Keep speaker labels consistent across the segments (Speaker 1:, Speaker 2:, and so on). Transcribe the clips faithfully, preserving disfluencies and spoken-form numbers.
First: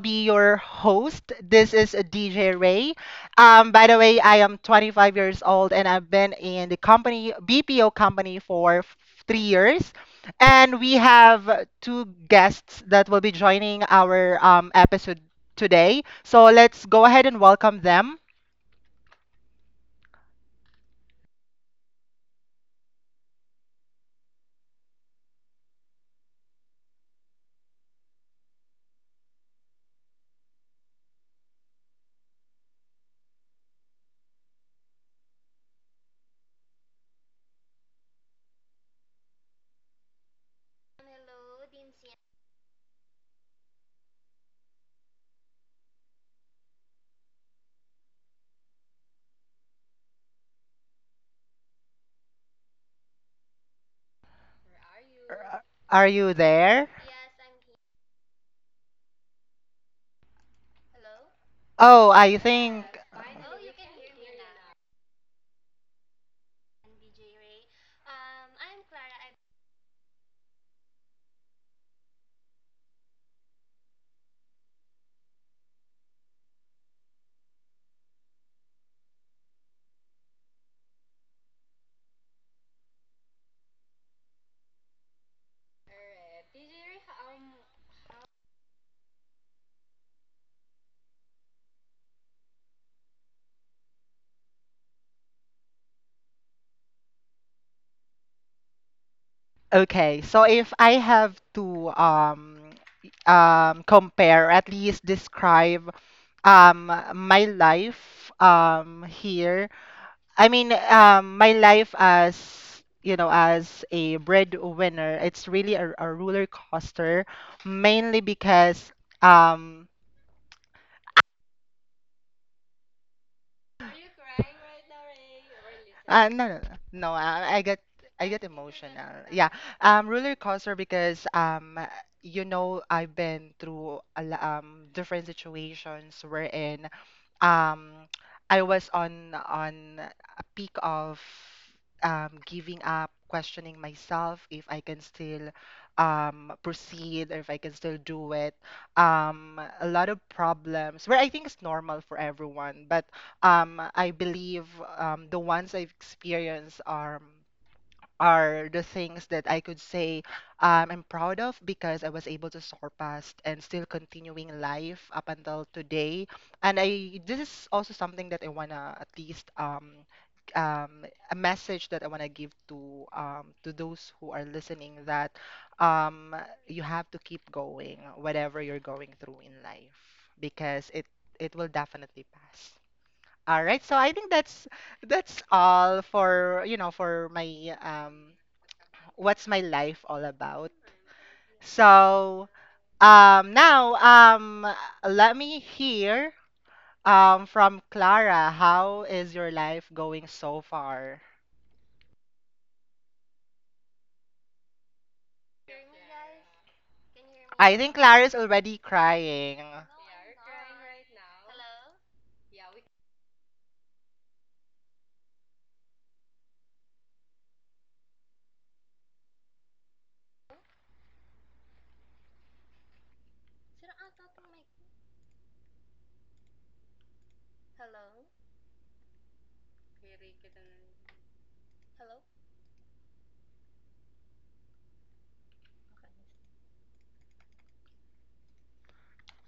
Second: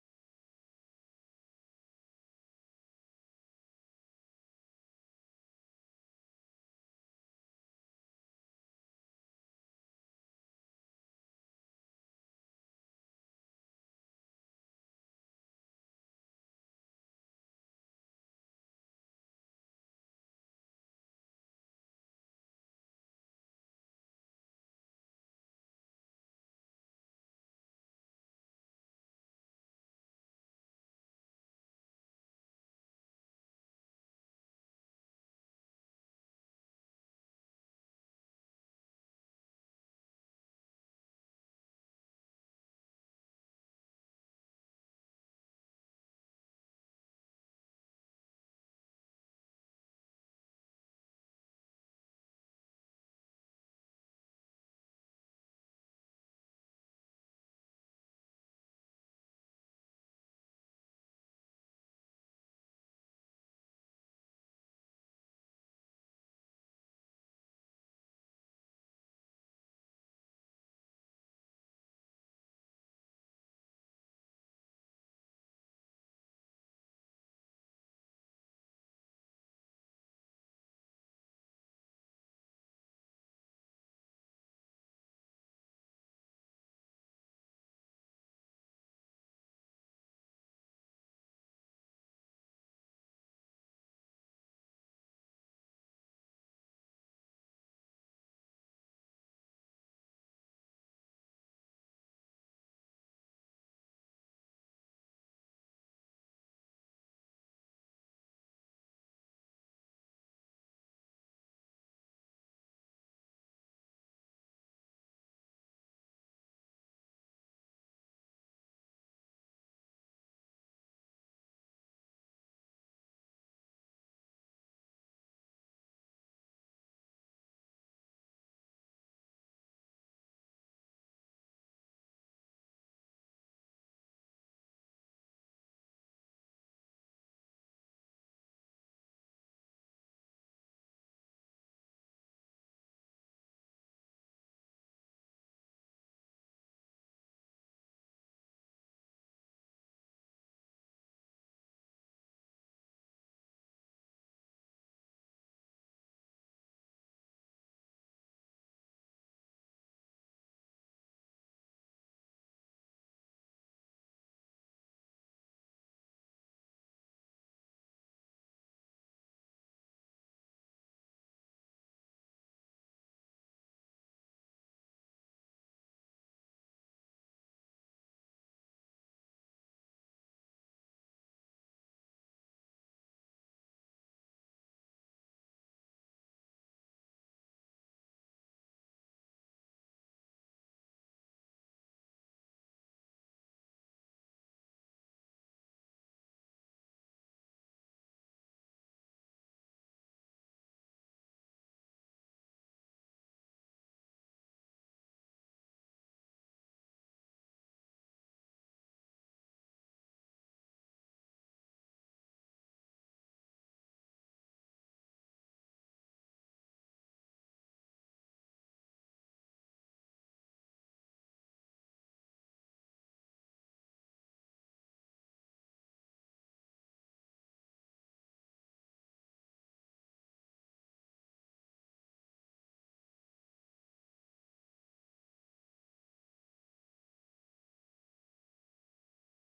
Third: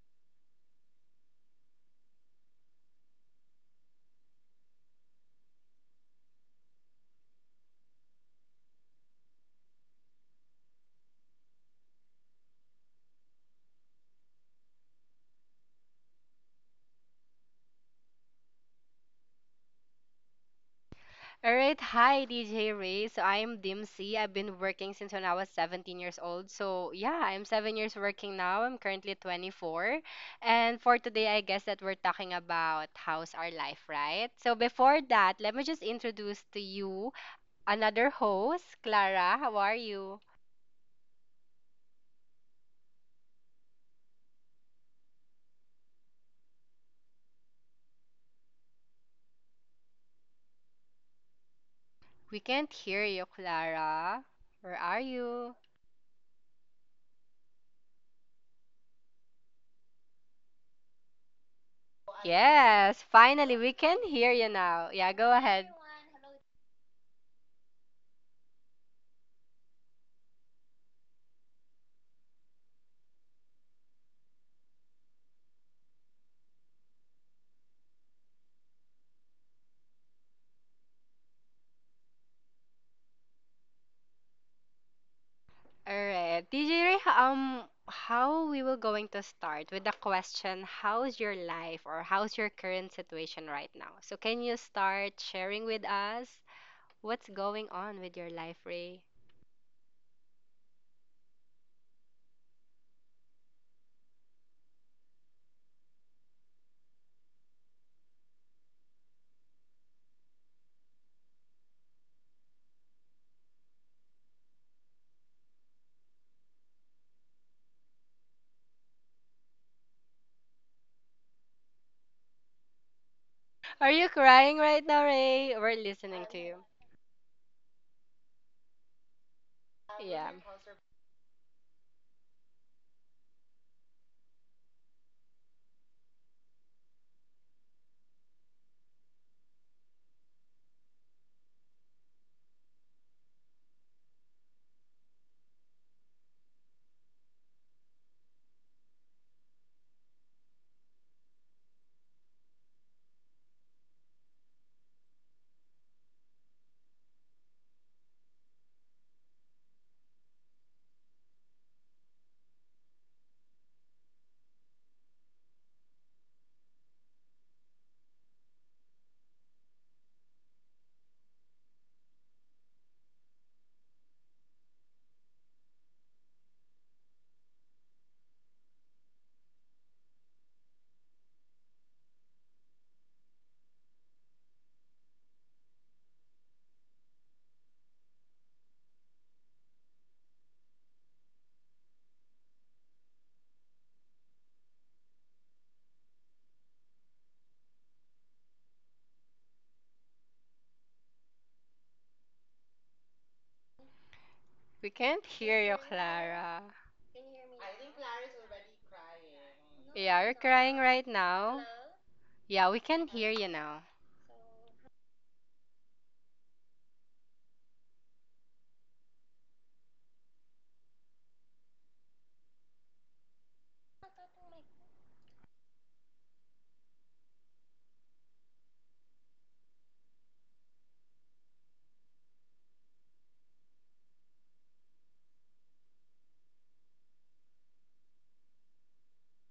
Speaker 1: be your host. This is D J Ray. Um, by the way, I am twenty-five years old and I've been in the company, B P O company, for f- three years. And we have two guests that will be joining our um, episode today. So, let's go ahead and welcome them.
Speaker 2: All right, hi D J Ray. So I'm Dimsy. I've been working since when I was seventeen years old. So yeah, I'm seven years working now. I'm currently twenty-four. And for today, I guess that we're talking about how's our life, right? So before that, let me just introduce to you another host, Clara. How are you? We can't hear you, Clara. Where are you?
Speaker 1: Are you there? Oh, I think.
Speaker 2: Yes,
Speaker 1: Oh.
Speaker 2: finally, we can hear you now. Yeah, go ahead.
Speaker 1: Um,
Speaker 2: All right. D J Ray, ho- um, how we will going to start with the question, how's your life or how's your current situation right now? So can you start sharing with us what's going on with your life, Ray?
Speaker 1: Okay, so if I have to um um compare, at least describe um my life um here. I mean, um my life as you know as a breadwinner. It's really a, a roller coaster, mainly because um
Speaker 2: Are you crying right now, Ray? We're listening
Speaker 1: Uh,
Speaker 2: to
Speaker 1: no, no,
Speaker 2: you.
Speaker 1: no, no. I, I get, I get emotional. Yeah, um,
Speaker 2: Yeah.
Speaker 1: roller coaster because, um, you know, I've been through a, lo- um different situations wherein, um, I was on on a peak of um giving up, questioning myself if I can still um proceed or if I can still do it. Um, a lot of problems where I think it's normal for everyone, but um, I believe um, the ones I've experienced are are the things that I could say, um, I'm proud of because I was able to surpass and still continuing life up until today. And I this is also something that I wanna at least, um, um, a message that I wanna give to, um, to those who are listening that, um, you have to keep going whatever you're going through in life because it it will definitely pass. All right. So I think that's that's all for, you know, for my um what's my life all about. So um now um let me hear um from Clara, how is your life going so far?
Speaker 2: We can't hear you, Clara.
Speaker 1: I think Clara is already crying.
Speaker 2: Yeah, you're crying right now. Yeah, we can hear you now.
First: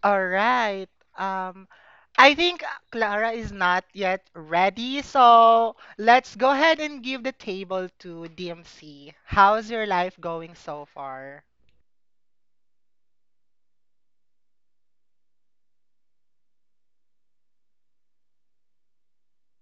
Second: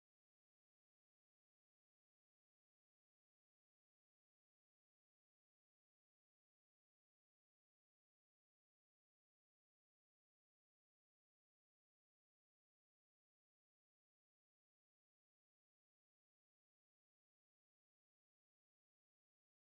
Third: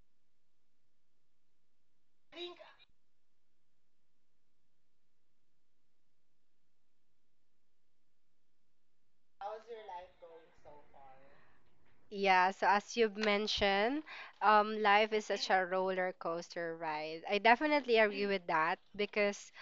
Speaker 1: All right. Um, I think Clara is not yet ready, so let's go ahead and give the table to D M C. How's your life going so far?
Speaker 2: Yeah, so as you've mentioned, um, life is such a roller coaster ride. I definitely agree with that because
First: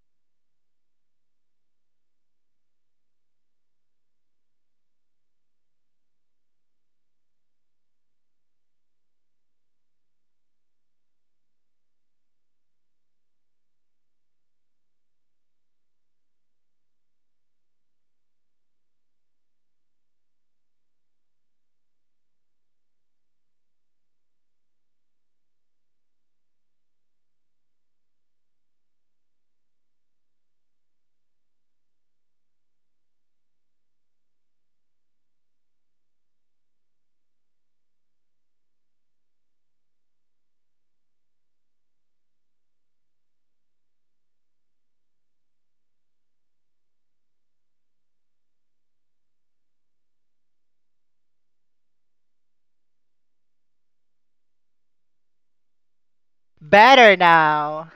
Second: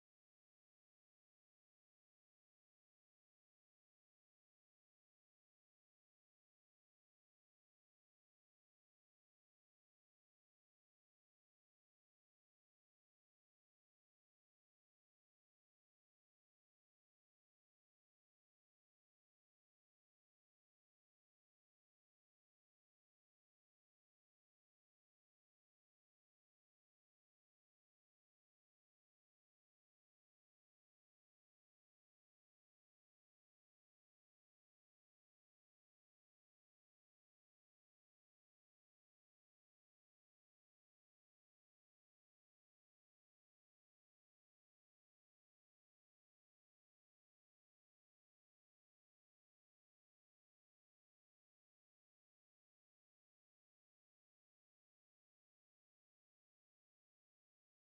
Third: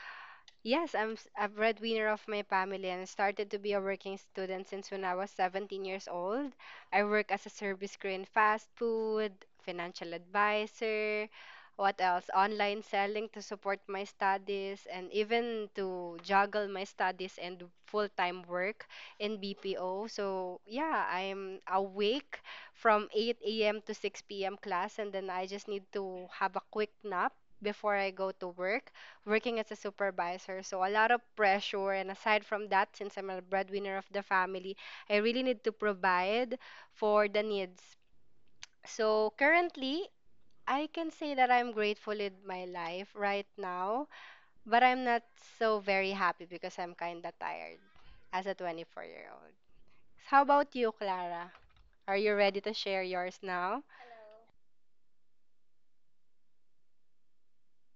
Speaker 2: yes, I'm s- a breadwinner of my family and started to be a working student since when I was seventeen years old. I work as a service crew in fast food, financial advisor, what else? Online selling to support my studies and even to juggle my studies and full-time work in B P O. So, yeah, I'm awake from eight a m to six p m class, and then I just need to have a quick nap before I go to work, working as a supervisor. So a lot of pressure. And aside from that, since I'm a breadwinner of the family, I really need to provide for the needs. So currently, I can say that I'm grateful in my life right now, but I'm not so very happy because I'm kind of tired as a twenty-four year old. How about you, Clara? Are you ready to share yours now?
Speaker 1: Better now.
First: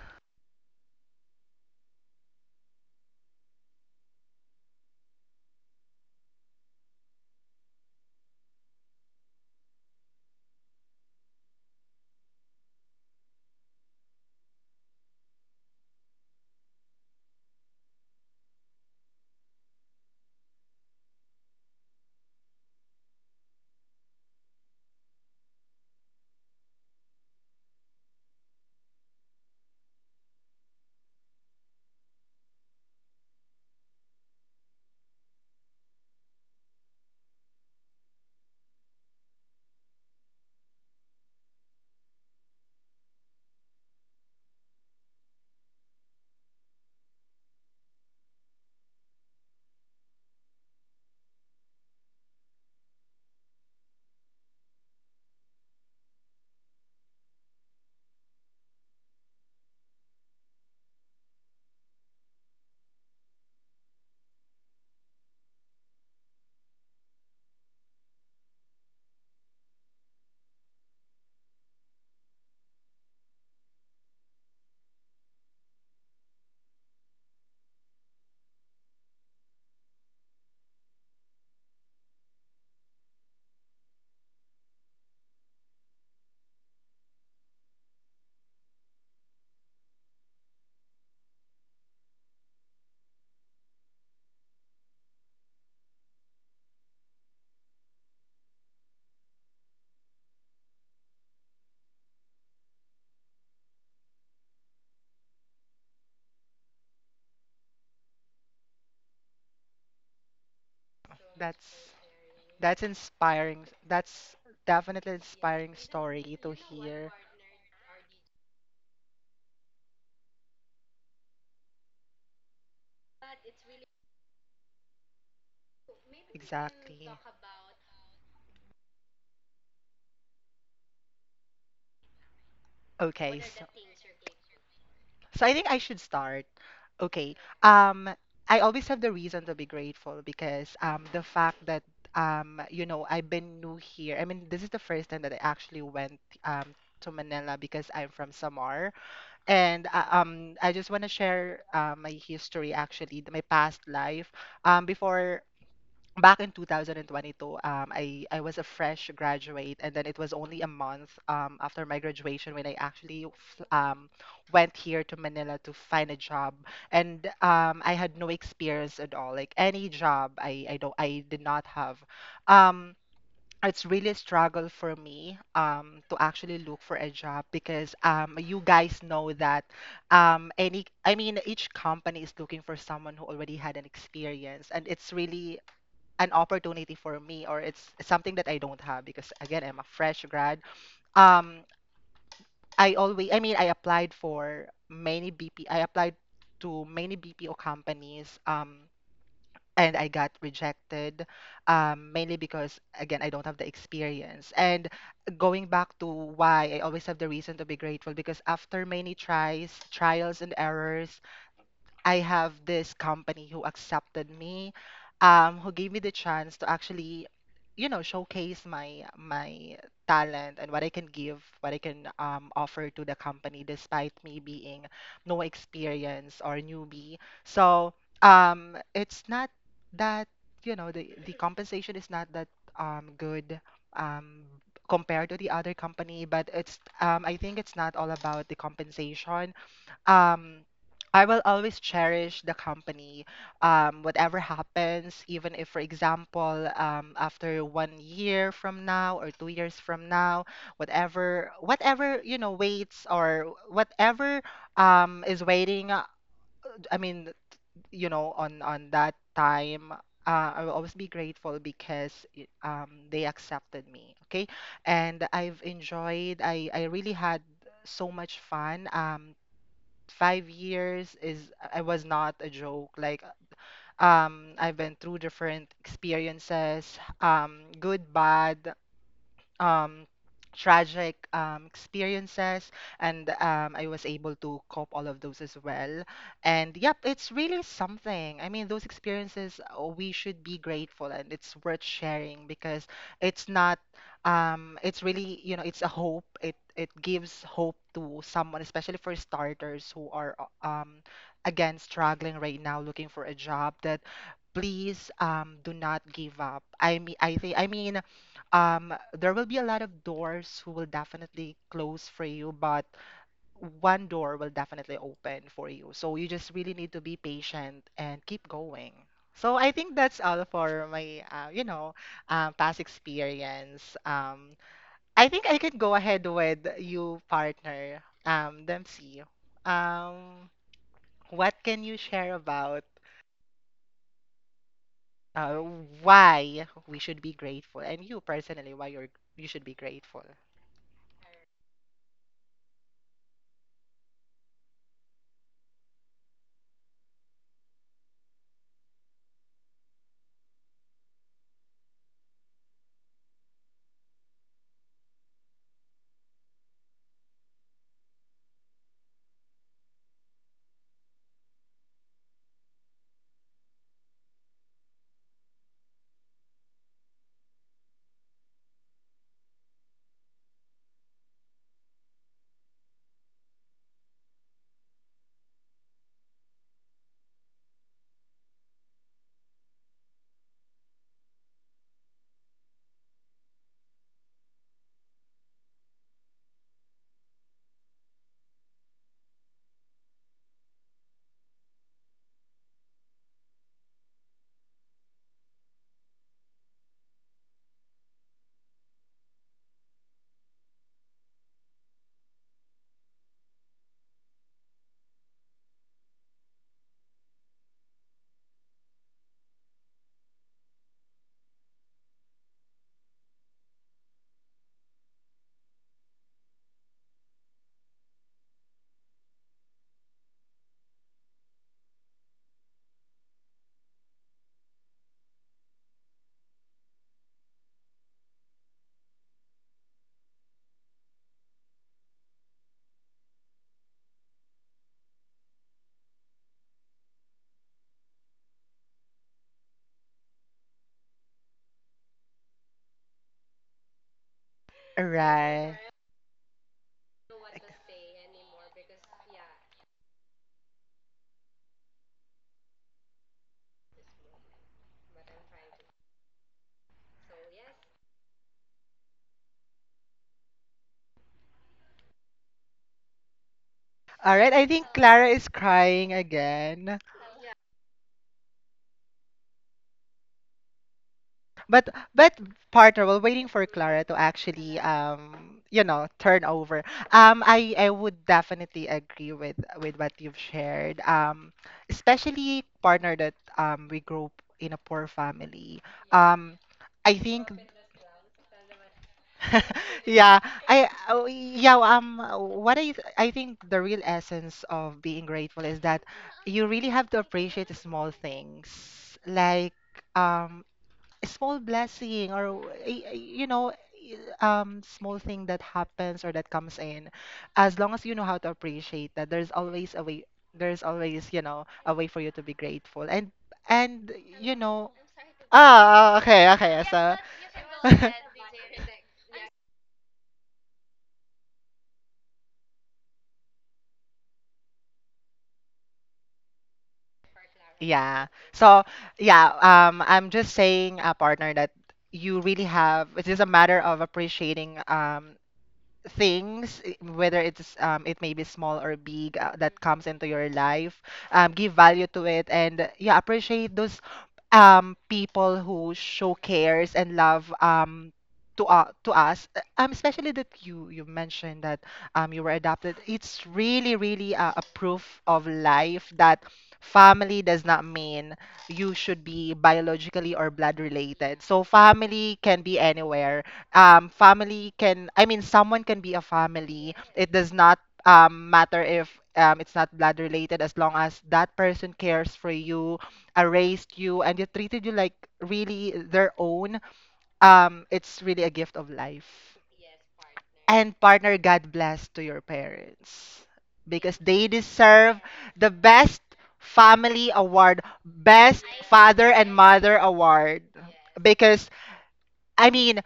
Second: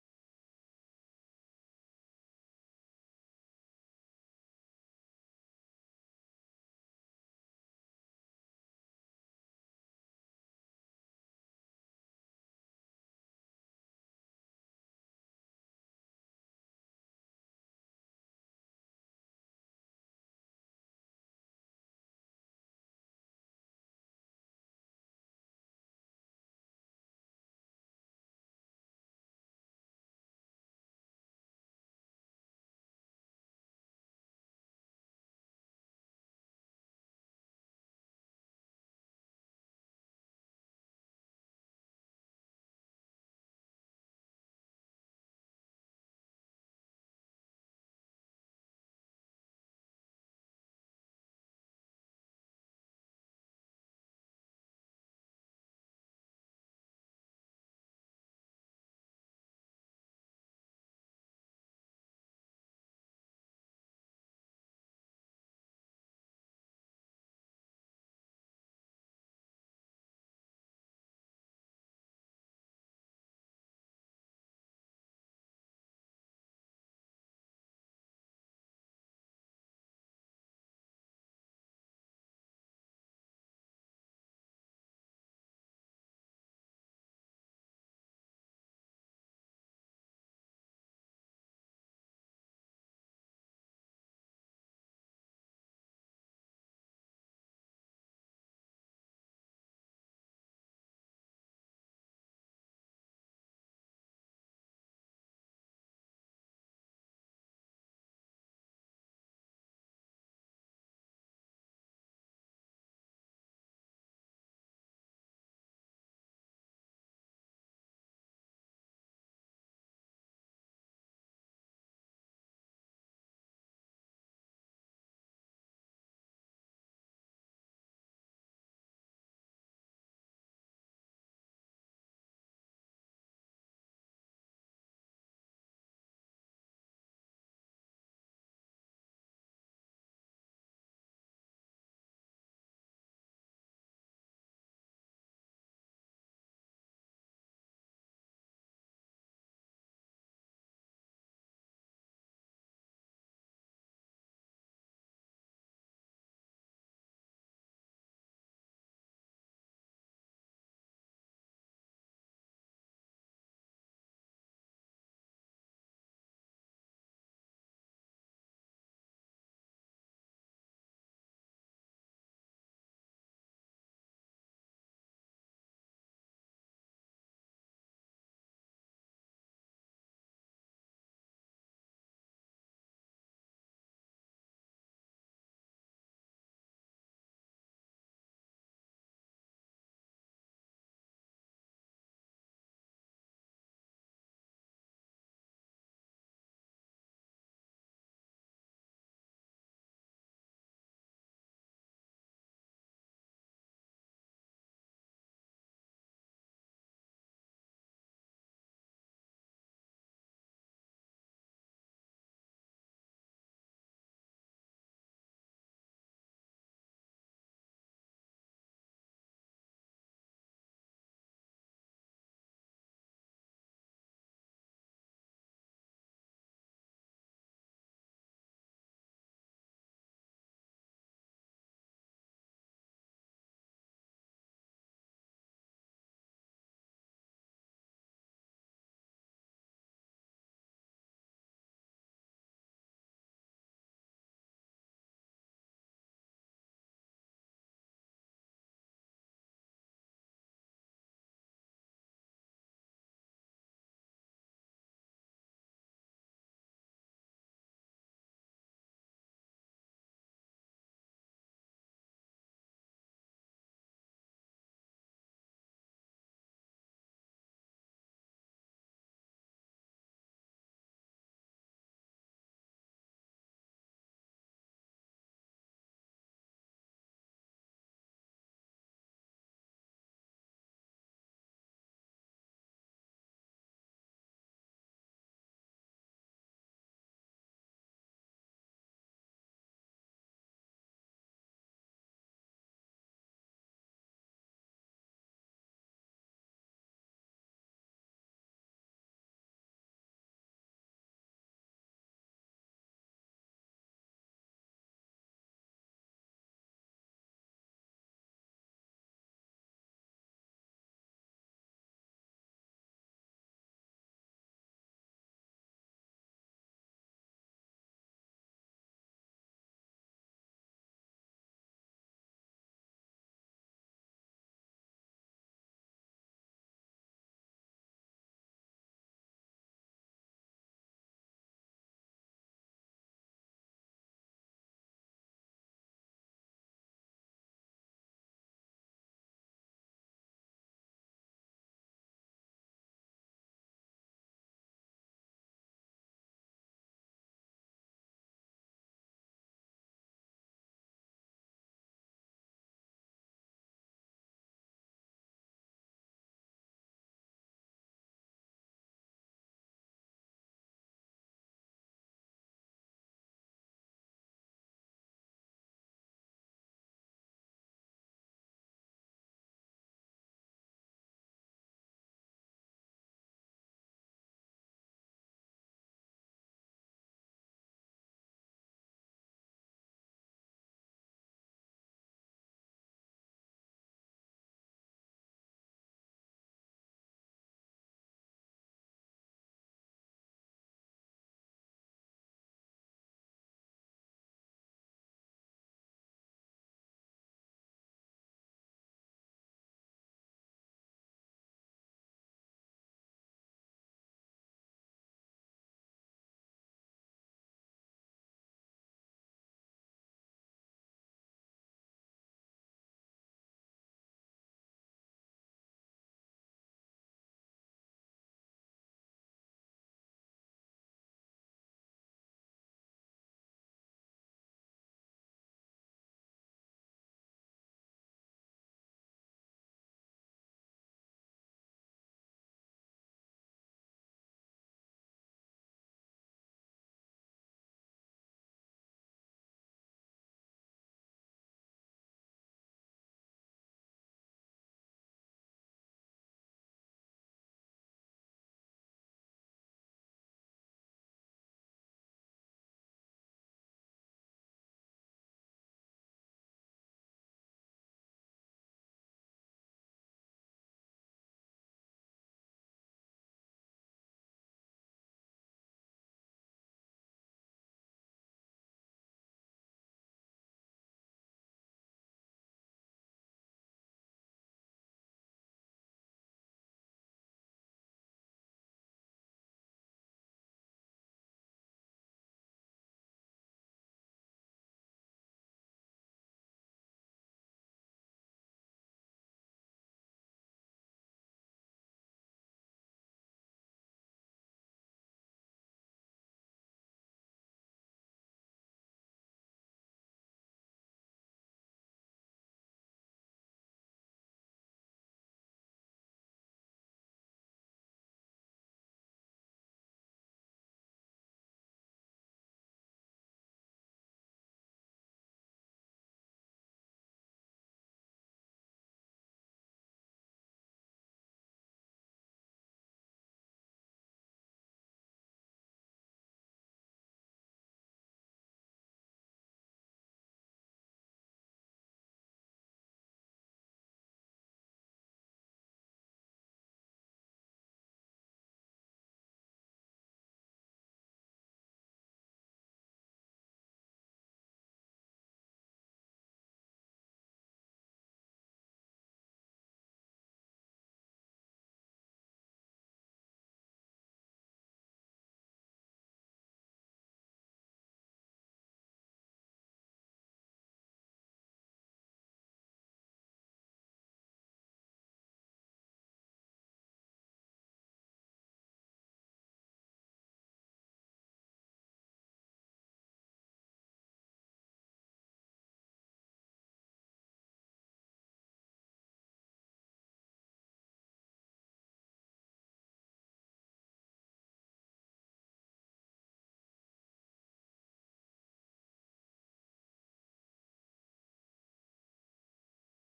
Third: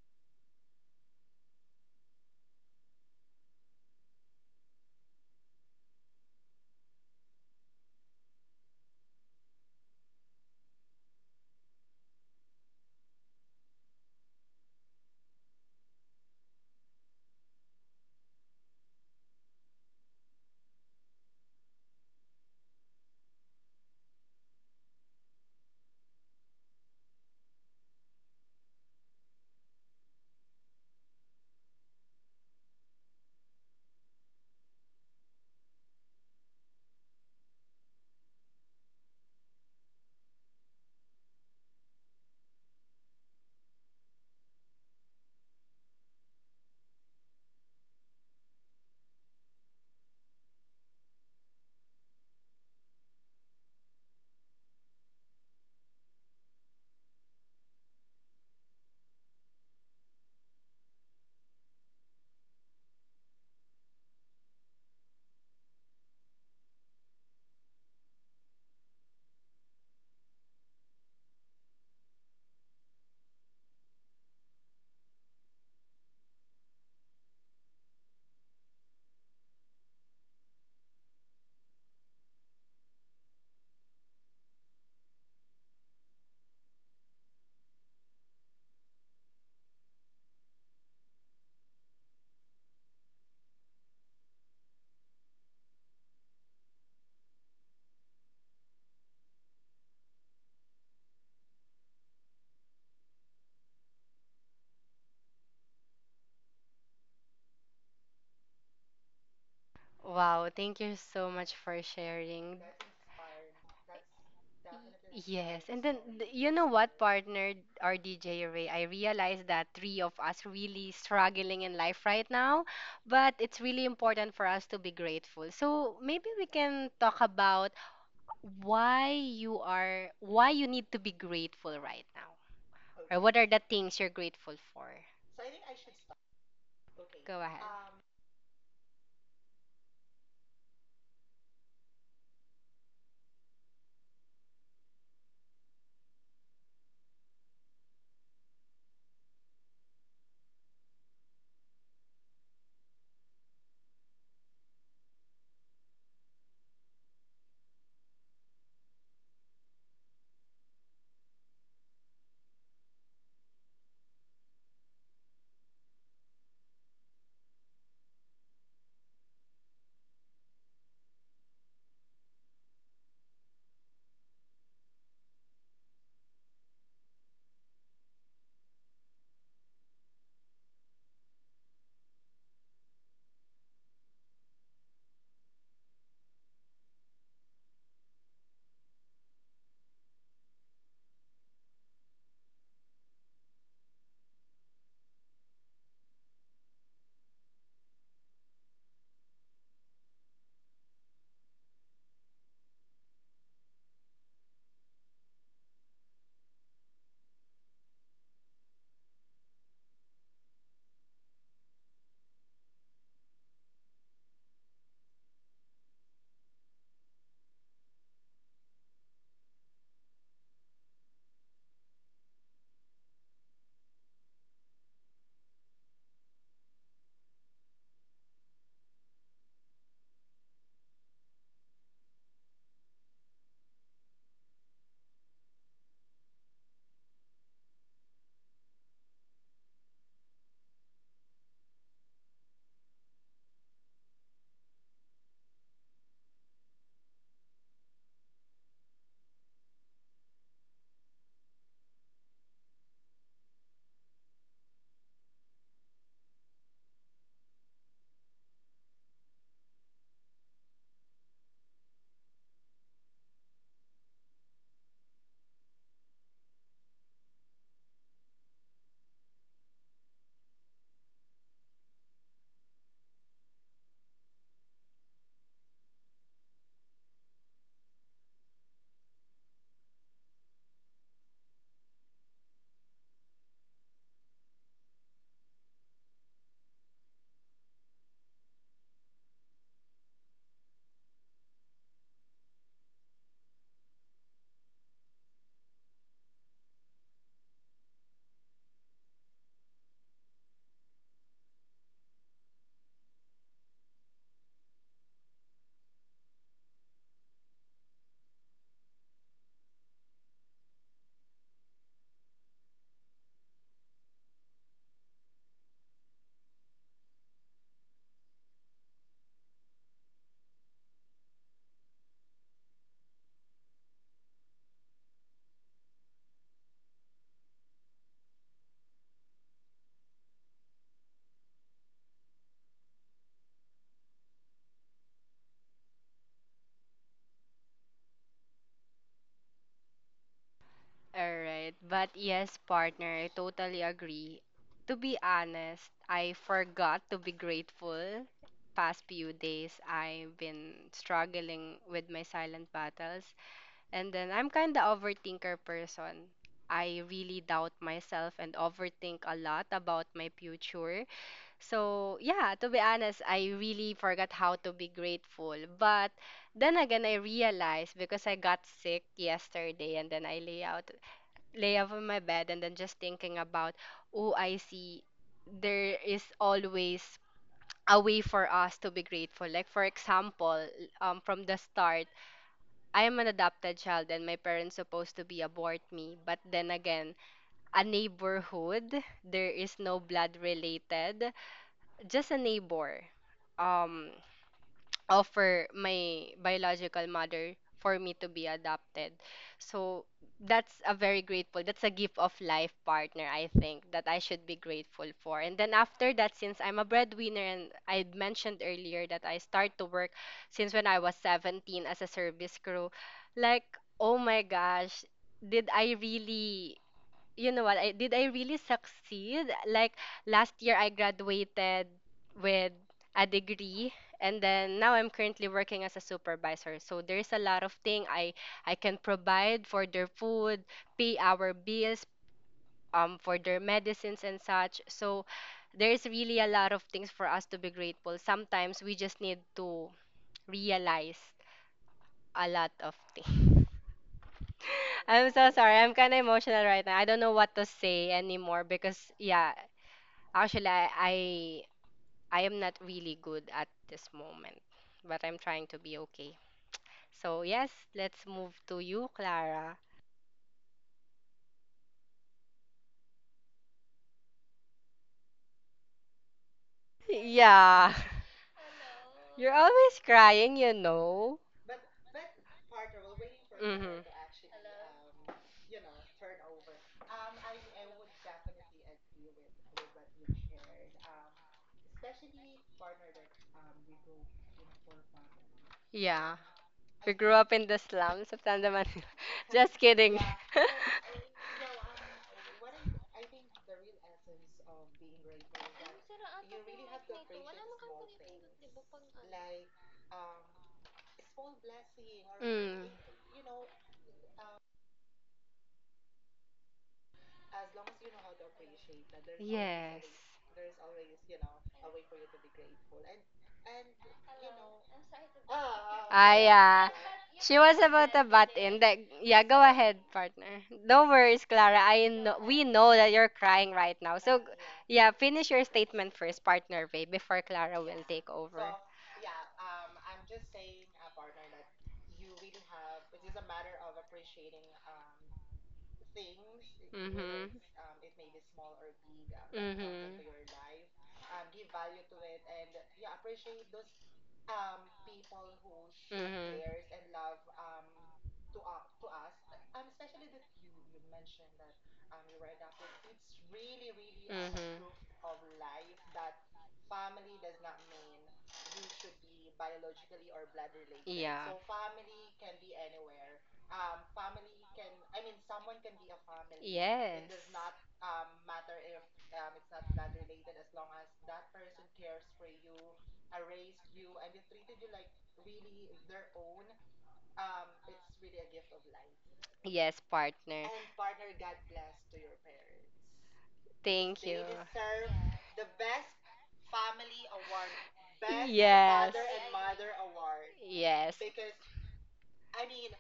Speaker 2: Wow, thank you so much for
Speaker 1: That's
Speaker 2: sharing.
Speaker 1: that's inspiring. That's definitely
Speaker 2: Yes,
Speaker 1: inspiring
Speaker 2: and then th-
Speaker 1: story
Speaker 2: you
Speaker 1: to
Speaker 2: know what,
Speaker 1: hear.
Speaker 2: partner or D J Ray, I realize that three of us really struggling in life right now, but it's really important for us to be grateful. So maybe we can
Speaker 1: Exactly.
Speaker 2: talk about why you are, why you need to be grateful right now, or
Speaker 1: Okay,
Speaker 2: what are
Speaker 1: so.
Speaker 2: the things you're grateful for.
Speaker 1: So I think I should start. Okay.
Speaker 2: Go ahead.
Speaker 1: Um, I always have the reason to be grateful because, um, the fact that, um, you know, I've been new here. I mean, this is the first time that I actually went, um, to Manila because I'm from Samar, and uh, um, I just want to share uh, my history actually, th- my past life. Um, before back in two thousand twenty-two, um, I, I was a fresh graduate and then it was only a month, um, after my graduation when I actually f- um, went here to Manila to find a job and, um, I had no experience at all like any job i, I don't I did not have, um, it's really a struggle for me, um, to actually look for a job because, um, you guys know that, um, any I mean each company is looking for someone who already had an experience and it's really an opportunity for me or it's something that I don't have because again I'm a fresh grad. Um I always I mean I applied for many B P I applied to many B P O companies um and I got rejected, um mainly because again I don't have the experience. And going back to why I always have the reason to be grateful because after many tries, trials and errors, I have this company who accepted me, um, who gave me the chance to actually, you know, showcase my my talent and what I can give, what I can, um, offer to the company, despite me being no experience or newbie. So, um, it's not that, you know, the the compensation is not that, um, good, um, compared to the other company, but it's, um, I think it's not all about the compensation. um I will always cherish the company. Um, whatever happens, even if, for example, um, after one year from now or two years from now, whatever, whatever, you know, waits or whatever, um, is waiting, uh, I mean, you know, on on that time, uh, I will always be grateful because y- um, they accepted me. Okay, and I've enjoyed. I I really had so much fun. Um, five years is I was not a joke. Like, um I've been through different experiences, um, good, bad, um, tragic, um, experiences, and, um, I was able to cope all of those as well. And yep, it's really something. I mean, those experiences, uh, we should be grateful, and it's worth sharing because it's not. Um, it's really, you know, it's a hope. It it gives hope to someone, especially for starters who are, uh, um, again struggling right now, looking for a job. That please, um, do not give up. I mean, I think I mean um, There will be a lot of doors who will definitely close for you, but one door will definitely open for you. So you just really need to be patient and keep going. So I think that's all for my, uh, you know, uh, past experience. Um, I think I can go ahead with you, partner, um, Dempsey. Um, what can you share about uh, why we should be grateful, and you personally, why you're you should be grateful?
Speaker 2: All right. But yes, partner, I totally agree. To be honest, I forgot to be grateful. Past few days, I've been struggling with my silent battles. And then I'm kind of overthinker person. I really doubt myself and overthink a lot about my future. So, yeah, to be honest, I really forgot how to be grateful. But then again, I realized because I got sick yesterday and then I lay out lay up on my bed and then just thinking about, oh, I see there is always a way for us to be grateful. Like for example, um, from the start, I am an adopted child and my parents supposed to be abort me. But then again, a neighborhood, there is no blood related, just a neighbor. Um, Offer my biological mother for me to be adopted. So that's a very grateful. That's a gift of life, partner, I think, that I should be grateful for. And then after that, since I'm a breadwinner and I had mentioned earlier that I start to work since when I was seventeen as a service crew, like, oh my gosh, did I really, you know what, I did I really succeed? Like last year I graduated with a degree, and then now I'm currently working as a supervisor, so there's a lot of thing I I can provide for their food, pay our bills, um for their medicines and such. So there's really a lot of things for us to be grateful. Sometimes we just need to realize a lot of things. I'm so
Speaker 1: Right.
Speaker 2: sorry. I'm kind of emotional right now. I don't know what to say anymore because, yeah, actually, I, I I am not really good at this moment, but I'm trying to be okay. So yes, let's move to you, Clara.
Speaker 1: All right, I think Clara is crying again.
Speaker 2: Yeah, you're always crying, you know.
Speaker 1: But but partner, we're waiting for
Speaker 2: Mm-hmm.
Speaker 1: Clara to actually um you know turn over. Um, I I would definitely agree with with what you've shared. Um, especially partner that um we grew up in a poor family.
Speaker 2: Yeah,
Speaker 1: Um, I
Speaker 2: we grew
Speaker 1: think.
Speaker 2: up in the slums of Tanda Manila. Just kidding.
Speaker 1: Yeah, I oh, yeah um what I I think the real essence of being grateful is that you really have to appreciate the small things like, um a small blessing or
Speaker 2: Mm.
Speaker 1: y- y- you know, um small thing that happens or that comes in as long as you know how to appreciate that there's always a
Speaker 2: Yes.
Speaker 1: way, there's always you know a way for you to be grateful and and you know, ah ah,
Speaker 2: Ah,
Speaker 1: okay, okay,
Speaker 2: yeah.
Speaker 1: so.
Speaker 2: She was about to butt in. That, yeah, go ahead, partner. No worries, Clara. I know, we know that you're crying right now. So, g- yeah, finish your statement first, partner Ray, before Clara will
Speaker 1: Yeah.
Speaker 2: take over.
Speaker 1: So, yeah, um, I'm just saying, uh, partner, that you really have, it's just a matter of appreciating, um, things i- whether
Speaker 2: Mhm.
Speaker 1: it's, um it may be small or big, uh, that comes
Speaker 2: Mhm.
Speaker 1: into your life, um give value to it and, uh, yeah, appreciate those, um people who show
Speaker 2: Mhm.
Speaker 1: cares and love, um to, uh, to us. Uh, um especially that you you mentioned that, um you were adopted, it's really really, uh, a
Speaker 2: Mhm.
Speaker 1: proof of life that family does not mean you should be biologically or blood related,
Speaker 2: Yeah.
Speaker 1: so family can be anywhere, um, family can, I mean, someone can be a family. It does
Speaker 2: Yes.
Speaker 1: not, um, matter if, um, it's not blood related, as long as that person cares for you, uh, raised you, and they treated you like really their own. Um, it's really a gift of life.
Speaker 2: Yes, partner.
Speaker 1: And partner, God bless to your parents because
Speaker 2: Thank.
Speaker 1: they deserve the best family award, best father and mother award.
Speaker 2: Yes.
Speaker 1: Because I mean,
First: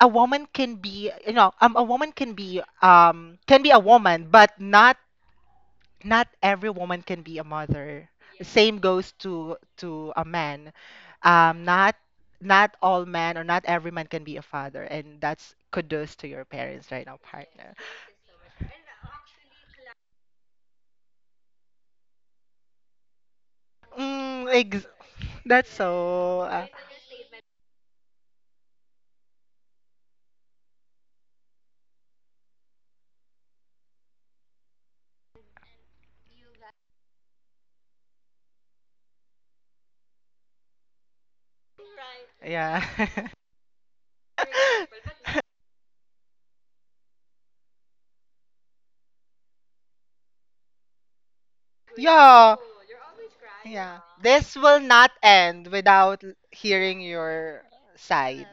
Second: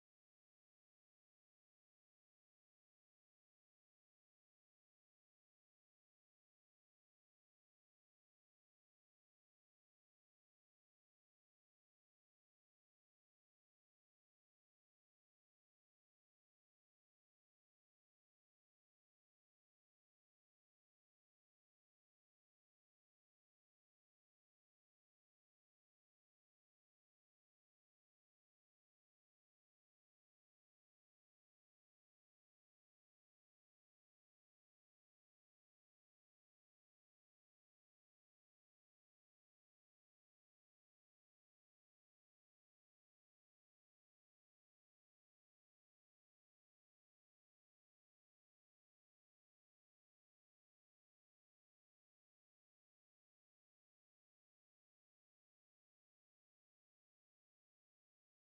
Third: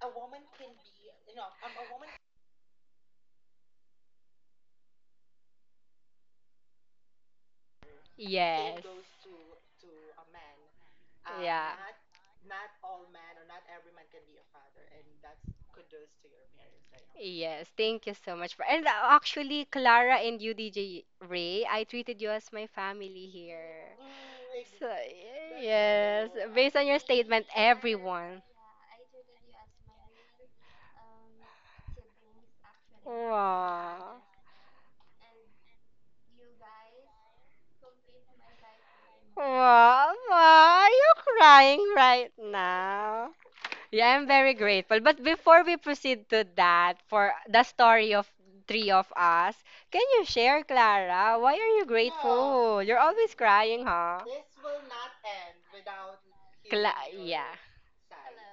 Speaker 1: a woman can be you know, um, a woman can be, um can be a woman but not not every woman can be a mother, same
Speaker 2: It.
Speaker 1: goes to to a man, um not not all men or not every man can be a father, and that's kudos to your parents right now,
Speaker 2: Yes,
Speaker 1: partner.
Speaker 2: thank you so much for. And uh, actually, Clara and you, D J Ray, I treated you as my family here.
Speaker 1: mm, ex-
Speaker 2: So, y-
Speaker 1: that's
Speaker 2: yes,
Speaker 1: so uh,
Speaker 2: based on your statement, everyone. Wow. Wow, wow, are you crying right
Speaker 1: yeah.
Speaker 2: now? Yeah, I'm very grateful. But before we proceed to that, for the story of three of us, can you share, Clara? Why are you
Speaker 1: Yeah.
Speaker 2: grateful? You're always crying,
Speaker 1: Yeah.
Speaker 2: huh?
Speaker 1: This will not end without l-
Speaker 2: Cla
Speaker 1: hearing
Speaker 2: Yeah.
Speaker 1: your side.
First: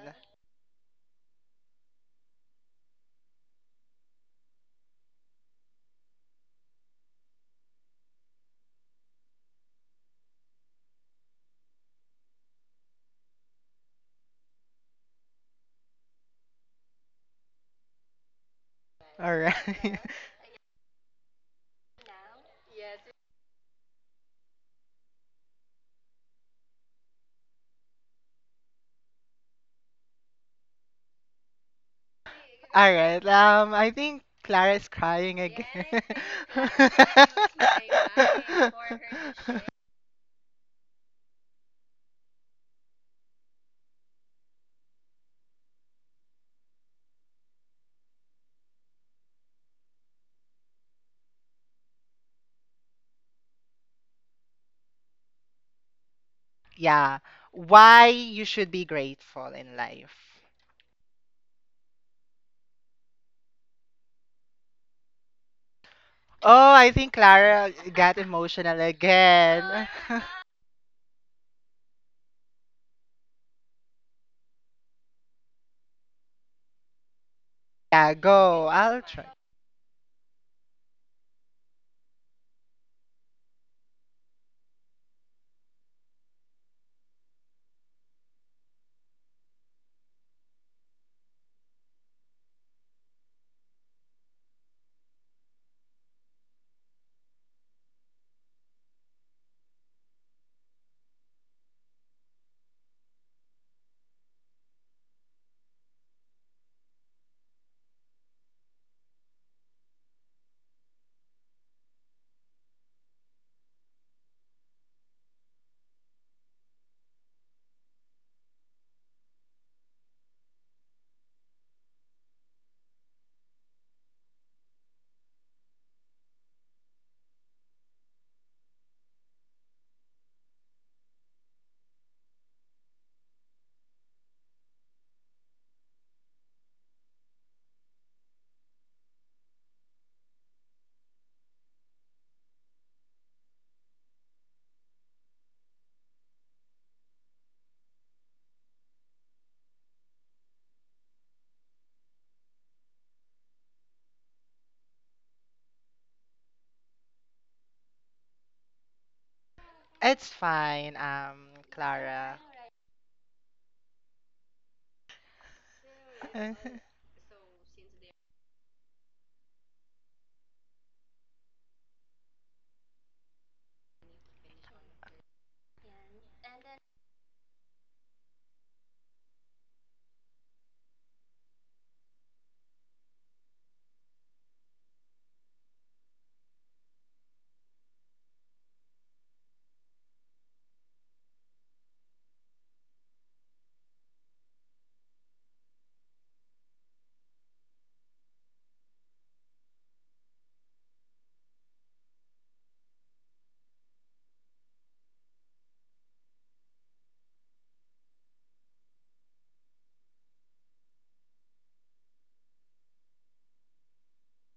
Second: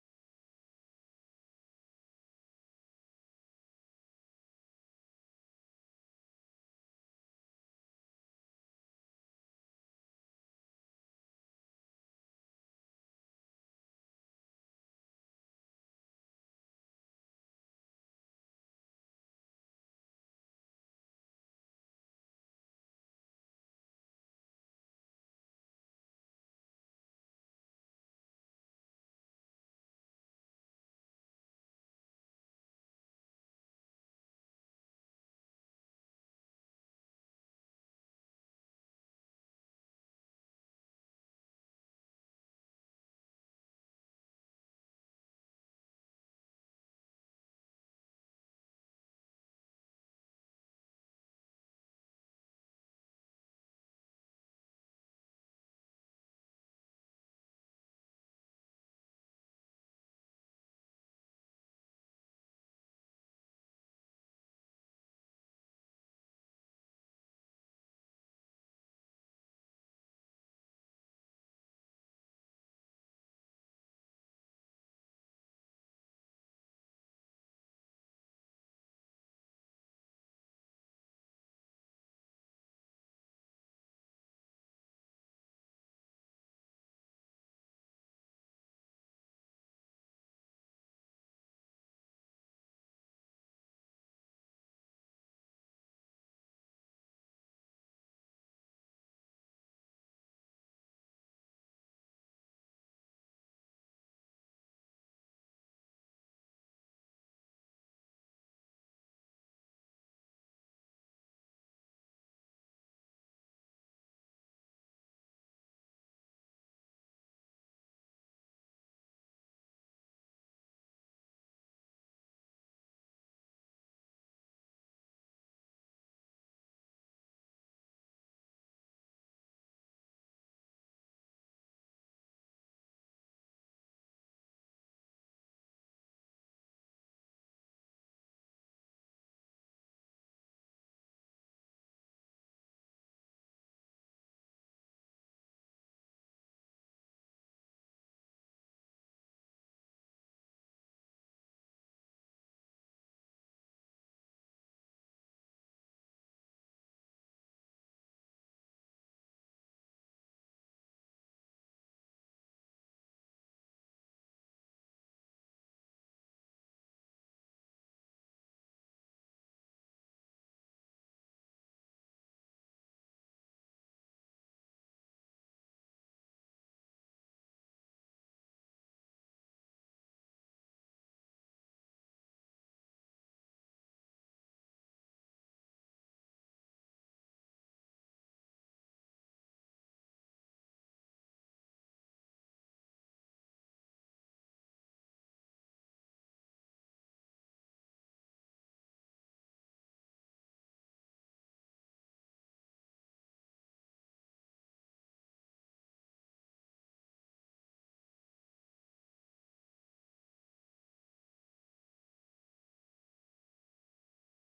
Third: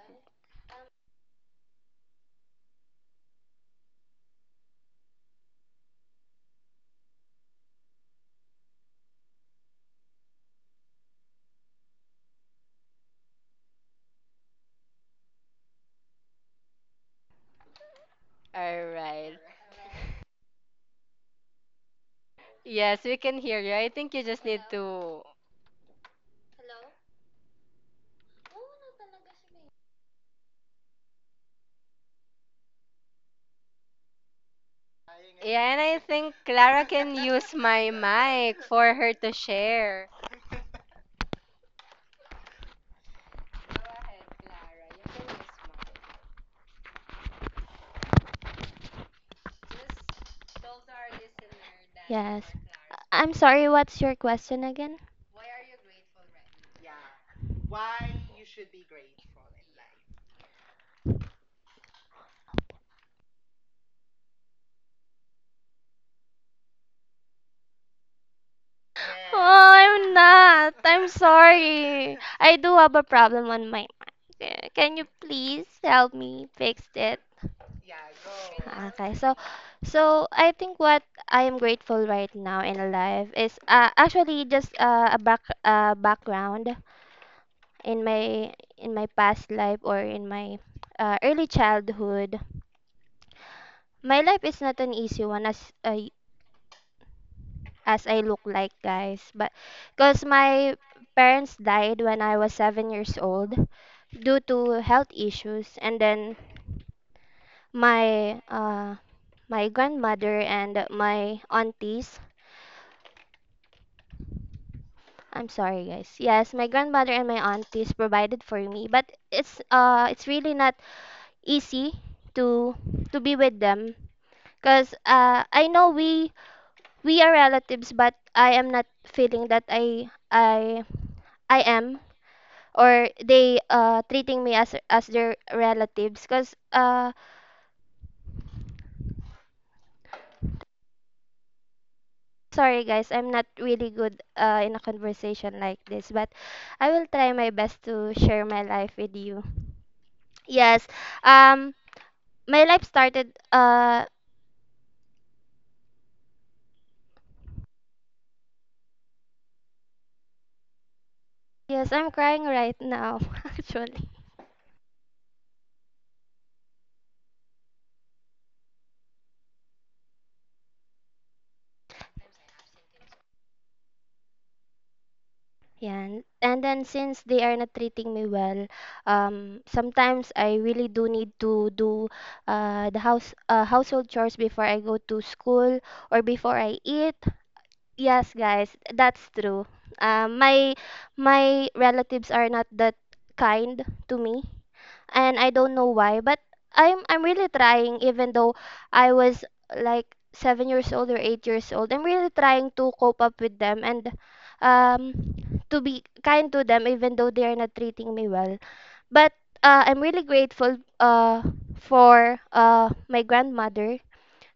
Speaker 2: All right.
Speaker 1: Alright.
Speaker 2: Yes, we can hear you. I think you just need to.
Speaker 1: Alright. Um I think Clara is crying
Speaker 2: Yeah, and I
Speaker 1: again.
Speaker 2: think Clara can use my mic for her to share. Go ahead, Clara. You can use mine. Yes. I'm sorry, what's your question again?
Speaker 1: Yeah. Why you should be grateful in life. Oh, I think Clara got emotional
Speaker 2: No,
Speaker 1: again.
Speaker 2: I'm not. I do have a problem on my mind. Uh, Can you please help me fix it?
Speaker 1: Yeah, go. I'll
Speaker 2: Okay,
Speaker 1: try.
Speaker 2: so, so I think what I am grateful right now in life is uh, actually just uh, a back uh, background in my in my past life or in my uh, early childhood. My life is not an easy one as uh, as I look like, guys. But because my parents died when I was seven years old due to health issues, and then my uh, my grandmother and my aunties. I'm sorry, guys. Yes, my grandmother and my aunties provided for me, but it's uh it's really not easy to to be with them because uh I know we we are relatives, but I am not feeling that I I I am, or they uh treating me as as their relatives because uh sorry guys, I'm not really good uh in a conversation like this, but I will try my best to share my life with you. Yes. um my life started uh
Speaker 1: It's fine, um,
Speaker 2: yes, I'm
Speaker 1: Clara.
Speaker 2: crying right now actually.
Speaker 1: Uh,
Speaker 2: Yeah, and then since they are not treating me well, um, sometimes I really do need to do uh, the house uh, household chores before I go to school or before I eat. Yes, guys, that's true. Um, my my relatives are not that kind to me, and I don't know why, but I'm I'm really trying, even though I was like seven years old or eight years old. I'm really trying to cope up with them, and um to be kind to them, even though they are not treating me well. But uh, I'm really grateful uh for uh my grandmother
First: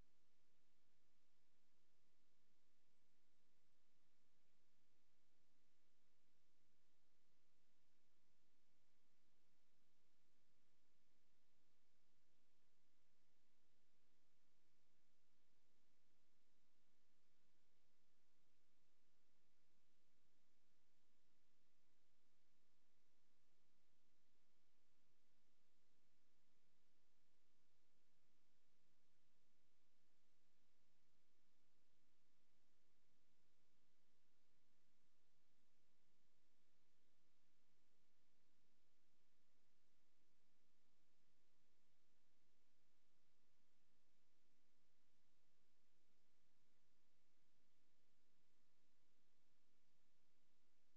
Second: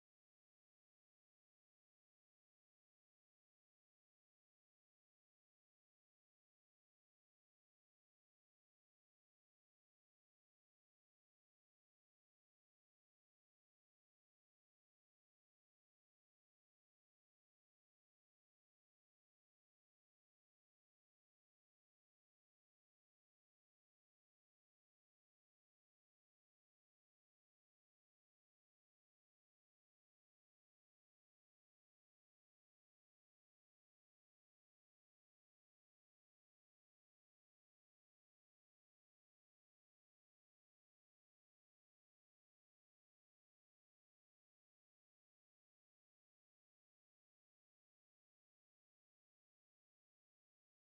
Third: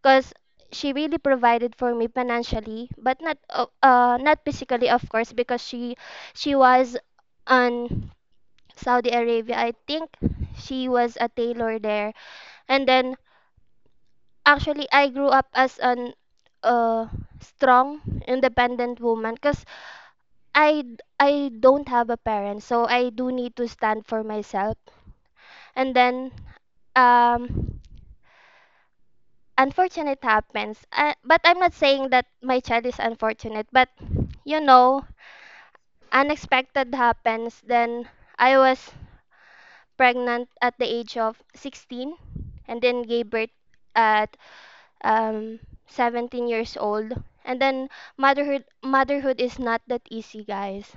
Speaker 2: because she really provided for me financially but not uh, uh not physically, of course, because she she was on Saudi Arabia, I think. She was a tailor there. And then actually I grew up as an uh strong independent woman because I d- I don't have a parent, so I do need to stand for myself. And then um unfortunate happens, uh, but I'm not saying that my child is unfortunate, but you know, unexpected happens. Then I was pregnant at the age of sixteen and then gave birth at um seventeen years old. And then motherhood motherhood is not that easy, guys.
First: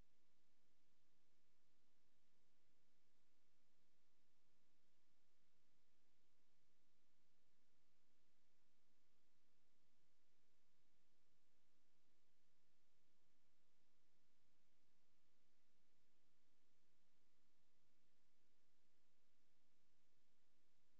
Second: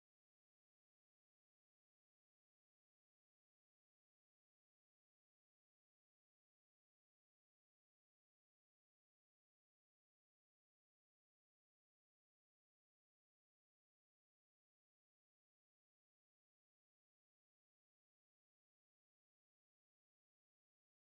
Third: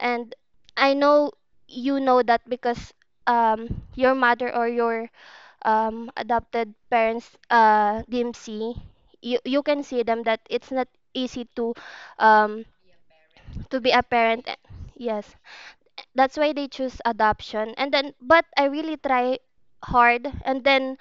Speaker 2: And I know you know that because um your mother or your um adopted parents, uh D M C, you you can see them that it's not easy to um to be a parent. Yes. That's why they choose adoption. And then but I really try hard and then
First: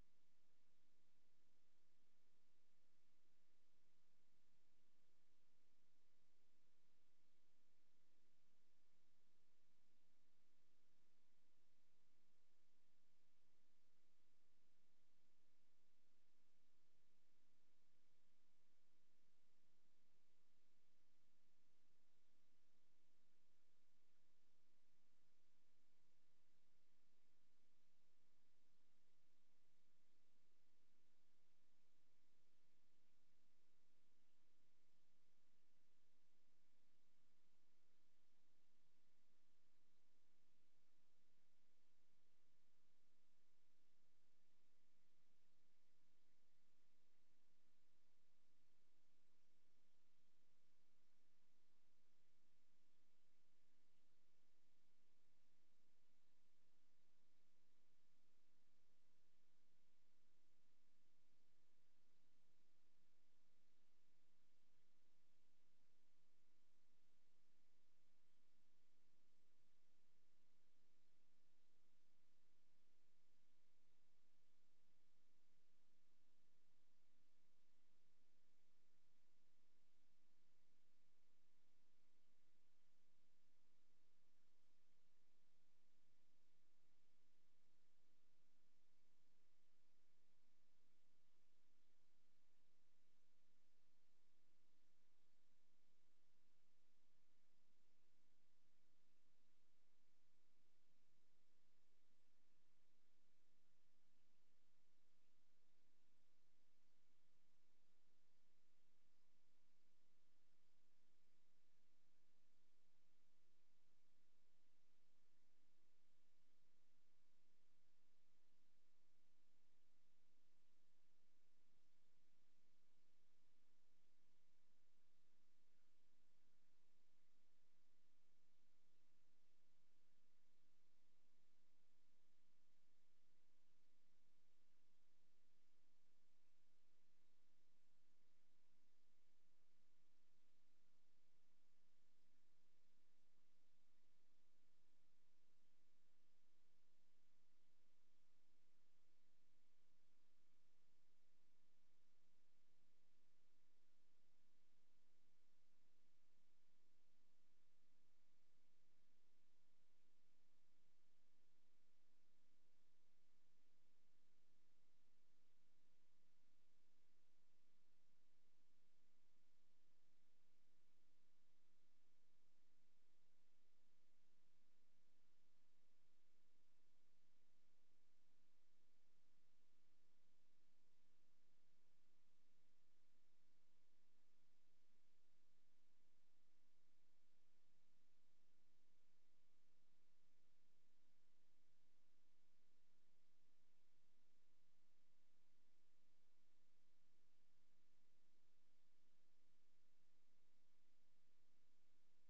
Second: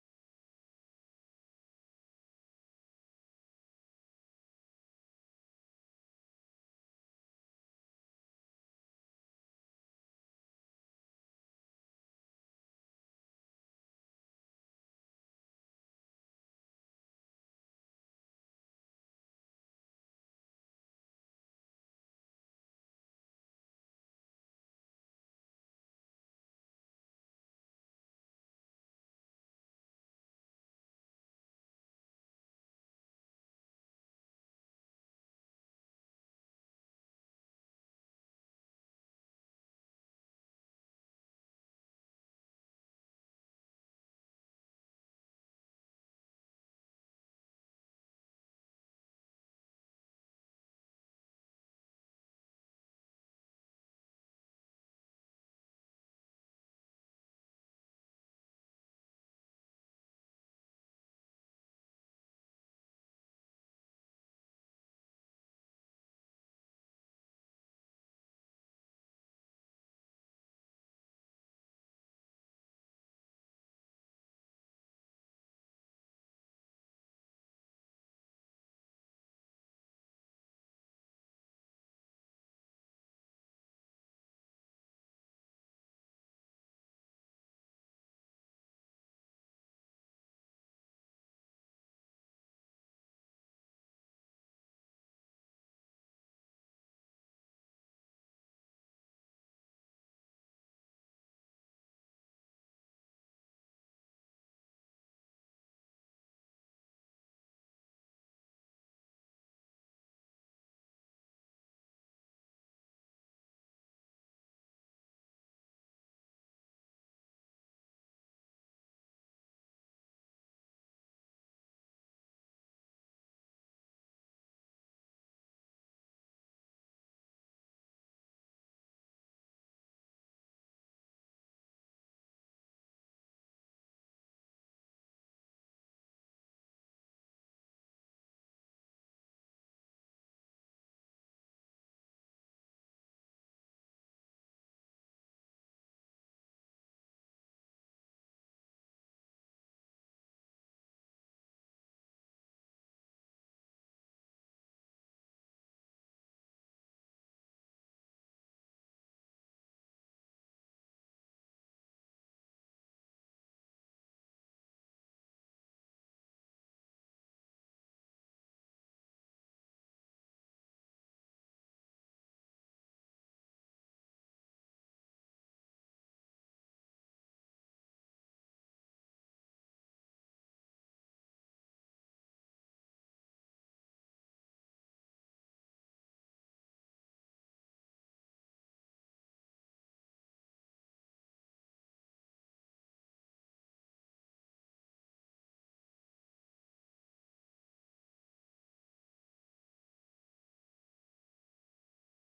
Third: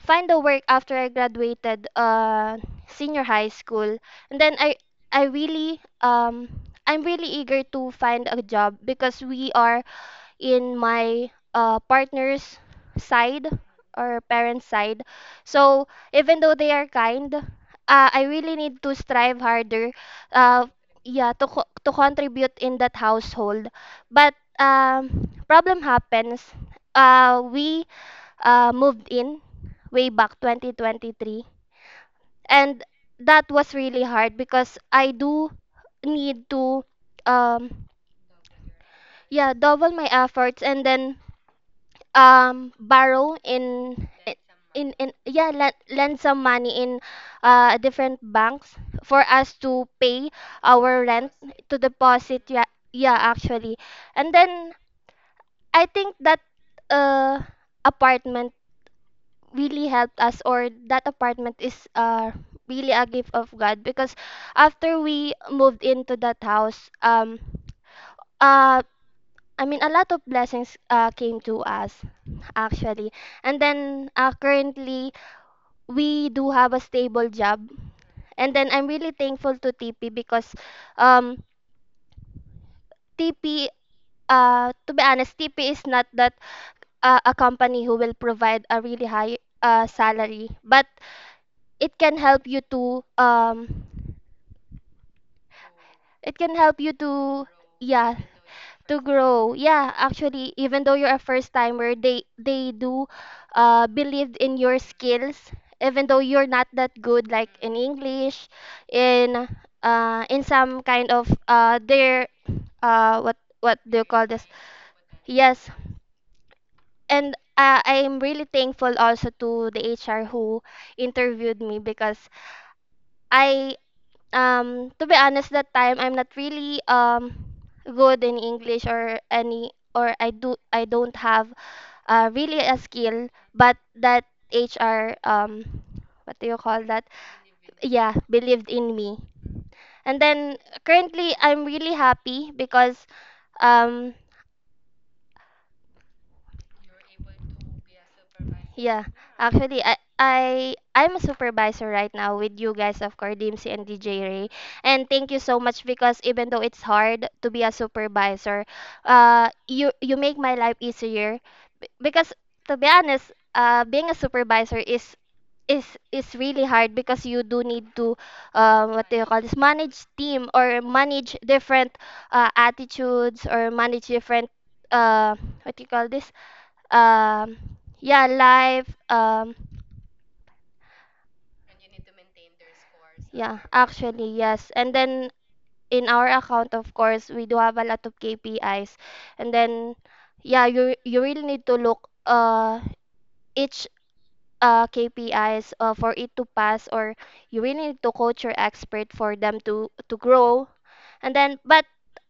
Speaker 2: find a work after I graduated uh senior high school. And then i i really um I'm really eager to find a job because we are in my uh, partner's side or parents' side. So even though they are kind, uh, I really need to strive harder. Uh, yeah, to co- to contribute in that household. But um, problem happens. Uh, we uh, moved in way back twenty twenty-three, and that was really hard because I do need to um yeah double my efforts, and then um borrow in in in yeah lend, lend some money in uh different banks for us to pay our rent, to deposit, yeah, yeah actually. And then I think that uh apartment really helped us, or that apartment is uh really a gift of God, because after we moved into that house, um uh i mean a lot of blessings uh came to us actually. And then uh, currently, we do have a stable job. And then I'm really thankful to T P because um, T P, uh, to be honest, T P is not that uh, a company who will provide a really high uh, salary, but it can help you to um, it can help you to yeah, to grow, yeah. Actually, even though you're a first timer, they they do uh, believe in your skills, even though you're not that good, like in English, in uh, in some kind of uh, their uh, what what do you call this? Yes. And uh, I'm really thankful also to the HR who interviewed me because I um, to be honest, that time I'm not really um, good in English or any, or i do i don't have uh, really a skill, but that H R, um, what do you call that? Yeah, believed in me. And then currently, I'm really happy because, um, yeah, actually, I. I I'm a supervisor right now with you guys, of course, D M C and D J Ray. And thank you so much because even though it's hard to be a supervisor, uh, you you make my life easier. B- because to be honest, uh, being a supervisor is, is is really hard because you do need to um, what do you call this, manage team or manage different uh, attitudes, or manage different uh, what do you call this, um, yeah, live, um, yeah, actually, yes. And then in our account, of course, we do have a lot of K P Is. And then yeah, you you really need to look uh, each uh, K P Is uh, for it to pass, or you really need to coach your expert for them to to grow. And then, but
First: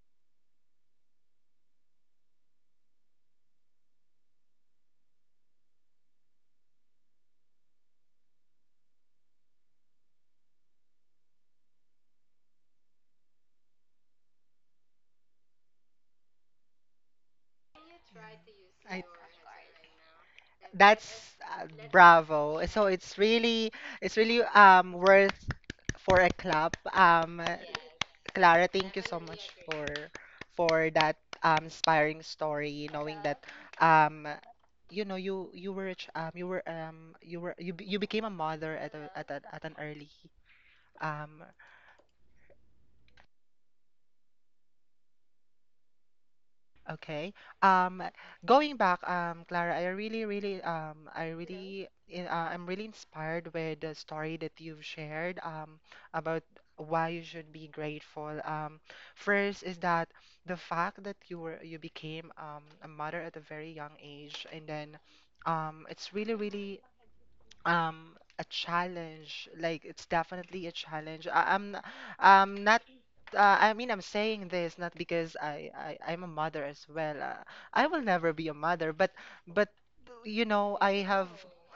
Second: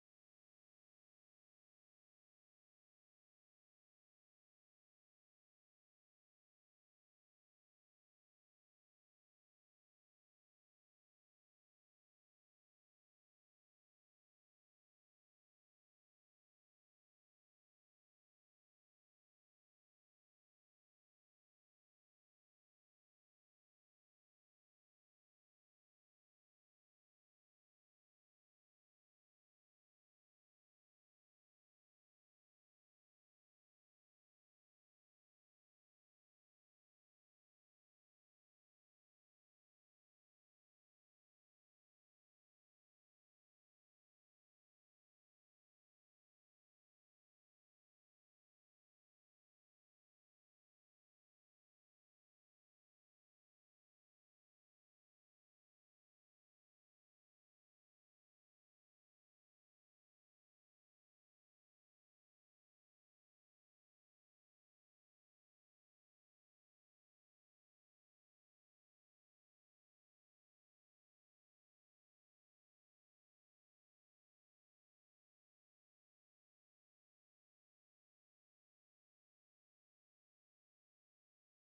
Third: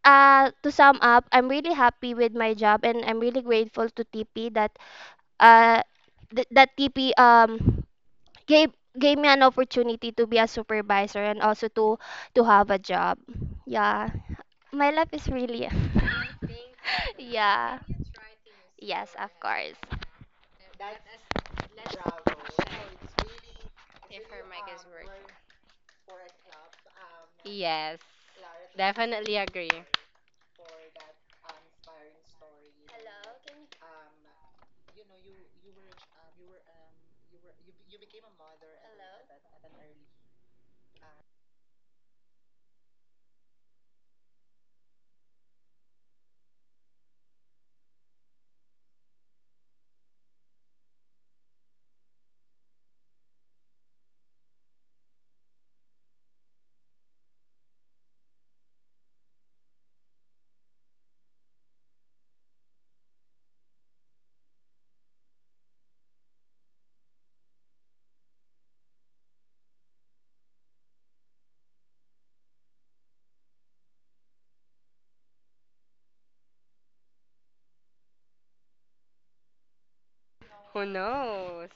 Speaker 2: uh, to sum up, I'm really happy with my job, and I'm really grateful to T P that uh, th- that T P um, gave gave me an opportunity to be a supervisor, and also to to have a job. Yeah, my life is really. Yeah.
Speaker 1: I,
Speaker 2: Yes, of course.
Speaker 1: that's, uh, bravo. So it's really it's really, um worth for a clap. Um,
Speaker 2: Yes.
Speaker 1: Clara, thank you so much for for that, um inspiring story. Knowing that, um you know you you were a ch- um you were, um you were you be- you became a mother at a, at a, at an early, um Okay. Um, Going back, um, Clara, I really, really, um, I really, in- uh, I'm really inspired with the story that you've shared, um, about why you should be grateful. Um, first is that the fact that you were, you became, um, a mother at a very young age, and then, um, it's really, really, um, a challenge, like it's definitely a challenge. I, I'm, n- I'm not. Uh, I mean, I'm saying this not because I, I I'm a mother as well. Uh, I will never be a mother, but but you know,
Speaker 2: Who
Speaker 1: I have
Speaker 2: knows?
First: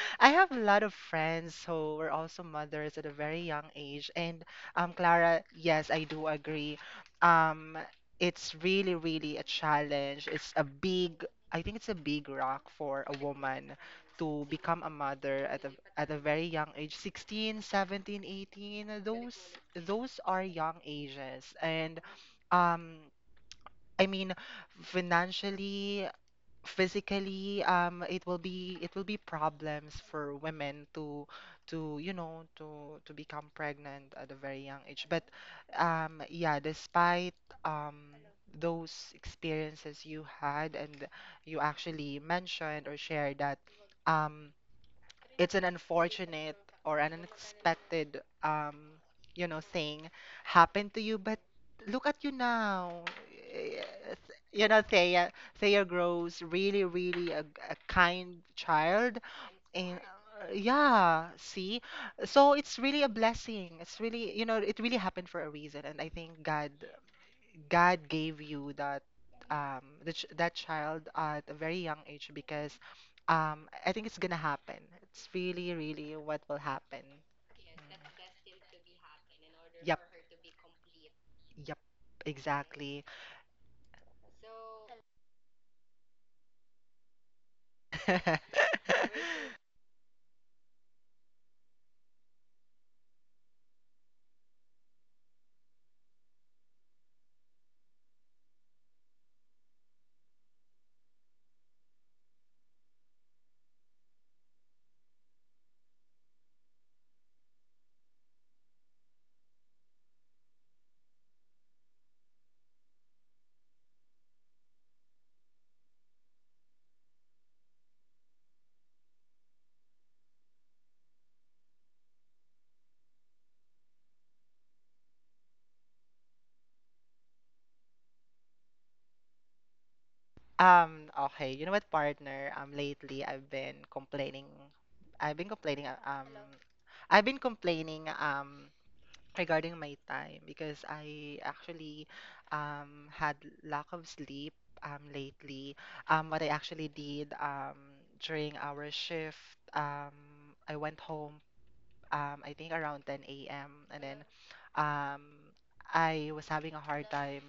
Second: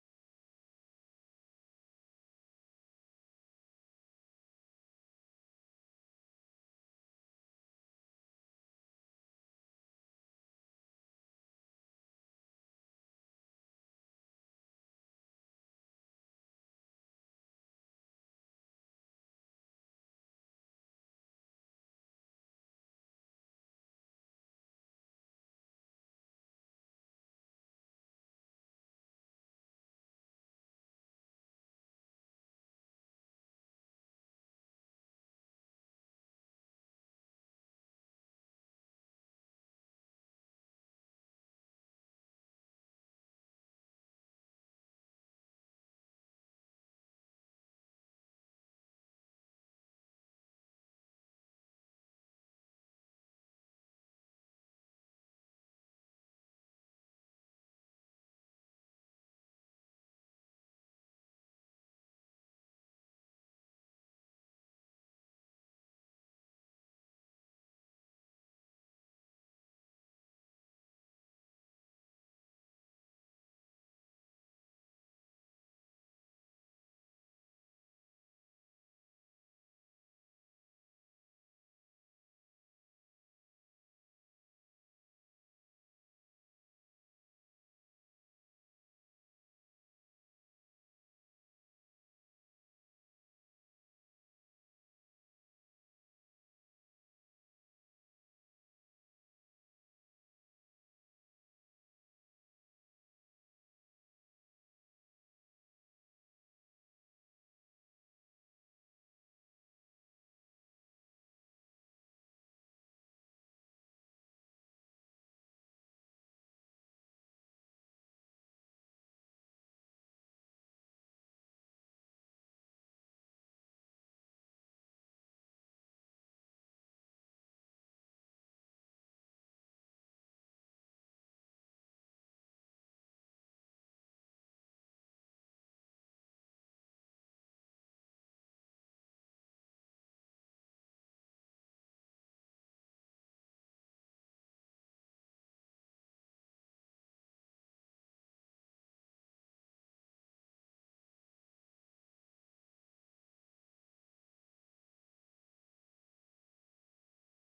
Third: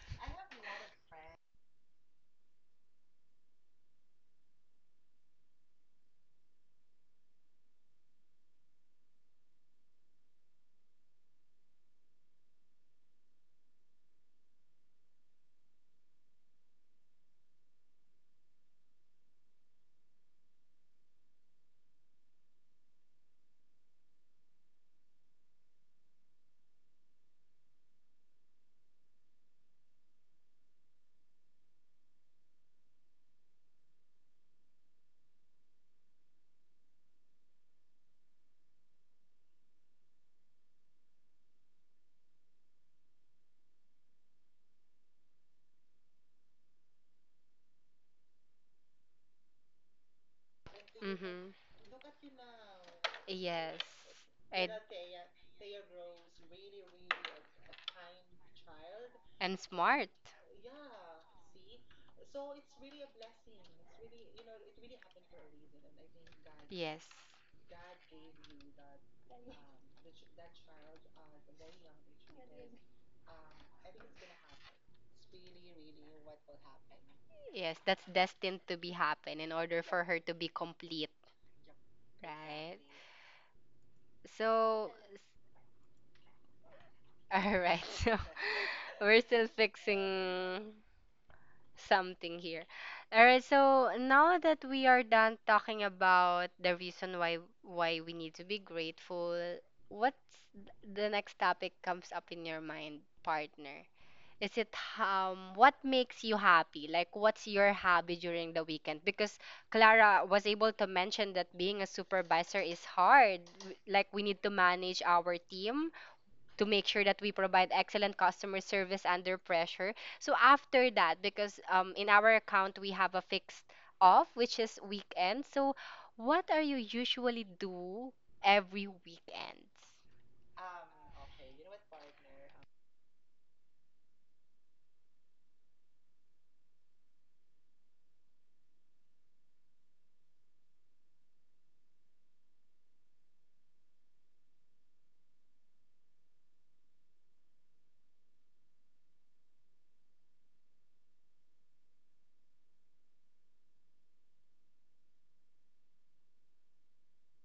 Speaker 1: I have a lot of friends who were also mothers at a very young age. And, um, Clara, yes, I do agree. Um, it's really, really a challenge. It's a big, I think it's a big rock for a woman to become a mother at a, at a very young age: sixteen, seventeen, eighteen. uh, those those are young ages, and um I mean financially, physically, um it will be, it will be problems for women to to you know to to become pregnant at a very young age. But um yeah, despite um those experiences you had, and you actually mentioned or shared that um it's an unfortunate or an unexpected, um you know thing happened to you, but
Speaker 2: Mm-hmm.
Speaker 1: look at you now. Eh, you know, Thea, Thea grows really, really a, a kind child.
Speaker 2: And
Speaker 1: And
Speaker 2: smart.
Speaker 1: uh, yeah, see, so it's really a blessing. It's really, you know, it really happened for a reason, and I think God
Speaker 2: Yes,
Speaker 1: God gave you that, um the ch that child at a very young age, because um I think it's gonna happen. It's really, really what will happen.
Speaker 2: yes, that's destined
Speaker 1: Mm.
Speaker 2: to be happen in order for
Speaker 1: Yep.
Speaker 2: her to be complete,
Speaker 1: Yep,
Speaker 2: right?
Speaker 1: exactly.
Speaker 2: Exactly. So, all right. So, we're still fixing something here. All right, so now that we are done talking about the reason why why we need to be grateful, what's th- the next topic comes up in your mind, partner? Is it um, what makes you happy? Like what's your hobby during the weekend? Because Clara was able to mention that being a supervisor is hard. W- Like we need to manage our team to make sure that we provide excellent customer service under pressure. So after that, because um, in our account we have a fixed off, which is weekend. So what are you usually do every weekend?
Speaker 1: Um, okay, you know what, partner? Um, lately I've been complaining. I've been complaining. Uh, Um, I've been complaining. Um, regarding my time, because I actually um, had lack of sleep, um, lately. Um, what I actually did, um, during our shift, um, I went home um, I think around ten a m. And then um, I was having a hard time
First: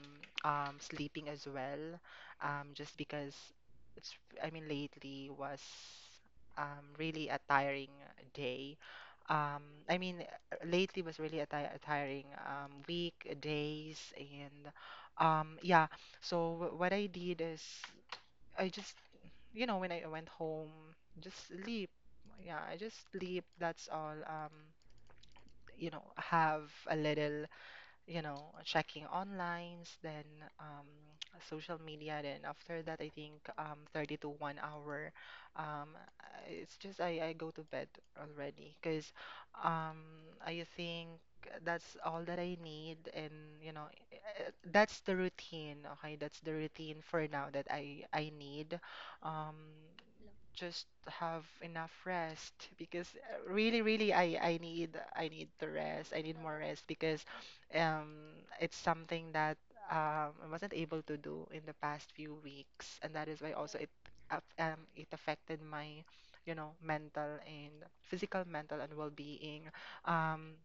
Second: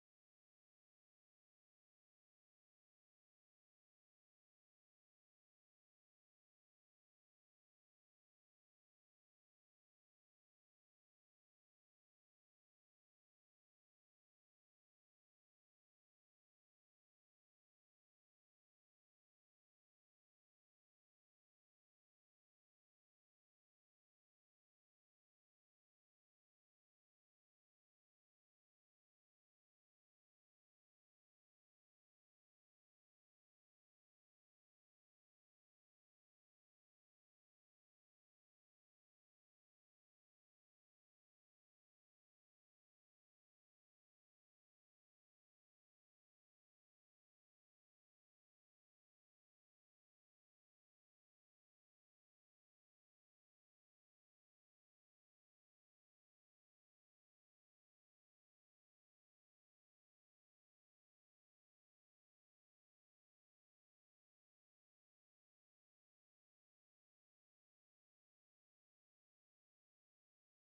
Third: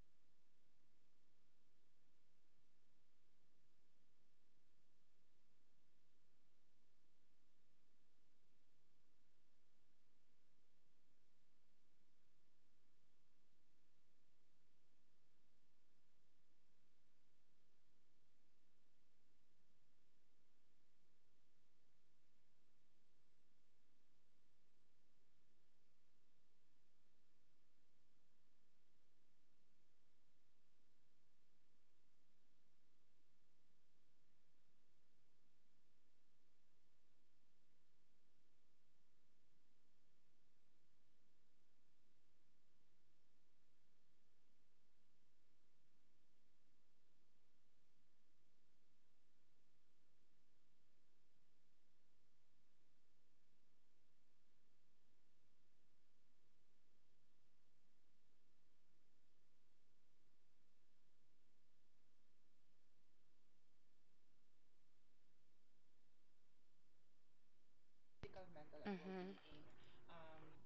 Speaker 1: um, sleeping as well, um, just because it's, I mean, lately was um, really a tiring day. Um, I mean, lately was really a, ti a tiring um, week, days, and um, yeah. So wh- what I did is I just, you know, when I went home, just sleep. Yeah, I just sleep. That's all. Um, you know, have a little, you know, checking onlines, then um, social media, then after that, I think um, thirty to one hour. Um, it's just I, I go to bed already, because um, I think that's all that I need. And you know, eh, that's the routine. Okay, that's the routine for now that I I need. Um, just have enough rest, because uh, really, really I I need I need to rest. I need more rest, because um, it's something that um, I wasn't able to do in the past few weeks, and that is why also it af- um, it affected my, you know, mental and physical, mental and
Speaker 2: Mhm.
Speaker 1: well-being. Um,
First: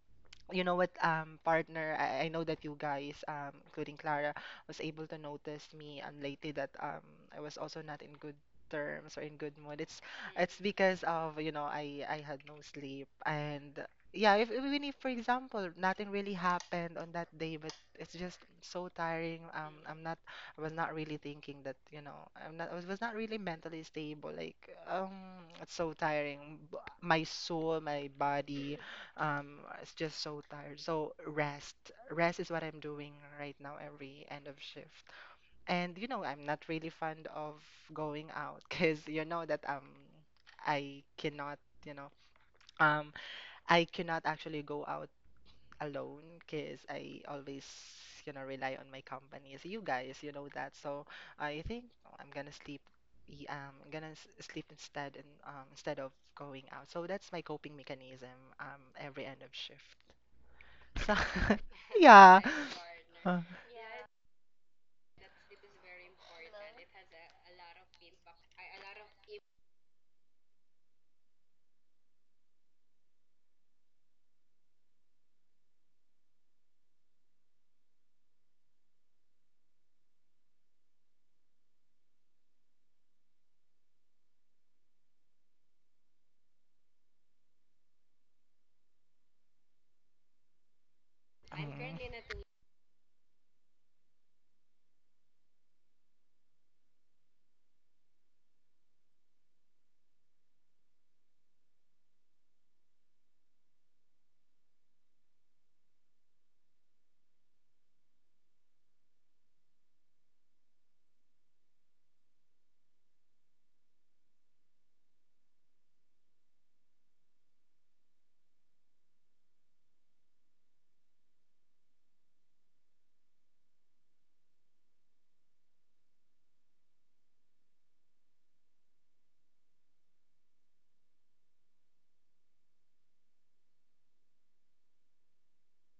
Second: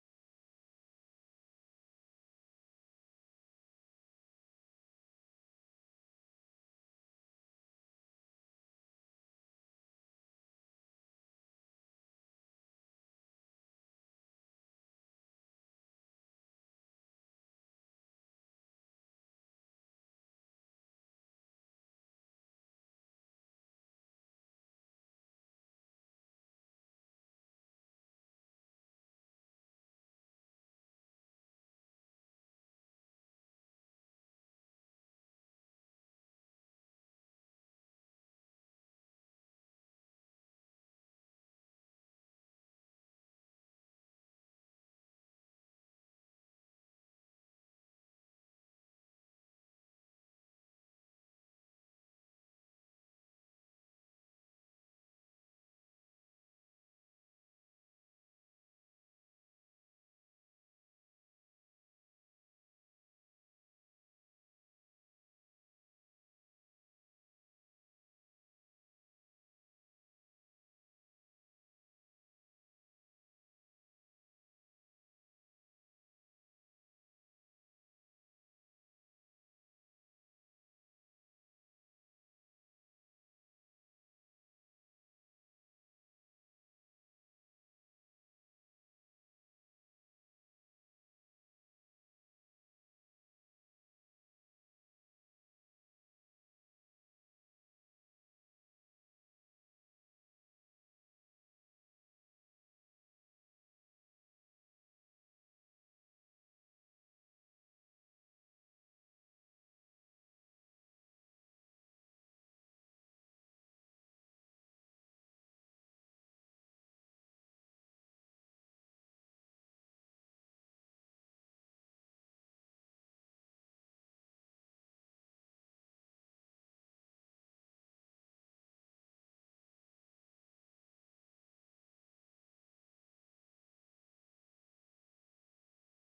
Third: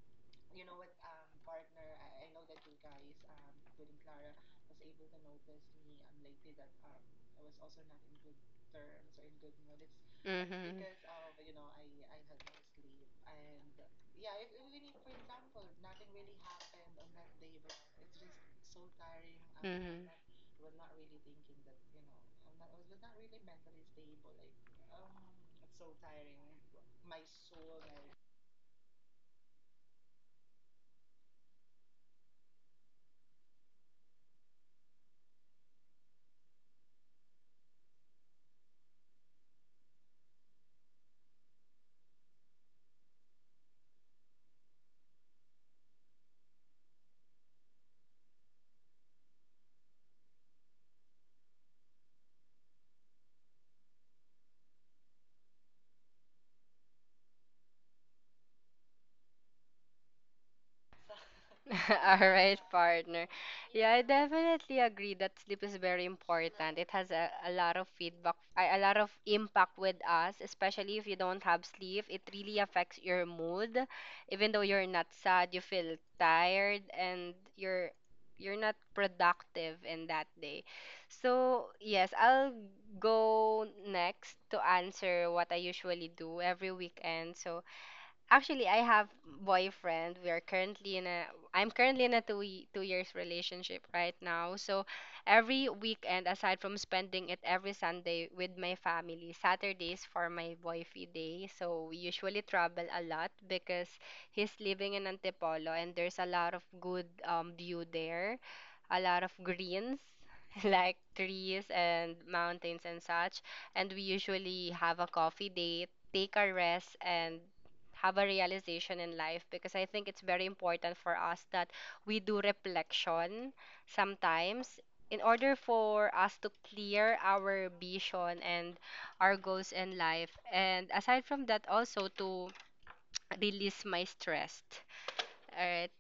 Speaker 1: you know what, um, partner, I, I know that you guys, um, including Clara, was able to notice me unlately that um, I was also not in good terms or in good mood. It's it's
Speaker 2: Mm-hmm.
Speaker 1: because of, you know, I I had no sleep. And yeah, if even if, for example, nothing really happened on that day, but it's just so tiring. Um, I'm not, I was not really thinking that, you know, I'm not, I was not really mentally stable. Like,
Speaker 2: Mm-hmm.
Speaker 1: um, it's so tiring. B- My soul, my body, um, it's just so tired. So rest, rest is what I'm doing right now every end of shift. And you know, I'm not really fond of going out, because you know that um, I cannot, you know, um, I cannot actually go out alone, because I always, you know, rely on my company. So you guys, you know that. So I think I'm gonna sleep. y- Um, I'm gonna s- sleep instead, and um, instead of going out. So that's my coping mechanism, um, every end of shift. Sa
Speaker 2: All
Speaker 1: yeah.
Speaker 2: right, partner.
Speaker 1: Uh,
Speaker 2: Yeah, I definitely agree that sleep is very important. It has a, a lot of feedback, a, a lot of impact with us, especially if you don't have sleep. It really affects your mood. Even though you're not sad, you feel tired, and you're you're not productive in that day. So, yes, I'll go next to answer what I usually do every weekend. So, actually, I have boyfriend. We are currently in a I'm currently in a
Speaker 1: mm.
Speaker 2: two ye- two years relationship right now. So every weekend, aside from spending it every Sunday with my family, Saturdays for my boyfriend day. So we usually travel a lot because he's living in Antipolo, and there's a lot of good um, view there, a lot of greens. Like trees and mountains and such, and we usually have a coffee date, take a rest, and have a realization in life because I think it's very important for us that we do reflection sometimes in order for us to clear our vision and our goals in life. And aside from that, also to release my stress. All right.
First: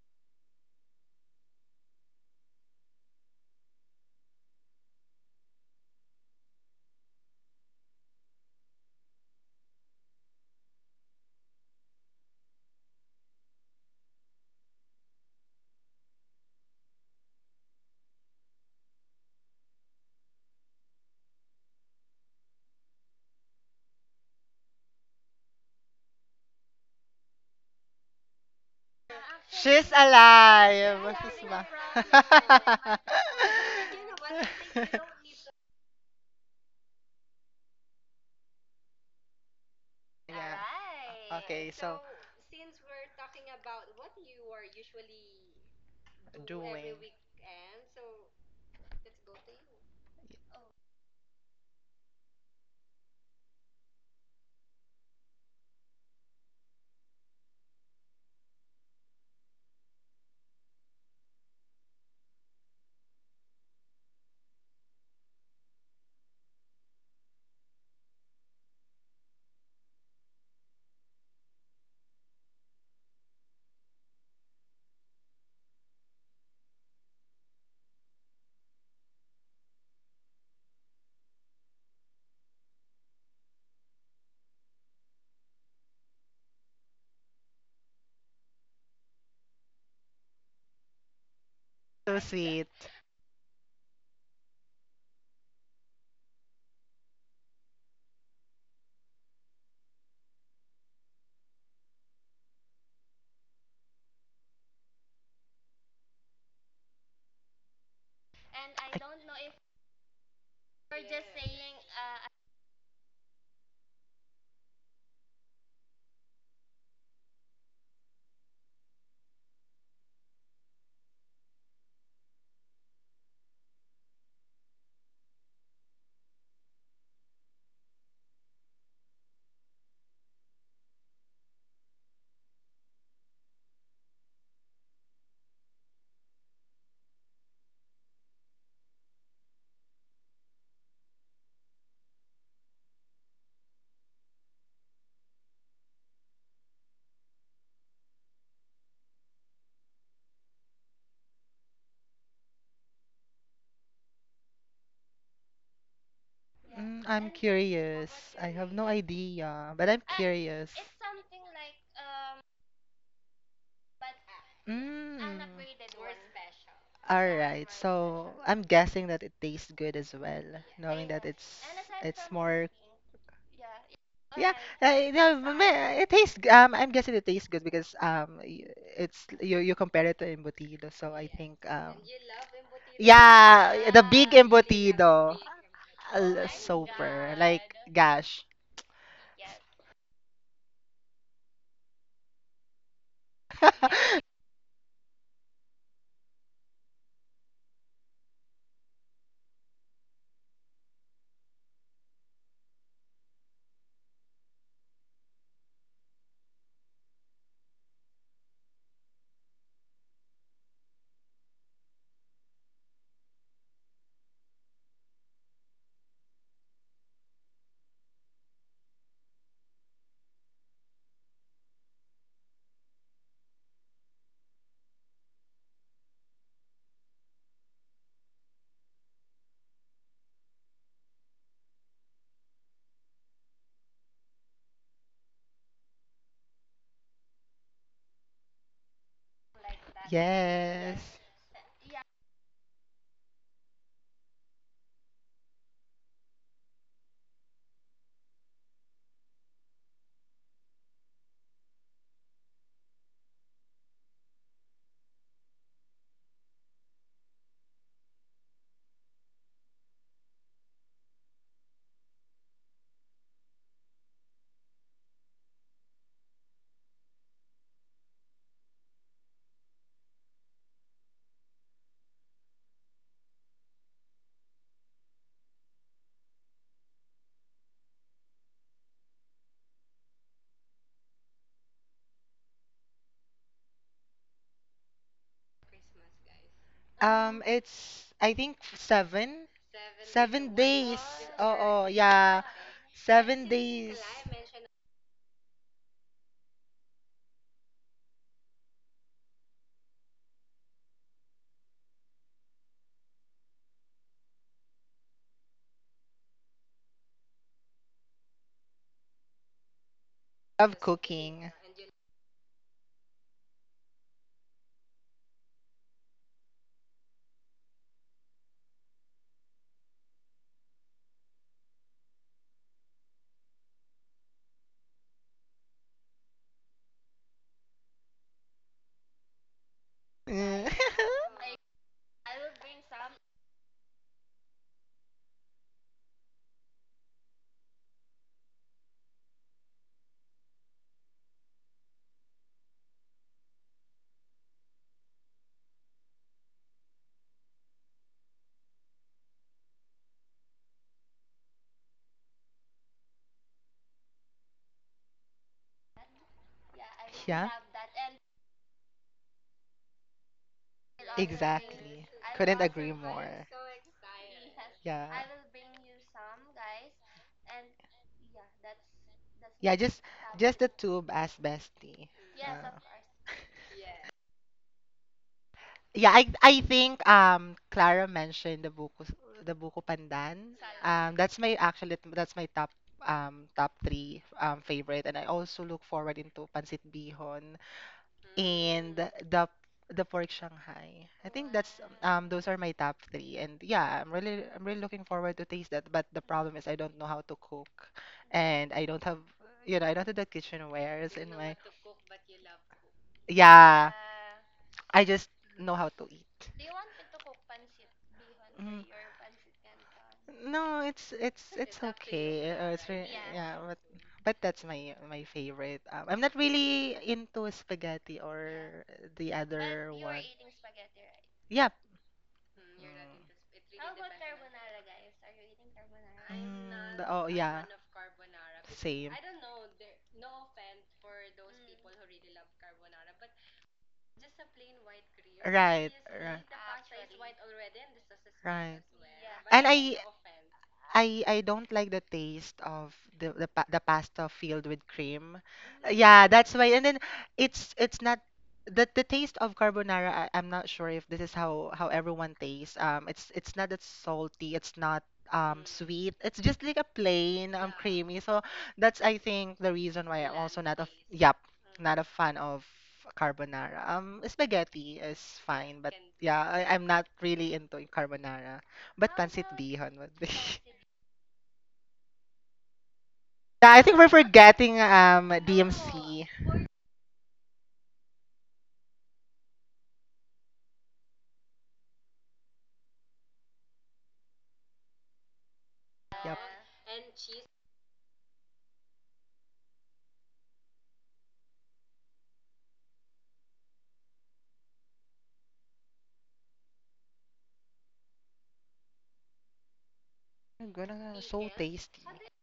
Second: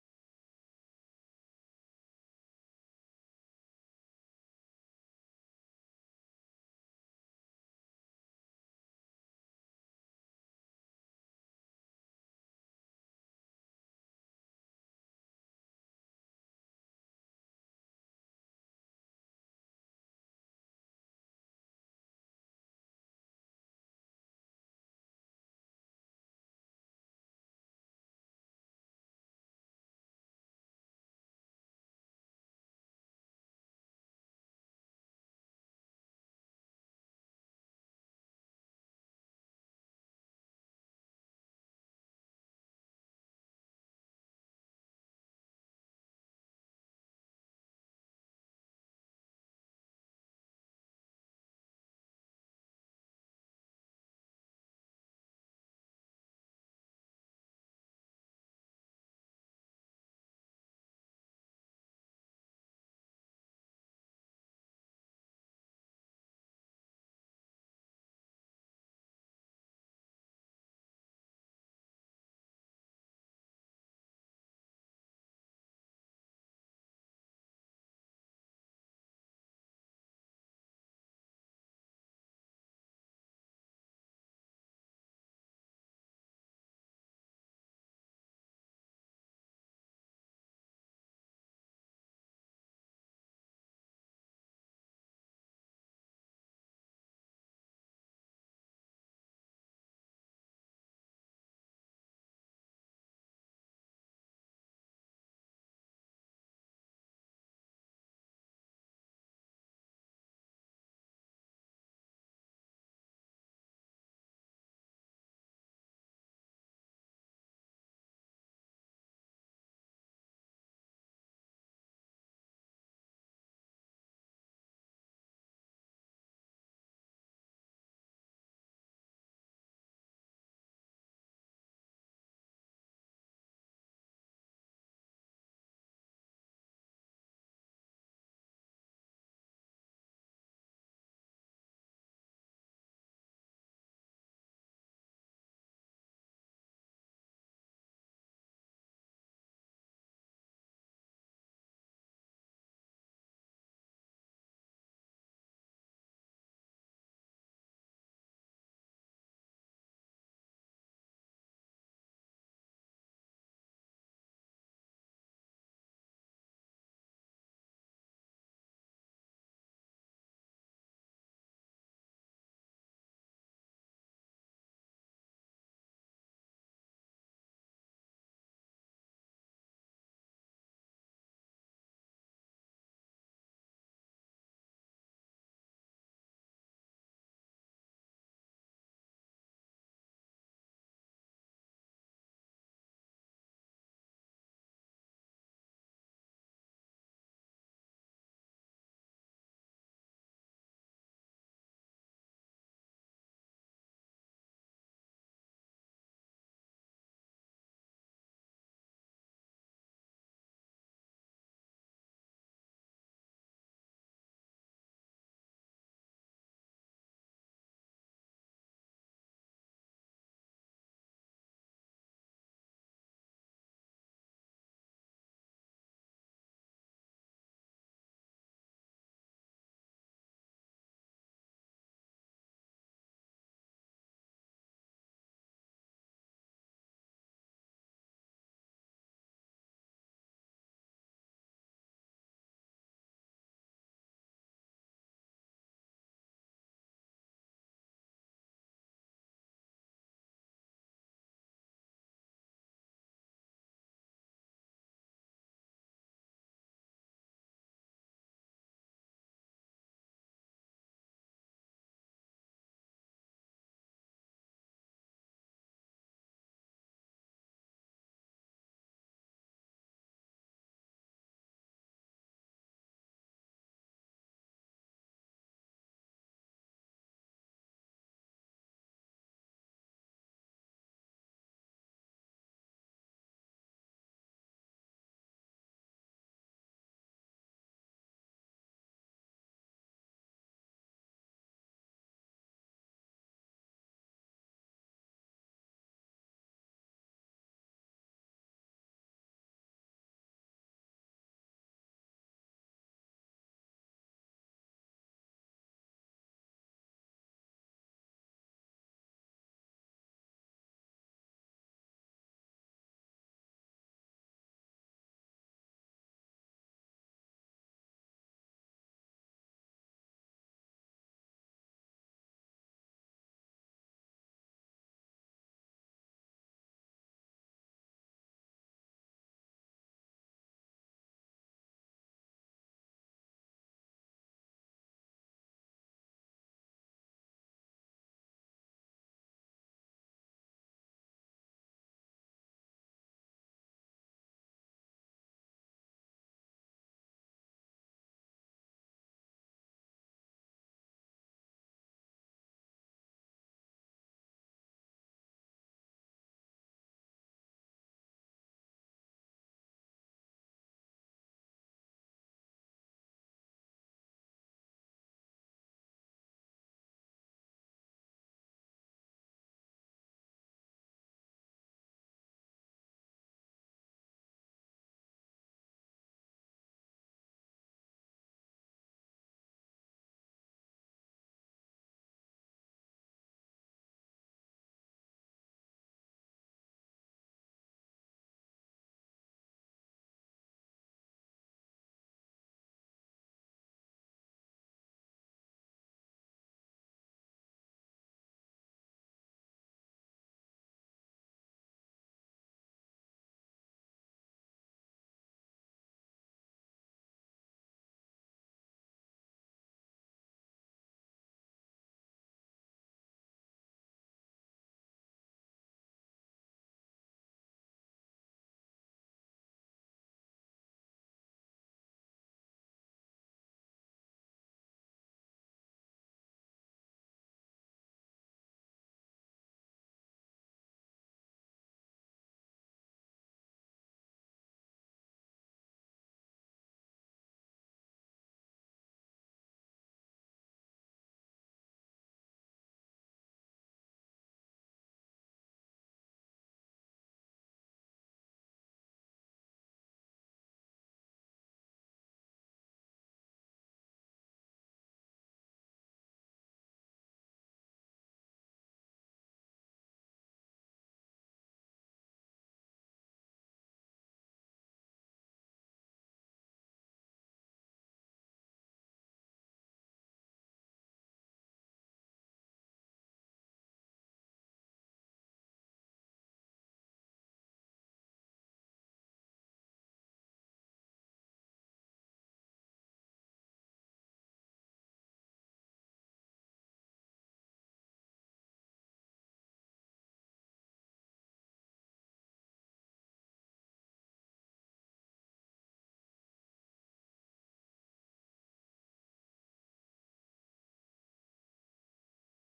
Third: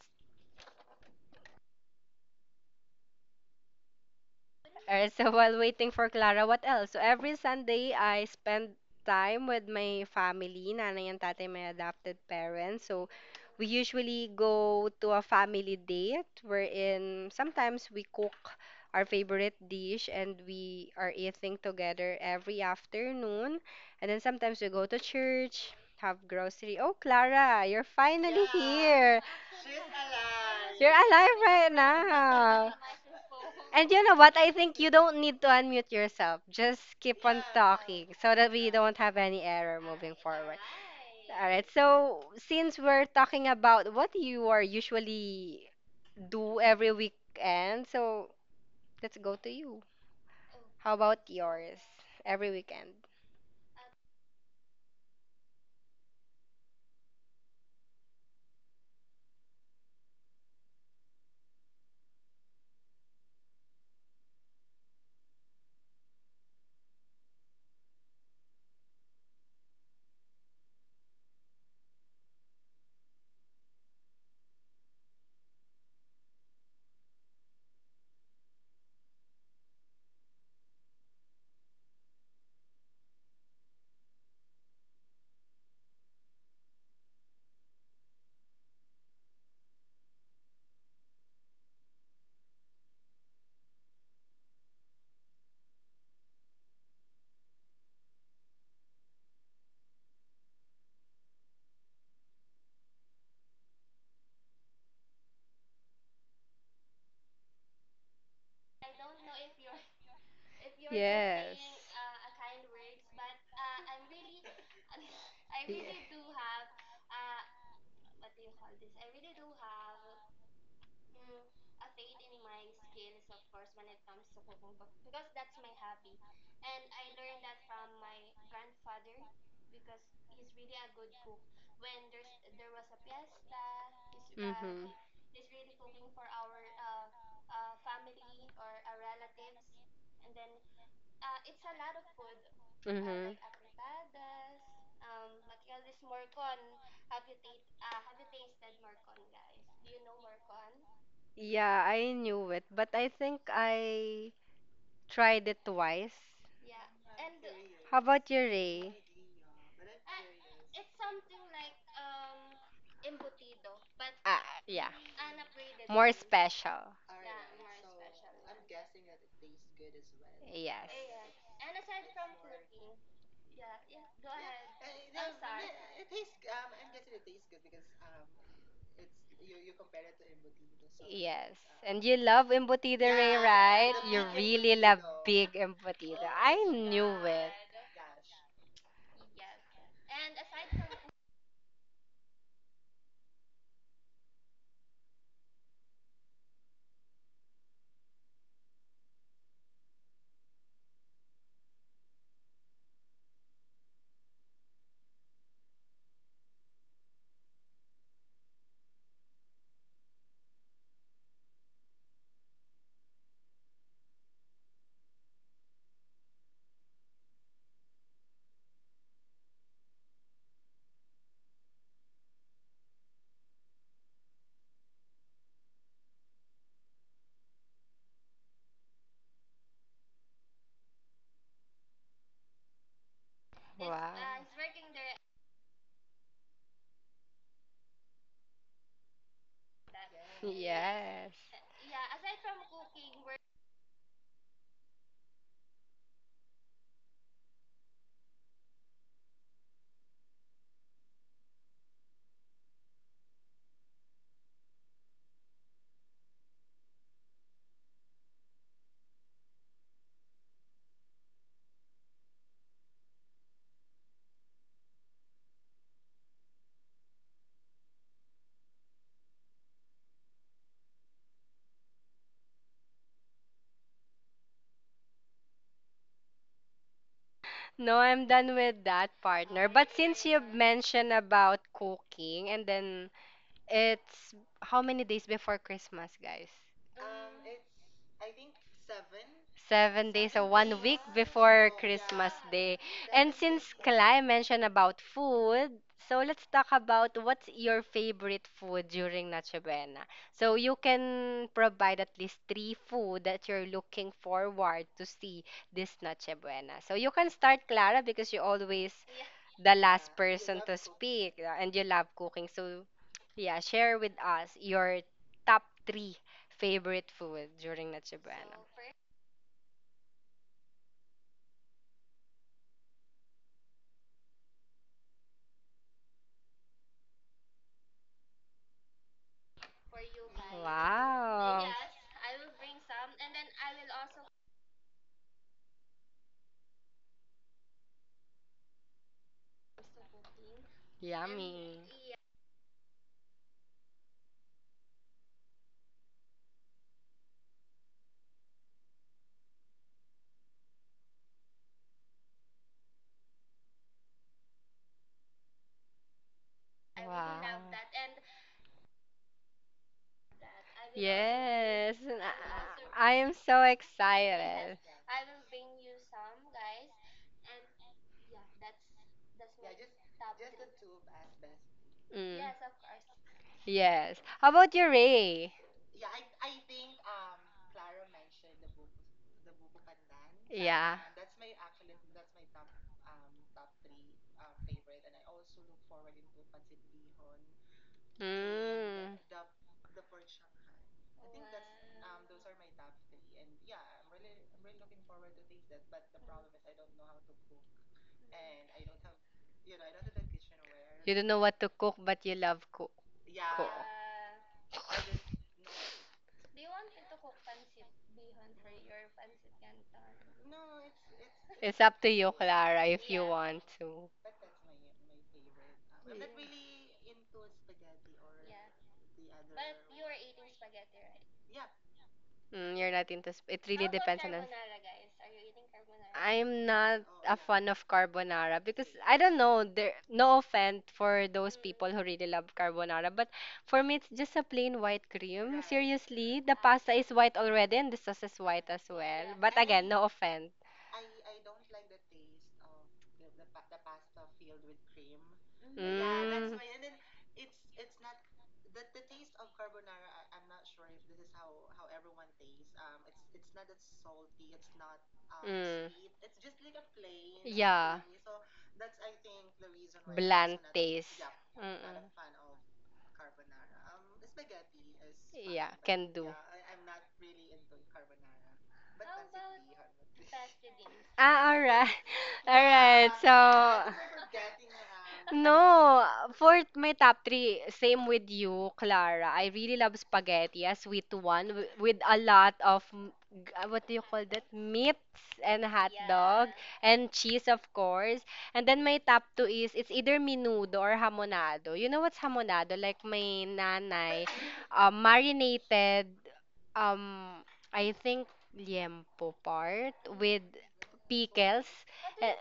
Speaker 2: Alright, so while waiting for Clara, what else? So every Sunday, I spend time with my family, nanay and tatay, my adopted parents. So we usually go to a family date wherein sometimes we cook our favorite dish, and we are eating together every afternoon. And then sometimes we go to church, have grocery. Oh, Clara, you're finally here.
Speaker 1: She's
Speaker 2: You're
Speaker 1: alive.
Speaker 2: alive
Speaker 1: She's ba?
Speaker 2: right now. And you know what? I think you don't need to unmute yourself. Just keep on talking so that we don't have any error moving forward.
Speaker 1: Yeah.
Speaker 2: All right.
Speaker 1: Okay, so
Speaker 2: So, since we're talking about what you are usually do
Speaker 1: doing
Speaker 2: every weekend, so let's go to you. How about yours? Every weekend.
Speaker 1: so sweet.
Speaker 2: Yes. Yeah. Mm, a fade in my skills, of course, when it comes to cooking, but because that's my hobby. And I learned that from my grandfather because he's really a good cook. When there's there was a fiesta, he's uh, mm-hmm, he's really cooking for our uh, uh, family or our relatives. And then uh, it's a lot of food, uh, mm-hmm, like afritadas. Um, what else is morcon? Have you, ta- uh, have you tasted morcon, guys? Do you know morcon? Yeah, I knew it, but I think I tried it twice.
Speaker 1: I, mm, I'm
Speaker 2: How
Speaker 1: curious.
Speaker 2: about you,
Speaker 1: I have no
Speaker 2: Ray?
Speaker 1: idea, but I'm curious.
Speaker 2: Ah, yeah.
Speaker 1: Mm.
Speaker 2: More special.
Speaker 1: All right. So I'm guessing that it tastes good as well,
Speaker 2: Yes.
Speaker 1: knowing that it's it's more. Yeah, uh, no, but may- it tastes. g- Um, I'm guessing it tastes good, because um, y- it's you, you compare it to embutido, so I
Speaker 2: Yes.
Speaker 1: think um,
Speaker 2: And you love embutido, Ray,
Speaker 1: yeah,
Speaker 2: right?
Speaker 1: the
Speaker 2: You
Speaker 1: big
Speaker 2: really love
Speaker 1: embutido,
Speaker 2: big embutido.
Speaker 1: uh,
Speaker 2: I knew
Speaker 1: super.
Speaker 2: it.
Speaker 1: Like, gosh.
Speaker 2: Yes. And aside from this, wow, uh, he's working there.
Speaker 1: Yes.
Speaker 2: Yes. Yeah, aside from cooking, we're, no, I'm done with that, partner. But since you, okay, mentioned about cooking, and then it's, how many days before Christmas, guys?
Speaker 1: Um, it's I think seven,
Speaker 2: Seven days, so
Speaker 1: seven
Speaker 2: one
Speaker 1: days.
Speaker 2: week
Speaker 1: Oh,
Speaker 2: before
Speaker 1: oh,
Speaker 2: Christmas
Speaker 1: yeah,
Speaker 2: Day. And
Speaker 1: seven
Speaker 2: since
Speaker 1: days
Speaker 2: Kalai mentioned about food, so let's talk about what's your favorite food during Noche Buena. So you can provide at least three food that you're looking forward to see this Noche Buena. So you can start, Clara, because you always the last person to
Speaker 1: of
Speaker 2: speak,
Speaker 1: cooking.
Speaker 2: yeah, and you love cooking. So yeah, share with us your top three favorite food during Noche Buena. Uh,
Speaker 1: Mm.
Speaker 2: wow, yes, I will bring some, and then I will also comes to cooking. Yummy, yeah, really. Wow.
Speaker 1: Yeah,
Speaker 2: Yes.
Speaker 1: exactly.
Speaker 2: And
Speaker 1: Couldn't agree
Speaker 2: I I am
Speaker 1: more.
Speaker 2: so, yes, excited.
Speaker 1: Yeah,
Speaker 2: I will bring you some, guys, and yeah, that's
Speaker 1: yeah,
Speaker 2: that's
Speaker 1: just just the tube as bestie.
Speaker 2: mm. Yes,
Speaker 1: Uh,
Speaker 2: of course. Yes. How about your, Ray?
Speaker 1: Yeah, I I think um Clara mentioned the Buko the Buko Pandan.
Speaker 2: Yeah.
Speaker 1: Um that's my actually that's my
Speaker 2: Two.
Speaker 1: top um top three um favorite, and I also look forward into Pancit Bihon and
Speaker 2: Mm.
Speaker 1: the the pork Shanghai. I think that's um those are my top three. And yeah, I'm really I'm really looking forward to taste that, but the problem is I don't know how to cook, and I don't have, you know, I don't have the
Speaker 2: You
Speaker 1: kitchenwares
Speaker 2: don't
Speaker 1: in
Speaker 2: know
Speaker 1: my,
Speaker 2: what to cook, but you love cook. Cook.
Speaker 1: yeah, I just know how to eat.
Speaker 2: Do you want to cook pancit bihon for
Speaker 1: Mm.
Speaker 2: your pancit canton?
Speaker 1: No, it's it's it's
Speaker 2: It's up to you,
Speaker 1: okay. Uh, it's
Speaker 2: Clara,
Speaker 1: re
Speaker 2: if you, yeah,
Speaker 1: Yeah,
Speaker 2: want
Speaker 1: but
Speaker 2: to.
Speaker 1: but that's my my favorite. Um, I'm not really into spaghetti or the other
Speaker 2: Were
Speaker 1: one.
Speaker 2: eating spaghetti, right?
Speaker 1: Yeah.
Speaker 2: Mm, you're not into. Sp- it
Speaker 1: Mm.
Speaker 2: really depends on us. I'm
Speaker 1: Mm,
Speaker 2: not
Speaker 1: the- oh
Speaker 2: a
Speaker 1: yeah,
Speaker 2: fan of carbonara because
Speaker 1: same.
Speaker 2: I don't know. There, no offense for those people who really love carbonara, but for me, it's just a plain white cream.
Speaker 1: Right. Right.
Speaker 2: Seriously, the pasta is white already and the sauce is white
Speaker 1: Right.
Speaker 2: as well. But
Speaker 1: And
Speaker 2: again,
Speaker 1: I
Speaker 2: no offense.
Speaker 1: I I don't like the taste of the the, pa- the pasta filled with cream. Uh, Yeah, that's
Speaker 2: Mm.
Speaker 1: why. And then it's it's not the the taste of carbonara. I, I'm not sure if this is how how everyone tastes. Um, it's it's not that salty. It's not um
Speaker 2: Mm.
Speaker 1: sweet. It's just like a plain um
Speaker 2: Yeah.
Speaker 1: creamy. So that's I think the reason why I'm
Speaker 2: Bland
Speaker 1: also not a,
Speaker 2: taste.
Speaker 1: yeah, not
Speaker 2: Mm-mm.
Speaker 1: a fan of carbonara. Um, spaghetti is
Speaker 2: Yeah,
Speaker 1: fine, but
Speaker 2: can do.
Speaker 1: yeah, I, I'm not really into carbonara. But pancit bihon would be.
Speaker 2: Ah, all right. All right.
Speaker 1: Yeah, I
Speaker 2: So,
Speaker 1: think we're forgetting um
Speaker 2: no,
Speaker 1: D M C.
Speaker 2: for my top three, same with you, Clara. I really love spaghetti, a sweet one wi- with a lot of m- g- uh, what do you call that? Meats and hot
Speaker 1: Yep.
Speaker 2: dog, yeah, and cheese, of course. And then my top two is, it's either menudo or hamonado. You know what's hamonado? Like my nanay, um, marinated, um, I think liempo part with
Speaker 1: Oh, gonna- so
Speaker 2: pickles.
Speaker 1: tasty.
Speaker 2: Eh,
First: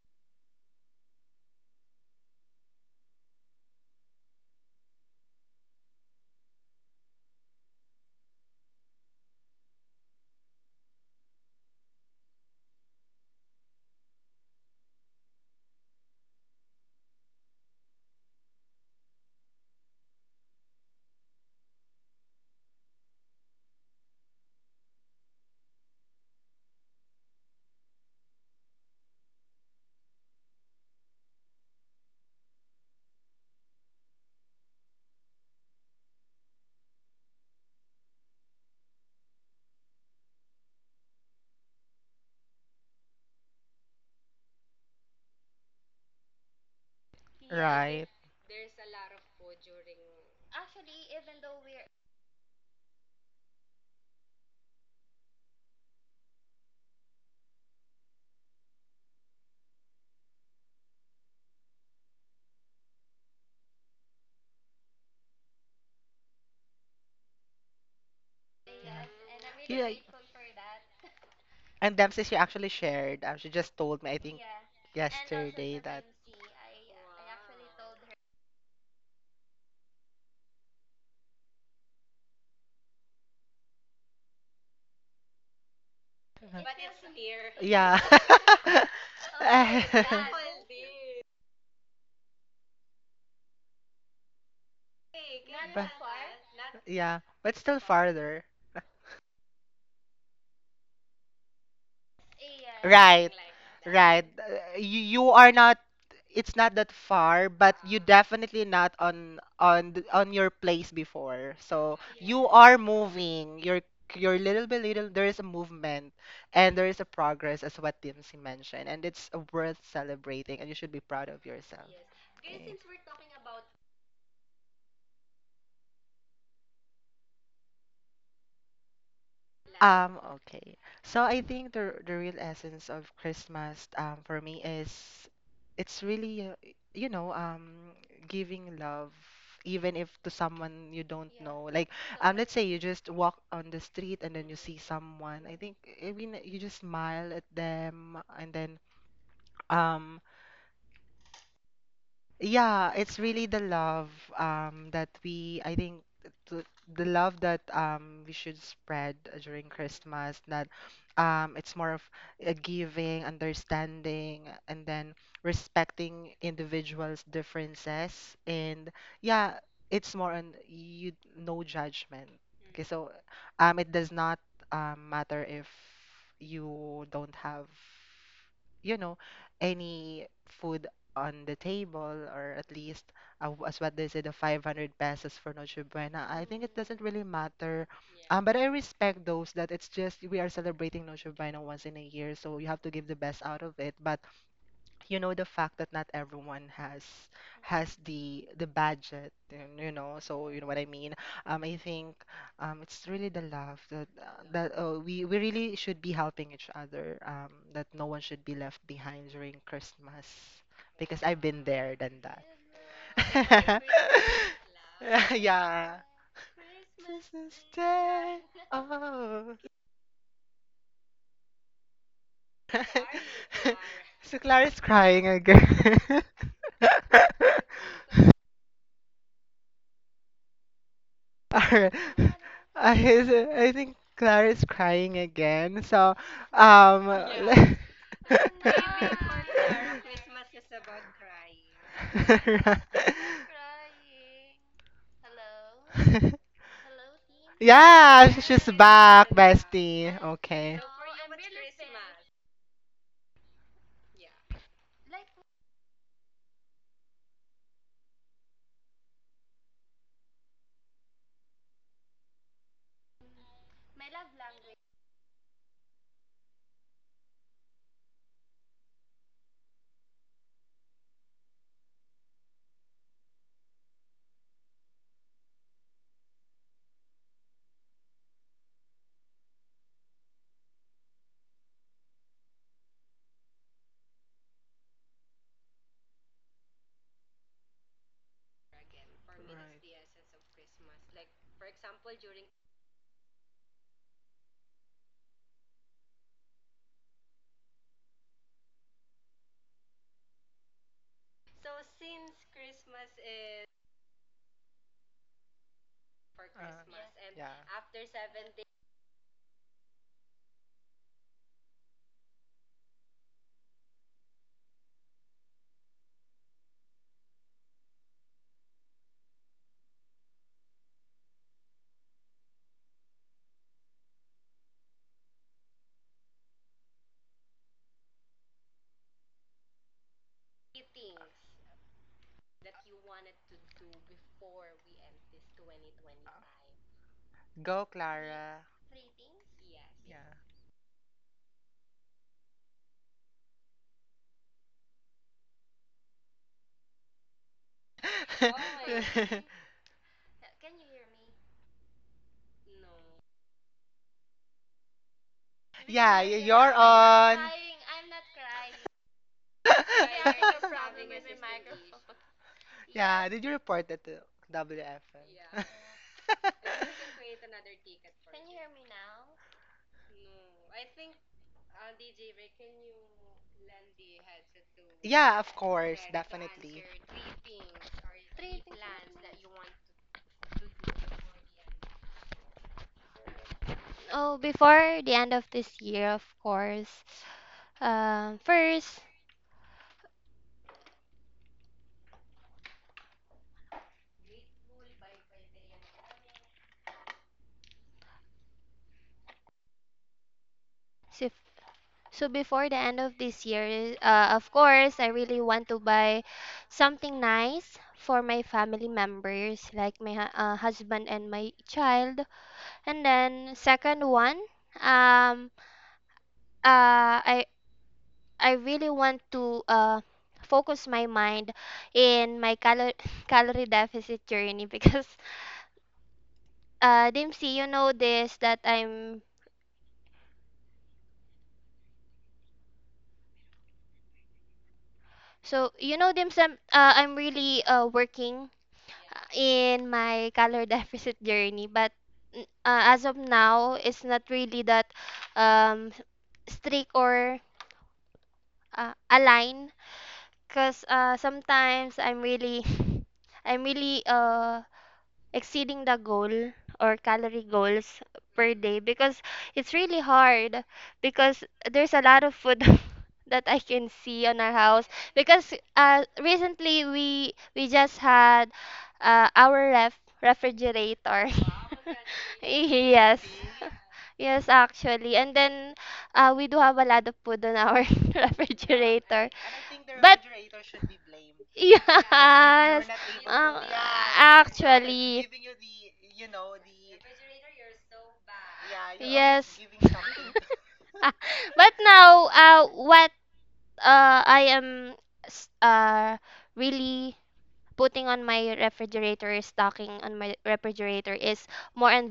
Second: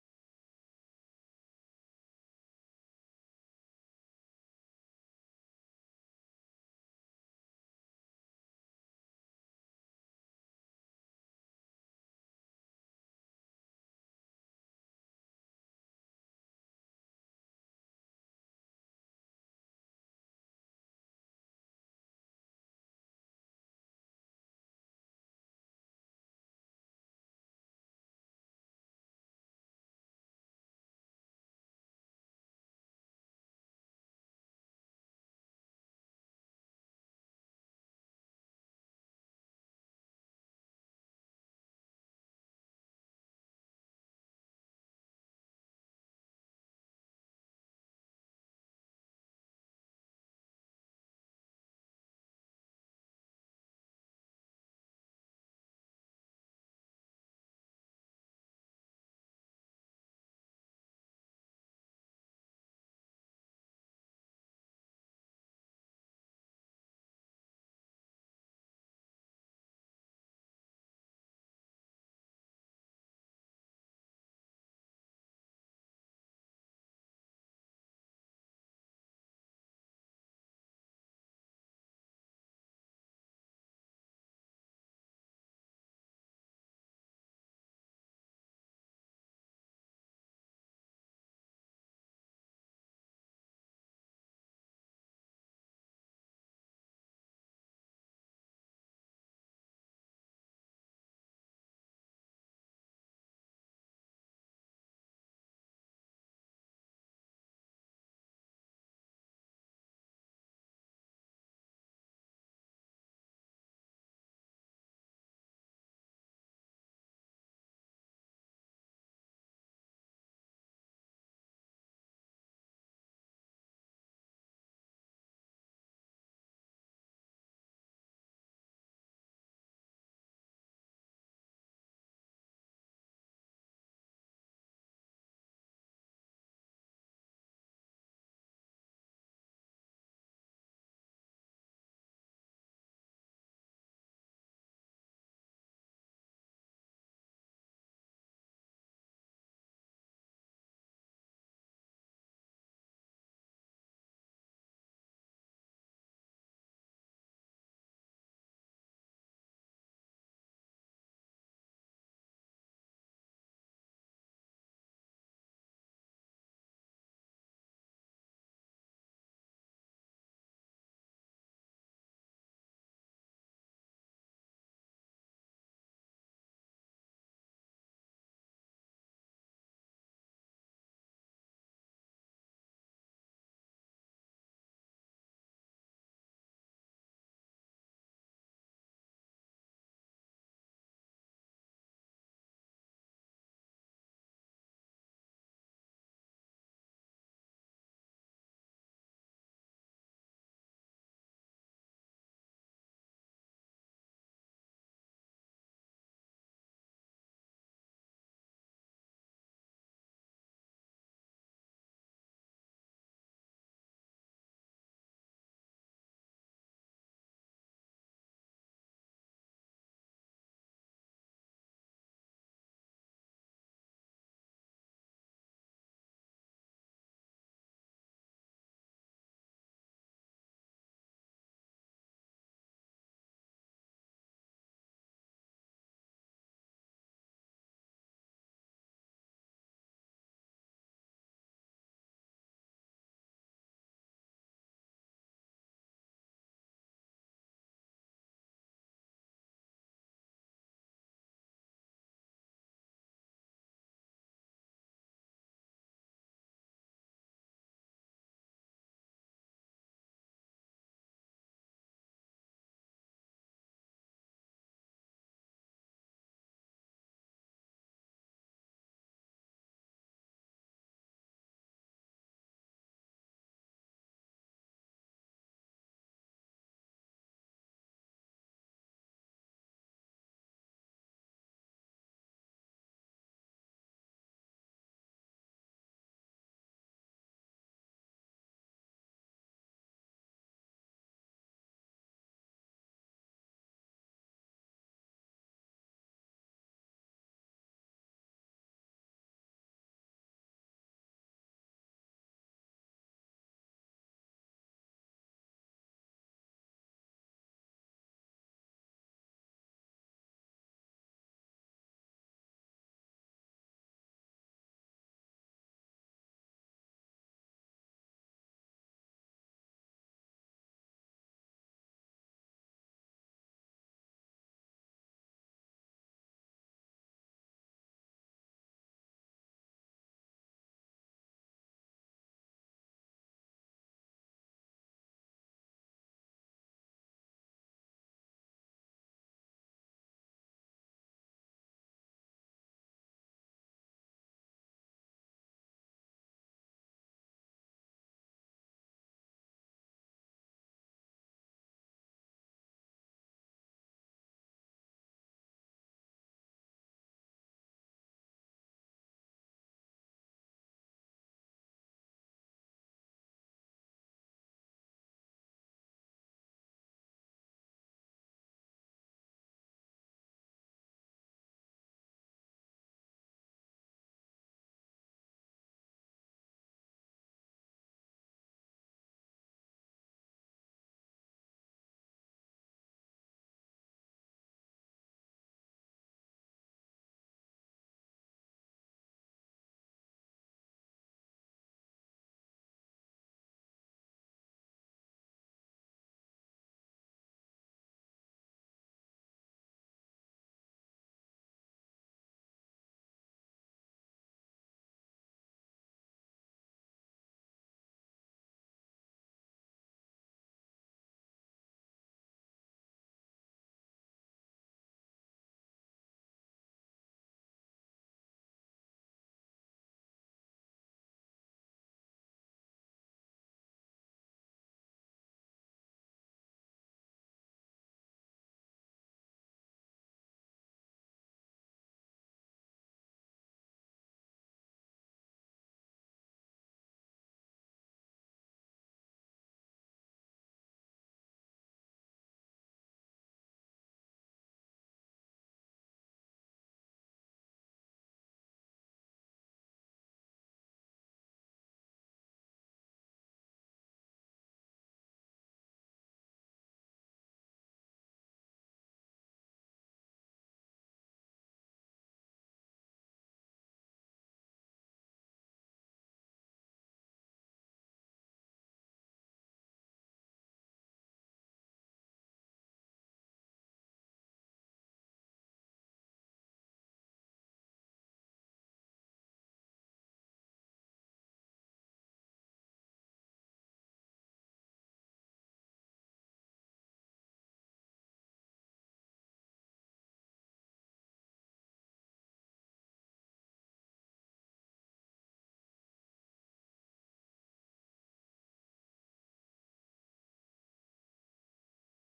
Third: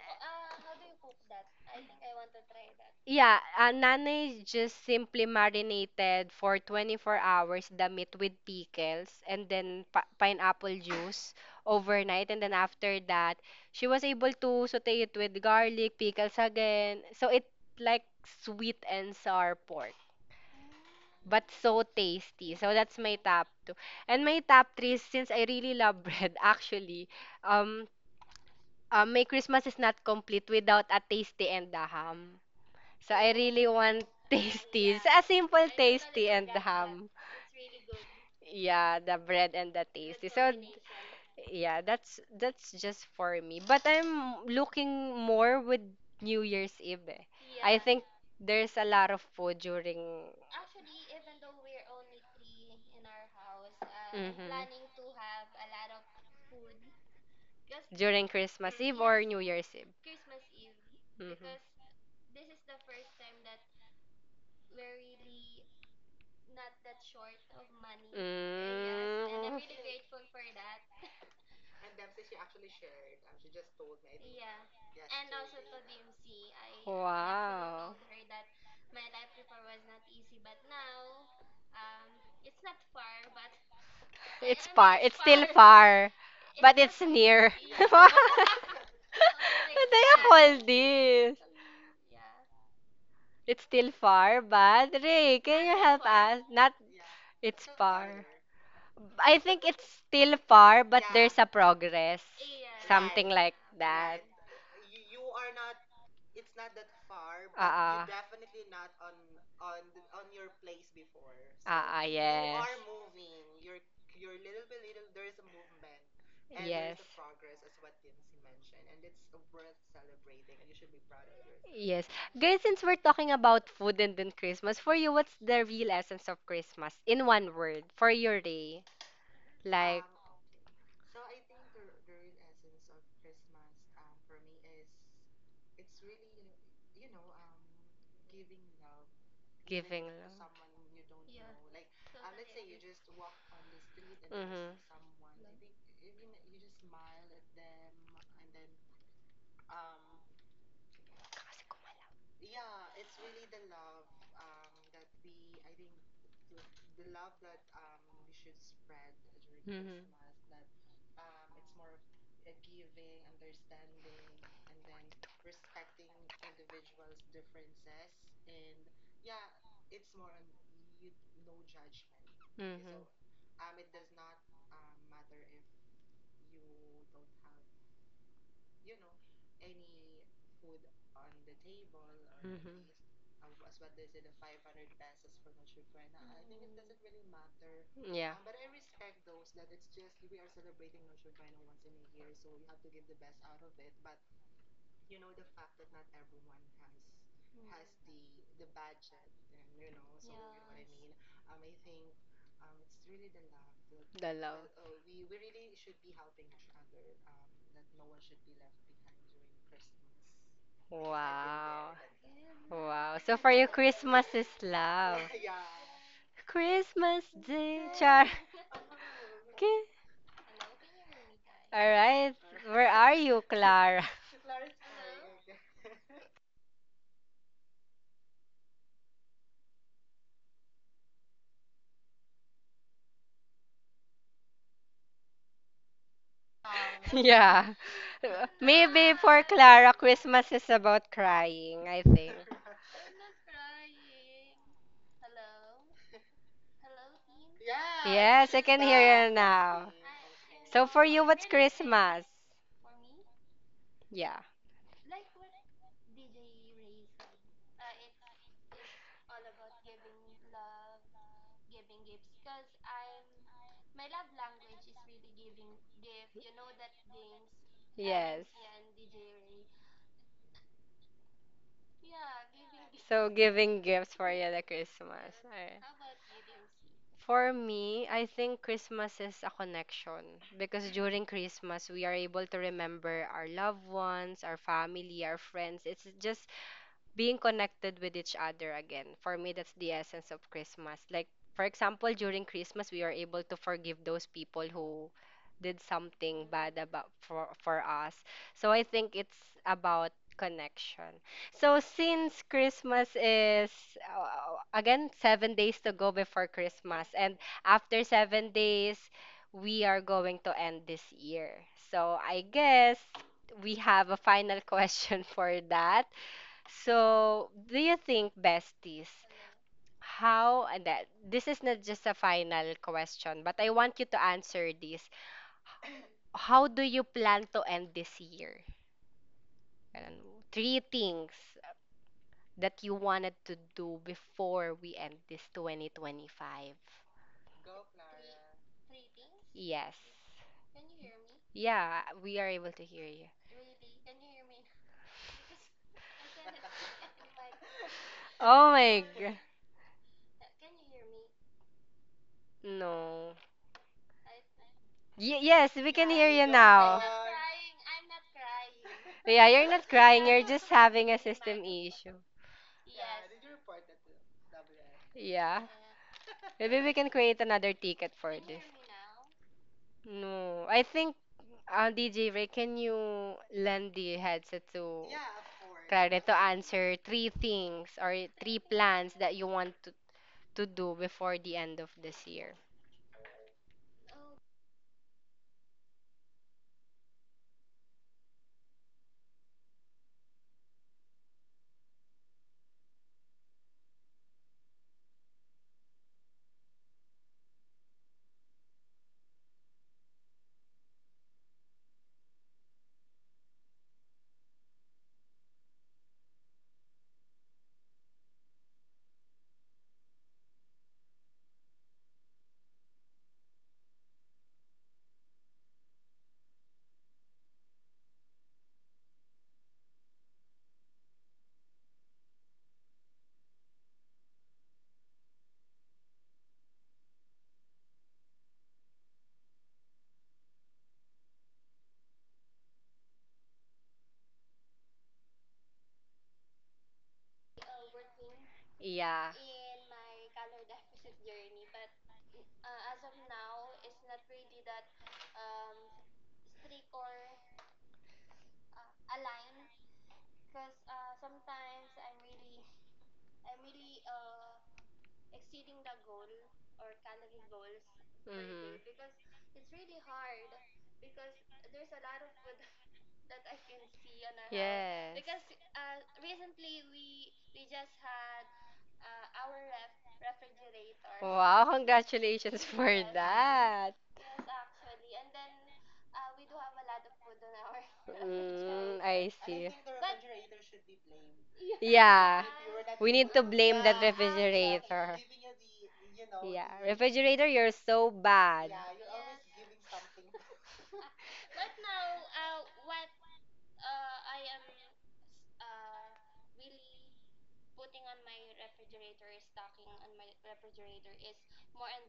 Speaker 2: yeah, uh, nanay just simply marinated for twenty-four hours the meat with pickles, and then pi pineapple juice overnight. And then after that, she was able to saute it with garlic, pickles again. So it like sweet and sour pork, but so tasty. So that's my top two. And my top three, since I really love bread, actually, um, um, my Christmas is not complete without a tasty and a ham. So I really want tasty. So a simple tasty and ham. Yeah, the bread and the tasty. So yeah, that's that's just for me. But I'm looking more with New Year's Eve. Eh. I think
Speaker 1: Right.
Speaker 2: there's a lot of food during, mhm, during Christmas Eve or New Year's Eve. Mhm. Mm.
Speaker 1: Yeah. And Dempsey, she actually shared. Um, she just told me, I think, yesterday that.
Speaker 2: Wow. It's far. It's still far, but it's
Speaker 1: Uh,
Speaker 2: near.
Speaker 1: yeah.
Speaker 2: What
Speaker 1: Okay, Eh,
Speaker 2: the heck all this? It's still far, but Ray, can you
Speaker 1: But
Speaker 2: help us? Not
Speaker 1: yeah, but
Speaker 2: it's
Speaker 1: still
Speaker 2: far.
Speaker 1: farther.
Speaker 2: I think it's still far, but there's a progress. Something
Speaker 1: Right.
Speaker 2: like that.
Speaker 1: Right. Uh, You you are not it's not that far, but you
Speaker 2: Ah, ah.
Speaker 1: definitely not on on th- on your place before. So
Speaker 2: Ah, ah,
Speaker 1: you
Speaker 2: yes.
Speaker 1: are moving. You're you're little by little. There is a movement, and there
Speaker 2: Yes.
Speaker 1: is a progress, as what Dimsy mentioned, and it's worth celebrating, and you should be proud of yourself.
Speaker 2: Yes. Guys,
Speaker 1: Okay.
Speaker 2: since we're talking about food and then Christmas, for you, what's the real essence of Christmas? In one word, for your day. Like,
Speaker 1: Um, okay. So I think the the real essence of Christmas um for me is it's really, uh, you know um giving love, even
Speaker 2: giving
Speaker 1: if to
Speaker 2: love.
Speaker 1: someone you don't know. Like, um let's say you just walk on the street and then you
Speaker 2: Mhm.
Speaker 1: see someone. I think, I mean, you just smile at them. And then um yeah, it's really the love um that we I think th- the love that um we should spread during Christmas, that um it's more of a giving, understanding, and then respecting individuals' differences. And yeah, it's more on you no judgment. Okay,
Speaker 2: Mhm.
Speaker 1: so um it does not um matter if you don't have, you know, any food on the table, or at
Speaker 2: Mhm.
Speaker 1: least uh, w- as what they say, the five hundred pesos for Noche Buena. I think it doesn't really matter,
Speaker 2: Mhm. Yeah.
Speaker 1: um but I respect those, that it's just, we are celebrating Noche Buena once in a year, so you have to give the best out of it. But you know the fact that not everyone has has the the budget, and, you know, so you know what I mean. um I think um it's really the love that
Speaker 2: The
Speaker 1: uh,
Speaker 2: love.
Speaker 1: that uh, we we really should be helping each other, um that no one should be left behind during Christmas, because I've been
Speaker 2: Wow.
Speaker 1: there than that.
Speaker 2: Wow. So for you, Christmas is love.
Speaker 1: Yeah.
Speaker 2: Christmas
Speaker 1: Christmas
Speaker 2: Day, Char.
Speaker 1: Day. Oh.
Speaker 2: Okay. All right. Where are you, Clara?
Speaker 1: So Clara's crying again. Alright. I, is- I think Clara's crying again. So, um,
Speaker 2: Yeah.
Speaker 1: le-
Speaker 2: Maybe for Clara, Christmas is about crying, I think.
Speaker 1: yeah,
Speaker 2: Yes, I
Speaker 1: she's
Speaker 2: can hear you now.
Speaker 1: bestie. Okay.
Speaker 2: So for you, what's Christmas? Yeah.
Speaker 1: Like
Speaker 2: Like with D J Racing, uh, it's it's all about giving love, giving gifts. Cause I'm, my love language is really giving gift. You know that James, and yes, and D J Ray. Yeah, giving gifts. So giving gifts for you the Christmas. Yes. Alright. How about you, D M C? For me, I think Christmas is a connection because during Christmas we are able to remember our loved ones, our family, our friends. It's just being connected with each other again. For me, that's the essence of Christmas. Like, for example, during Christmas, we are able to forgive those people who did something bad about for for us. So I think it's about connection. So since Christmas is uh, again seven days to go before Christmas, and after seven
Speaker 1: days.
Speaker 2: days we are going to end this year. So I guess we have a final question for that. So, do you think, besties, how and that this is not just a final question, but I want you to answer this. How do you plan to end this year? Ganun. Three things that you wanted to do before we end this twenty twenty-five.
Speaker 1: Go, Three, Clara. Three
Speaker 2: Yes.
Speaker 1: things?
Speaker 2: Yeah, we are able to hear you.
Speaker 1: God.
Speaker 2: Oh
Speaker 1: Can
Speaker 2: my god.
Speaker 1: you hear me?
Speaker 2: No. Y- yes, we
Speaker 1: Really,
Speaker 2: can
Speaker 1: yeah, y-
Speaker 2: hear
Speaker 1: because
Speaker 2: you
Speaker 1: you're I'm not
Speaker 2: now.
Speaker 1: on. Crying.
Speaker 2: Yeah, you're not crying,
Speaker 1: I'm
Speaker 2: you're
Speaker 1: not
Speaker 2: just
Speaker 1: crying.
Speaker 2: having a system issue.
Speaker 1: Yeah, yes. Did you report that to W F M? Yeah.
Speaker 2: Yeah.
Speaker 1: I
Speaker 2: Maybe we can create another ticket for this.
Speaker 1: hear me now?
Speaker 2: No, I think uh, D J Ray, can you lend the headset to
Speaker 1: Yeah, of course.
Speaker 2: Claire to answer three things or three plans that you want to, to do before the end of this year?
Speaker 1: Oh, before the end of this year, of course. Um, first, so, so before the end of this year, uh, of course, I really want to buy something nice for my family members, like my hu- uh, husband and my child. And then, second one, um, uh, I I really want to uh, focus my mind in my calor- calorie deficit journey because uh, Dimsy, you know this that I'm, so you know Dimsy, I'm, uh, I'm really uh, working uh,
Speaker 2: Yeah. Mhm.
Speaker 1: in my calorie deficit journey, but n- uh, as of now, it's not really that um, strict or uh, aligned, because uh, sometimes I'm really I'm really uh exceeding the goal or calorie goals per day, because it's really hard, because there's a lot of food that I can see on our house, because uh recently we we
Speaker 2: Yes.
Speaker 1: just had uh
Speaker 2: Uh, our
Speaker 1: our ref
Speaker 2: ref- refrigerator.
Speaker 1: refrigerator.
Speaker 2: Wow, congratulations for, yes,
Speaker 1: Yes.
Speaker 2: that.
Speaker 1: Yes, actually. And then uh we do have a lot of food on our refrigerator,
Speaker 2: Mm, I see.
Speaker 1: but yeah.
Speaker 2: Yeah.
Speaker 1: Yes.
Speaker 2: We need to blame that refrigerator.
Speaker 1: Actually.
Speaker 2: Yeah, refrigerator, you're so bad.
Speaker 1: Yes.
Speaker 2: But
Speaker 1: But now, uh, what uh, I am, s- uh, really
Speaker 2: putting
Speaker 1: putting
Speaker 2: on,
Speaker 1: on my refrigerator,
Speaker 2: knocking
Speaker 1: stocking
Speaker 2: on
Speaker 1: on
Speaker 2: my
Speaker 1: my refrigerator is more on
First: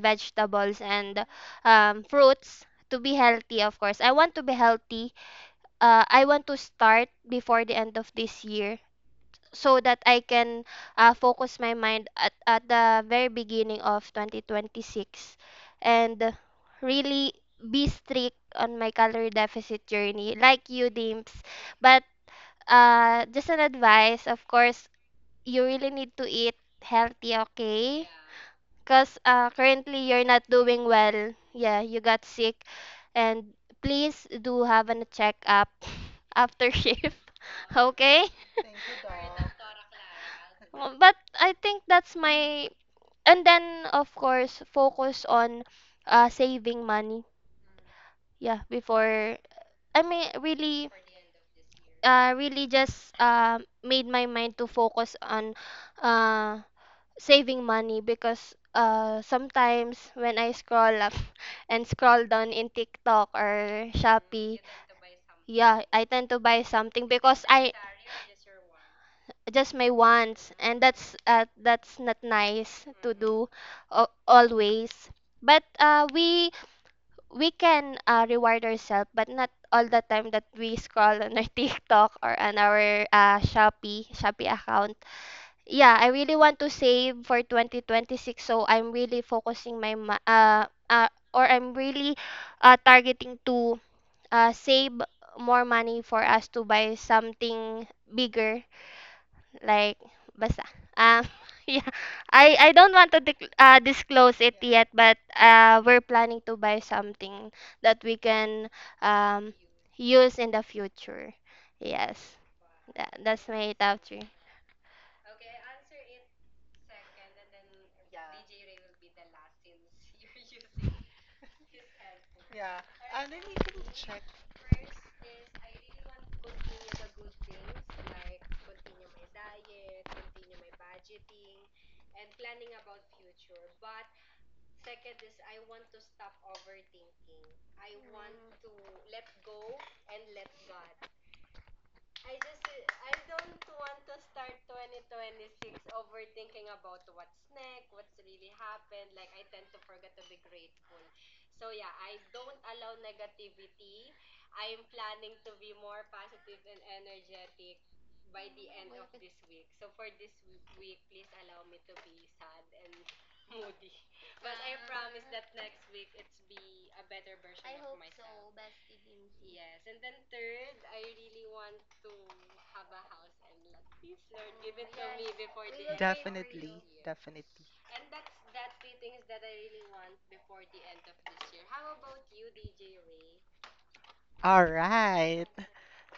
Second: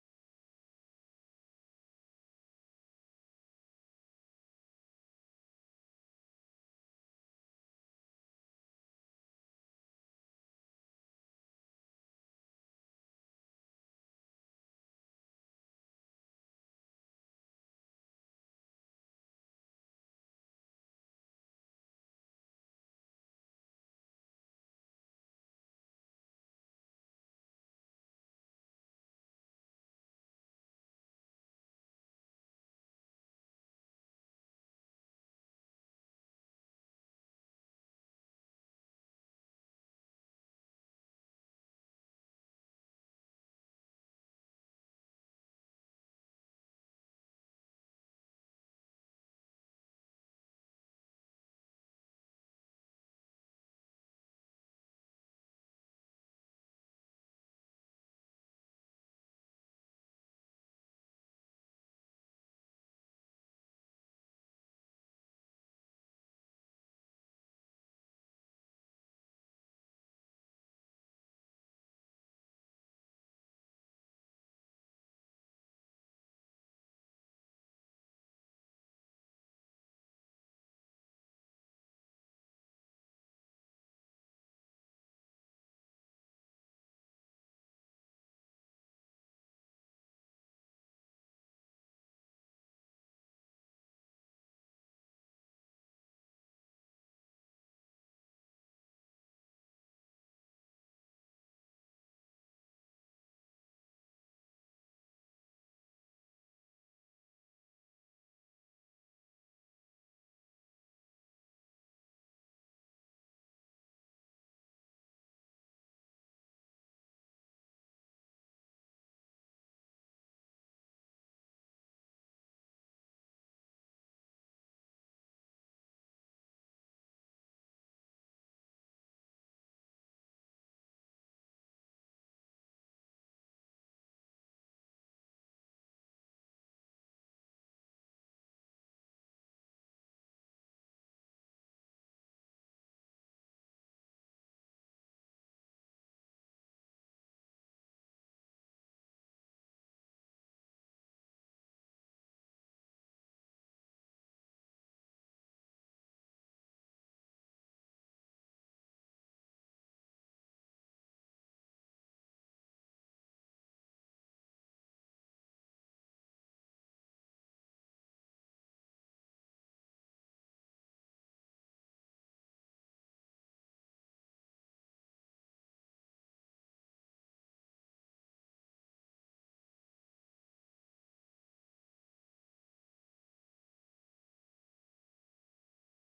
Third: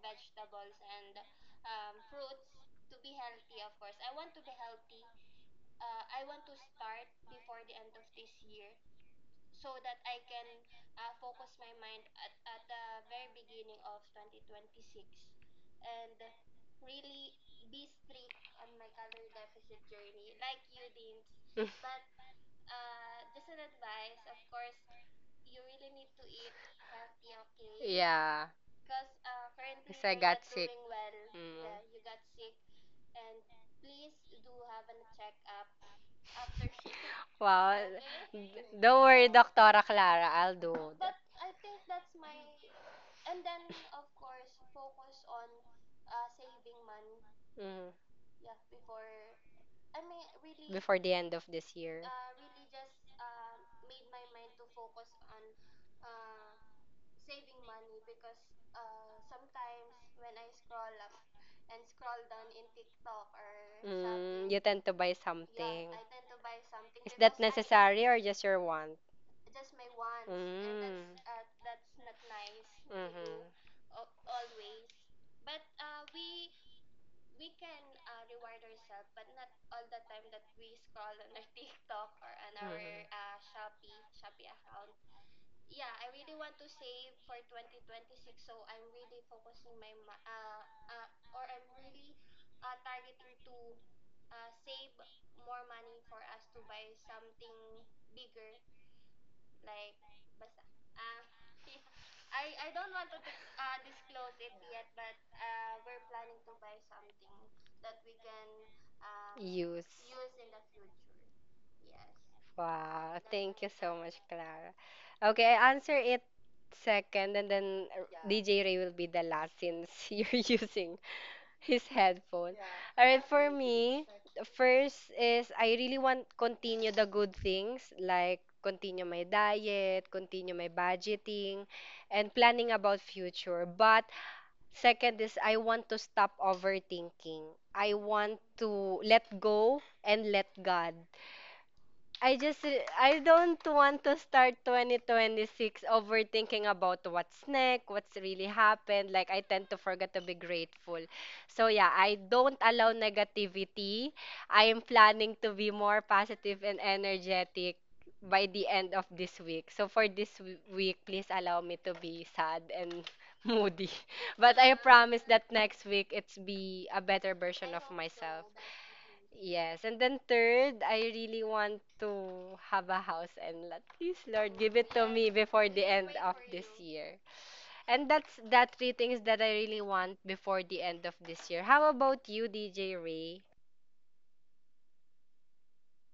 Speaker 2: doors
Speaker 1: vegetables
Speaker 2: and
Speaker 1: and, um, fruits, to be healthy. Of course, I want to be healthy. Uh, I want to start before the end of this year so that I can uh, focus my mind at, at the very beginning of twenty twenty-six and really be strict on my calorie deficit journey like you dimps.
Speaker 2: mm,
Speaker 1: But
Speaker 2: but
Speaker 1: uh, just an advice, of course, you really need to eat
Speaker 2: it
Speaker 1: healthy,
Speaker 2: helped me.
Speaker 1: okay?
Speaker 2: Yeah,
Speaker 1: Because uh, currently
Speaker 2: because I get
Speaker 1: you're
Speaker 2: got
Speaker 1: not
Speaker 2: better.
Speaker 1: doing well, yeah, you
Speaker 2: Mm.
Speaker 1: got sick. And please do have a checkup after shift.
Speaker 2: Wow.
Speaker 1: Okay? Thank you, Dot.
Speaker 2: Doctora Clara. I'll do
Speaker 1: Um,
Speaker 2: that. But
Speaker 1: But
Speaker 2: I
Speaker 1: I
Speaker 2: think
Speaker 1: think
Speaker 2: that's
Speaker 1: that's
Speaker 2: my,
Speaker 1: my,
Speaker 2: and
Speaker 1: and
Speaker 2: then
Speaker 1: then
Speaker 2: of
Speaker 1: of
Speaker 2: course
Speaker 1: course
Speaker 2: focus
Speaker 1: focus
Speaker 2: on
Speaker 1: on
Speaker 2: uh,
Speaker 1: uh
Speaker 2: saving
Speaker 1: saving
Speaker 2: money.
Speaker 1: money.
Speaker 2: Mm. Yeah,
Speaker 1: Yeah,
Speaker 2: before,
Speaker 1: before,
Speaker 2: I
Speaker 1: I
Speaker 2: mean
Speaker 1: mean,
Speaker 2: really,
Speaker 1: really
Speaker 2: before the end of this year, uh,
Speaker 1: uh really
Speaker 2: really just
Speaker 1: just uh
Speaker 2: um
Speaker 1: made
Speaker 2: made my
Speaker 1: my
Speaker 2: mind
Speaker 1: mind
Speaker 2: to
Speaker 1: to
Speaker 2: focus
Speaker 1: focus
Speaker 2: on
Speaker 1: on
Speaker 2: uh,
Speaker 1: uh
Speaker 2: saving
Speaker 1: saving
Speaker 2: money
Speaker 1: money.
Speaker 2: because
Speaker 1: Because
Speaker 2: uh,
Speaker 1: uh
Speaker 2: sometimes
Speaker 1: sometimes
Speaker 2: when
Speaker 1: when
Speaker 2: I
Speaker 1: I
Speaker 2: scroll
Speaker 1: scroll up
Speaker 2: up and
Speaker 1: and
Speaker 2: scroll
Speaker 1: scroll
Speaker 2: down
Speaker 1: down
Speaker 2: in
Speaker 1: in TikTok
Speaker 2: TikTok or,
Speaker 1: or
Speaker 2: mm, something, you tend to buy, yeah,
Speaker 1: Shopee,
Speaker 2: something. I
Speaker 1: I
Speaker 2: tend
Speaker 1: tend to
Speaker 2: to buy
Speaker 1: buy
Speaker 2: something.
Speaker 1: something
Speaker 2: Is that because
Speaker 1: because
Speaker 2: I
Speaker 1: I
Speaker 2: necessary or just your want?
Speaker 1: just
Speaker 2: Just my
Speaker 1: my
Speaker 2: wants,
Speaker 1: want.
Speaker 2: and
Speaker 1: That's
Speaker 2: that's, mm, uh,
Speaker 1: uh
Speaker 2: that's
Speaker 1: that's
Speaker 2: not
Speaker 1: not
Speaker 2: nice to
Speaker 1: nice.
Speaker 2: do. Mm-hmm.
Speaker 1: Do uh,
Speaker 2: uh, always.
Speaker 1: always.
Speaker 2: But
Speaker 1: But
Speaker 2: uh,
Speaker 1: uh,
Speaker 2: we
Speaker 1: we we
Speaker 2: we can
Speaker 1: can uh,
Speaker 2: uh,
Speaker 1: reward
Speaker 2: reward
Speaker 1: ourselves,
Speaker 2: ourselves,
Speaker 1: but
Speaker 2: but
Speaker 1: not
Speaker 2: not
Speaker 1: all
Speaker 2: all
Speaker 1: the
Speaker 2: the time
Speaker 1: time that
Speaker 2: that we
Speaker 1: we
Speaker 2: scroll
Speaker 1: scroll on
Speaker 2: on
Speaker 1: our
Speaker 2: our TikTok
Speaker 1: TikTok or
Speaker 2: or
Speaker 1: on
Speaker 2: on our,
Speaker 1: our
Speaker 2: mm-hmm,
Speaker 1: uh,
Speaker 2: uh, Shopee
Speaker 1: Shopee Shopee
Speaker 2: Shopee account.
Speaker 1: account.
Speaker 2: Yeah,
Speaker 1: Yeah, I
Speaker 2: I
Speaker 1: really
Speaker 2: really want
Speaker 1: want to
Speaker 2: to save
Speaker 1: save
Speaker 2: for
Speaker 1: for
Speaker 2: twenty twenty-six.
Speaker 1: twenty twenty-six,
Speaker 2: So
Speaker 1: so
Speaker 2: I'm
Speaker 1: I'm
Speaker 2: really
Speaker 1: really
Speaker 2: focusing
Speaker 1: focusing
Speaker 2: my
Speaker 1: my
Speaker 2: ma-
Speaker 1: ma-
Speaker 2: uh,
Speaker 1: uh, uh
Speaker 2: uh or
Speaker 1: or
Speaker 2: I'm
Speaker 1: I'm really
Speaker 2: really
Speaker 1: uh,
Speaker 2: uh, targeting
Speaker 1: targeting
Speaker 2: to
Speaker 1: to uh,
Speaker 2: uh,
Speaker 1: save
Speaker 2: save
Speaker 1: more
Speaker 2: more
Speaker 1: money
Speaker 2: money
Speaker 1: for
Speaker 2: for
Speaker 1: us
Speaker 2: us
Speaker 1: to
Speaker 2: to
Speaker 1: buy
Speaker 2: buy something
Speaker 1: something bigger,
Speaker 2: bigger,
Speaker 1: like
Speaker 2: like
Speaker 1: basta.
Speaker 2: basta. Uh,
Speaker 1: Um,
Speaker 2: yeah.
Speaker 1: yeah,
Speaker 2: I
Speaker 1: I I
Speaker 2: I
Speaker 1: don't
Speaker 2: don't
Speaker 1: want
Speaker 2: want
Speaker 1: to
Speaker 2: to dis-
Speaker 1: dic- uh,
Speaker 2: uh,
Speaker 1: disclose
Speaker 2: disclose
Speaker 1: it
Speaker 2: it
Speaker 1: yet,
Speaker 2: yet,
Speaker 1: but
Speaker 2: but
Speaker 1: uh,
Speaker 2: uh,
Speaker 1: we're
Speaker 2: we're
Speaker 1: planning
Speaker 2: planning to
Speaker 1: to buy
Speaker 2: buy something
Speaker 1: something
Speaker 2: that
Speaker 1: that we
Speaker 2: we can
Speaker 1: can
Speaker 2: uh
Speaker 1: um
Speaker 2: use. Use
Speaker 1: use in
Speaker 2: in
Speaker 1: the
Speaker 2: the future.
Speaker 1: future. Yes,
Speaker 2: Yes.
Speaker 1: that,
Speaker 2: Wow,
Speaker 1: that's
Speaker 2: thank you
Speaker 1: my
Speaker 2: so
Speaker 1: top
Speaker 2: much,
Speaker 1: three.
Speaker 2: Clara. Okay, I answer it second, and then uh, D J Ray will be the last since you're using his headphone.
Speaker 1: Yeah,
Speaker 2: All right,
Speaker 1: and I
Speaker 2: for me,
Speaker 1: need.
Speaker 2: first is I really want continue the good things, like continue my diet, continue my budgeting, and planning about future. But second is I want to stop overthinking. I want to let go and let God. I just re- I don't want to start twenty twenty-six overthinking about what's next, what's really happened. Like, I tend to forget to be grateful. So yeah, I don't allow negativity. I am planning to be more positive and energetic by the end of this week. So for this w- week, please allow me to be sad and moody. But I promise that next week it's be a better version of myself. Yes, and then third, I really want to have a house and lot. Please, Lord, give it to me before the end of this
Speaker 1: Definitely,
Speaker 2: year.
Speaker 1: definitely.
Speaker 2: And that's that three things that I really want before the end of this year. How about you, D J Ray?
Speaker 1: All right.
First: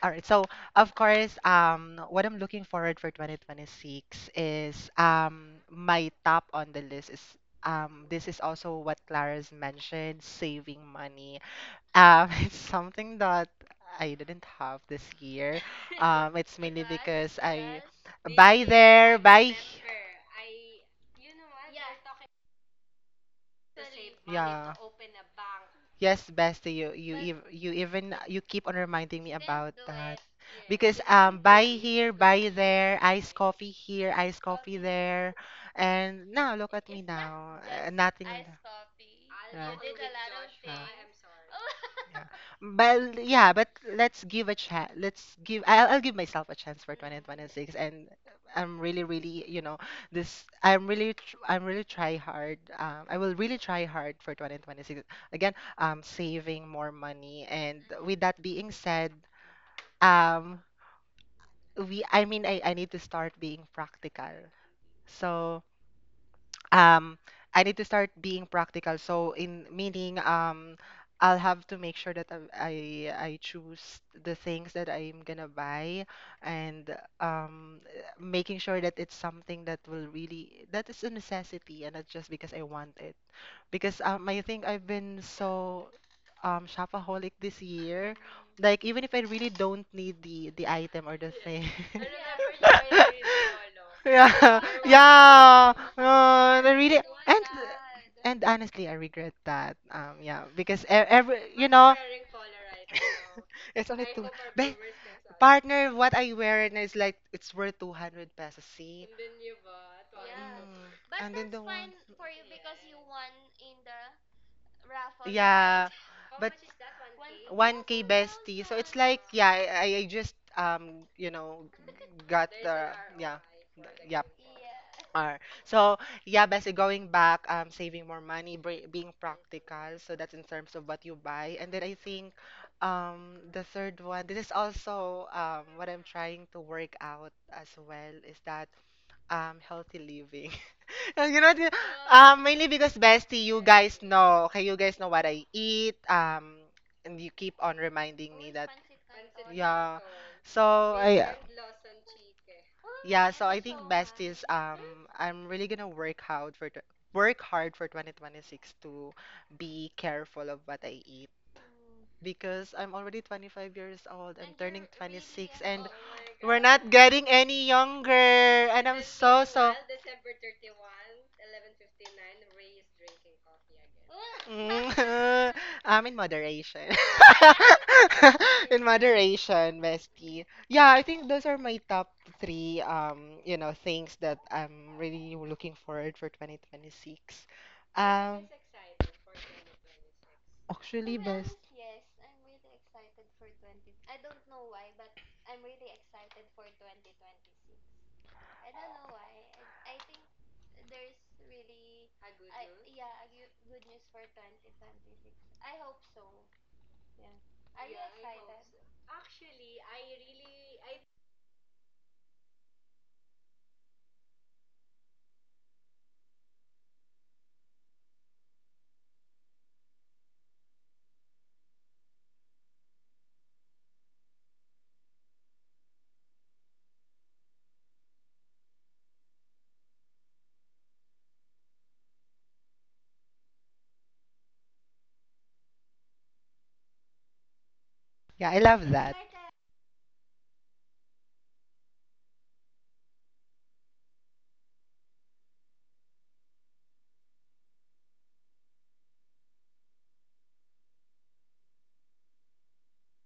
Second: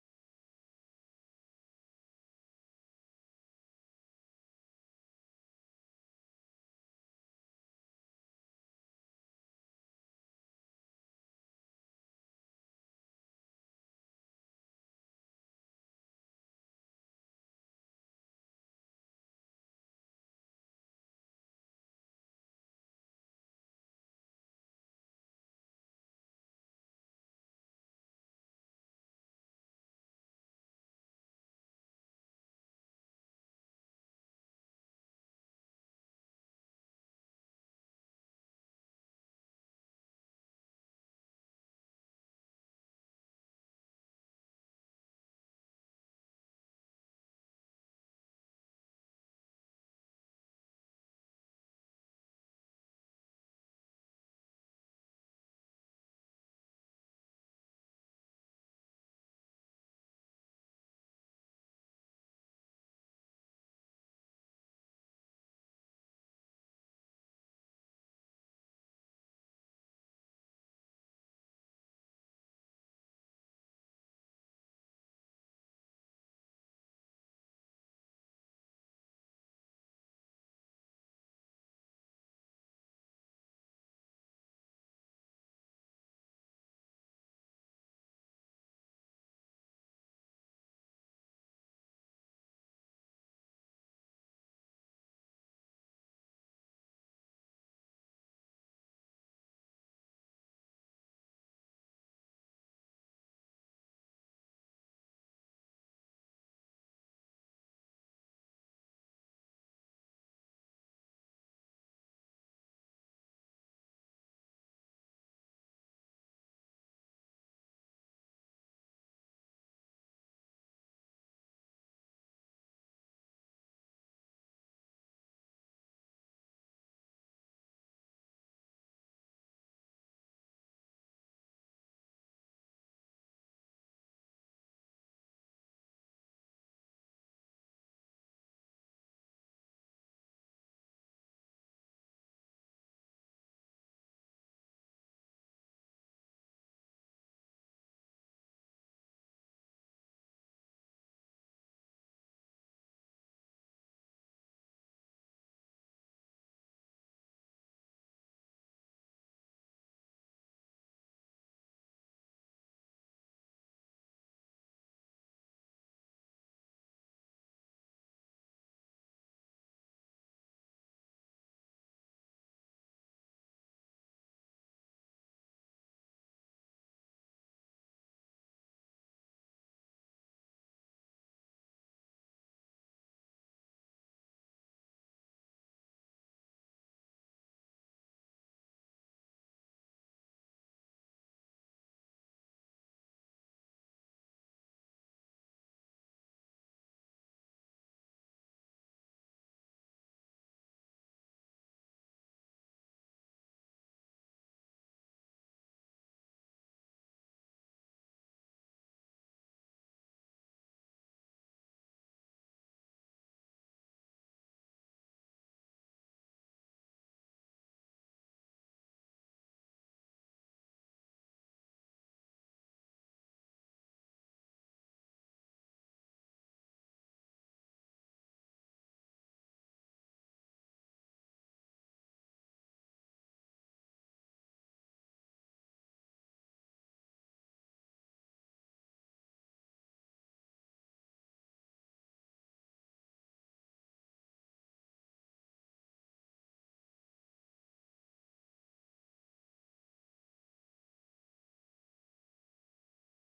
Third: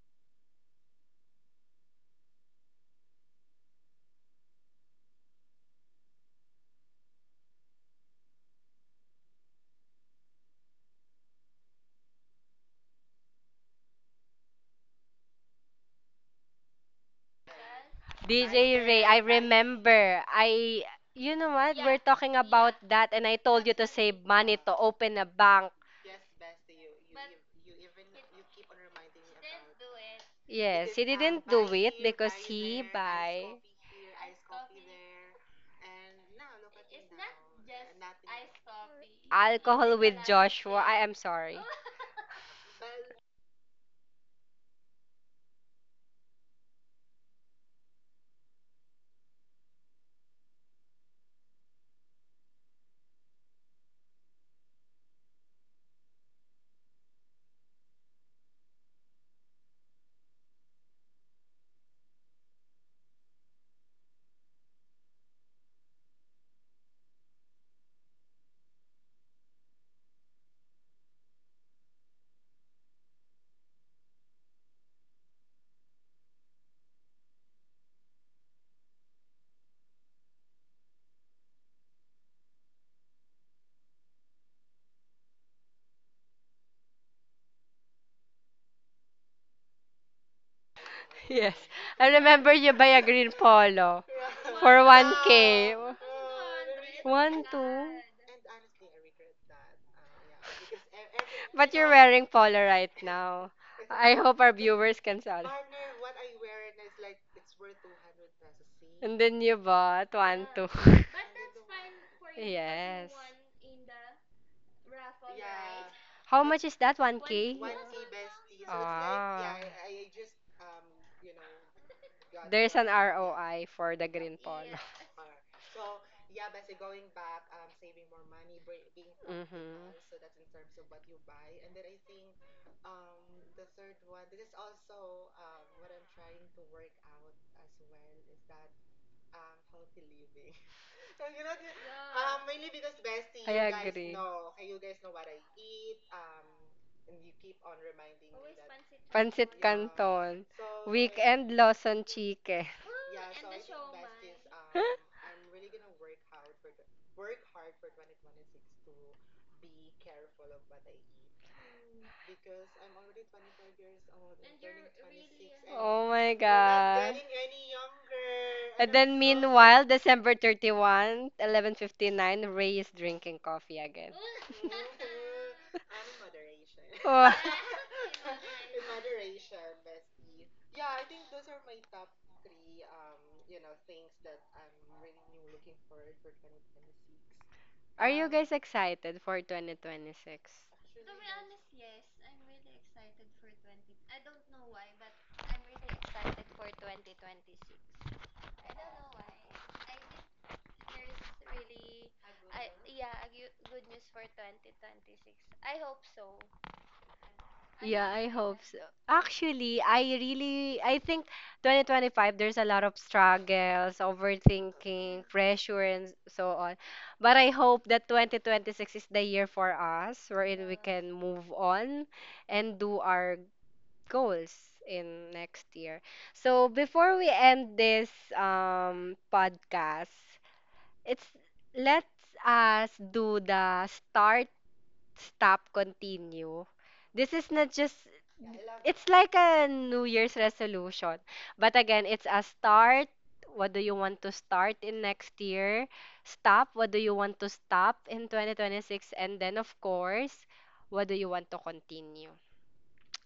Speaker 1: All right. So, of course, um, what I'm looking forward for twenty twenty-six is um my top on the list is um this is also what Clara's mentioned, saving money. Um, it's something that I didn't have this year. Um, it's mainly because I. Because
Speaker 2: D J
Speaker 1: buy
Speaker 2: Ray, I
Speaker 1: there, buy.
Speaker 2: remember. I, you know what? We're talking about that, and I told you to save money to
Speaker 1: Yeah.
Speaker 2: open a bank.
Speaker 1: Yes, bestie, you you ev- you even you keep on reminding me about that. Yes,
Speaker 2: Yes,
Speaker 1: because
Speaker 2: he
Speaker 1: um
Speaker 2: didn't
Speaker 1: buy
Speaker 2: do it
Speaker 1: here,
Speaker 2: because
Speaker 1: buy
Speaker 2: he
Speaker 1: there, iced, yes,
Speaker 2: buy
Speaker 1: coffee here, iced coffee there. And now look at me now, uh, nothing, iced coffee. You right?
Speaker 2: alcohol with Joshua.
Speaker 1: Yeah.
Speaker 2: I am sorry.
Speaker 1: Yeah. But yeah, but let's give a chance. Let's give I'll, I'll give myself a chance for Mm, twenty twenty-six. And I'm really, really, you know, this I'm really tr- I'm really try hard. Um, I will really try hard for twenty twenty-six. Again, um, saving more money. And with that being said, um, we I mean I, I need to start being practical. So um I need to start being practical. So in meaning, um I'll have to make sure that I I I choose the things that I'm gonna buy. And um making sure that it's something that will really, that is a necessity and not just because I want it. Because um, I think I've been so um shopaholic this year. Like even if I really don't need the the item or the
Speaker 2: Yes,
Speaker 1: thing.
Speaker 2: I remember you buy a green polo
Speaker 1: Yeah,
Speaker 2: for one K.
Speaker 1: yeah. Uh, I really.
Speaker 2: One,
Speaker 1: and
Speaker 2: two.
Speaker 1: and honestly, I regret that. Um, yeah, because e- every, you
Speaker 2: But you're
Speaker 1: know,
Speaker 2: wearing polo right now.
Speaker 1: it's only
Speaker 2: I
Speaker 1: two.
Speaker 2: hope our
Speaker 1: Ba-
Speaker 2: viewers can saw.
Speaker 1: partner, what I wear, and it's like it's worth two hundred pesos. See.
Speaker 2: And then you bought one, two.
Speaker 1: Mm, and then the one
Speaker 2: Yes.
Speaker 1: one in the raffle, right? Yeah,
Speaker 2: How
Speaker 1: but
Speaker 2: is that? one K?
Speaker 1: one K? one K, bestie. So it's like, yeah, I, I I just um, you know, got the. Yeah,
Speaker 2: R O I for the
Speaker 1: yep.
Speaker 2: polo.
Speaker 1: Are. So yeah, basically going back, um, saving more money, bri- being practical. So
Speaker 2: Mm-hmm.
Speaker 1: that's in terms of what you buy. And then I think, um, the third one. This is also um what I'm trying to work out as well is that um healthy living. you know, the- um, mainly because, bestie, you guys know. Okay, you guys know what I eat. Um, and you keep on reminding me that.
Speaker 2: Pancit, yeah, Canton,
Speaker 1: Yeah.
Speaker 2: so like
Speaker 1: So I. uh,
Speaker 2: Weekend Lawson Chicken.
Speaker 1: Yeah, so I think, besties. Um, I'm really gonna work hard for tw- work hard for twenty twenty-six to be careful of what I eat because I'm already twenty-five years old. I'm turning twenty-six and
Speaker 2: Oh my
Speaker 1: we're not
Speaker 2: god.
Speaker 1: getting any younger. And
Speaker 2: And
Speaker 1: I'm
Speaker 2: then so
Speaker 1: so, so.
Speaker 2: meanwhile, December thirty one, eleven fifty-nine, Ray is drinking coffee again.
Speaker 1: Mm, I'm in moderation.
Speaker 2: Oh.
Speaker 1: In moderation, bestie. Yeah, I think those are my top three um, you know, things that I'm really looking forward for twenty twenty-six.
Speaker 2: Are you, um,
Speaker 1: Um,
Speaker 2: guys excited for twenty twenty-six?
Speaker 1: actually, best.
Speaker 2: Honest, yes. I'm really excited for twenty. I don't know why, but I'm really excited for twenty twenty-six. I don't know why. I think there's really, I yeah, a gu- good news for twenty twenty-six. I hope so. Yeah, I hope so. Actually, I really, I think twenty twenty-five, there's a lot of struggles, overthinking, pressure, and so on. But I hope that twenty twenty-six is the year for us wherein we can move on and do our goals in next year. So before we end this um podcast, it's, let's us do the start, stop, continue. This is not just,
Speaker 1: Yeah, I love
Speaker 2: it's
Speaker 1: that.
Speaker 2: like a New Year's resolution. But again, it's a start. What do you want to start in next year? Stop. What do you want to stop in twenty twenty-six? And then, of course, what do you want to continue?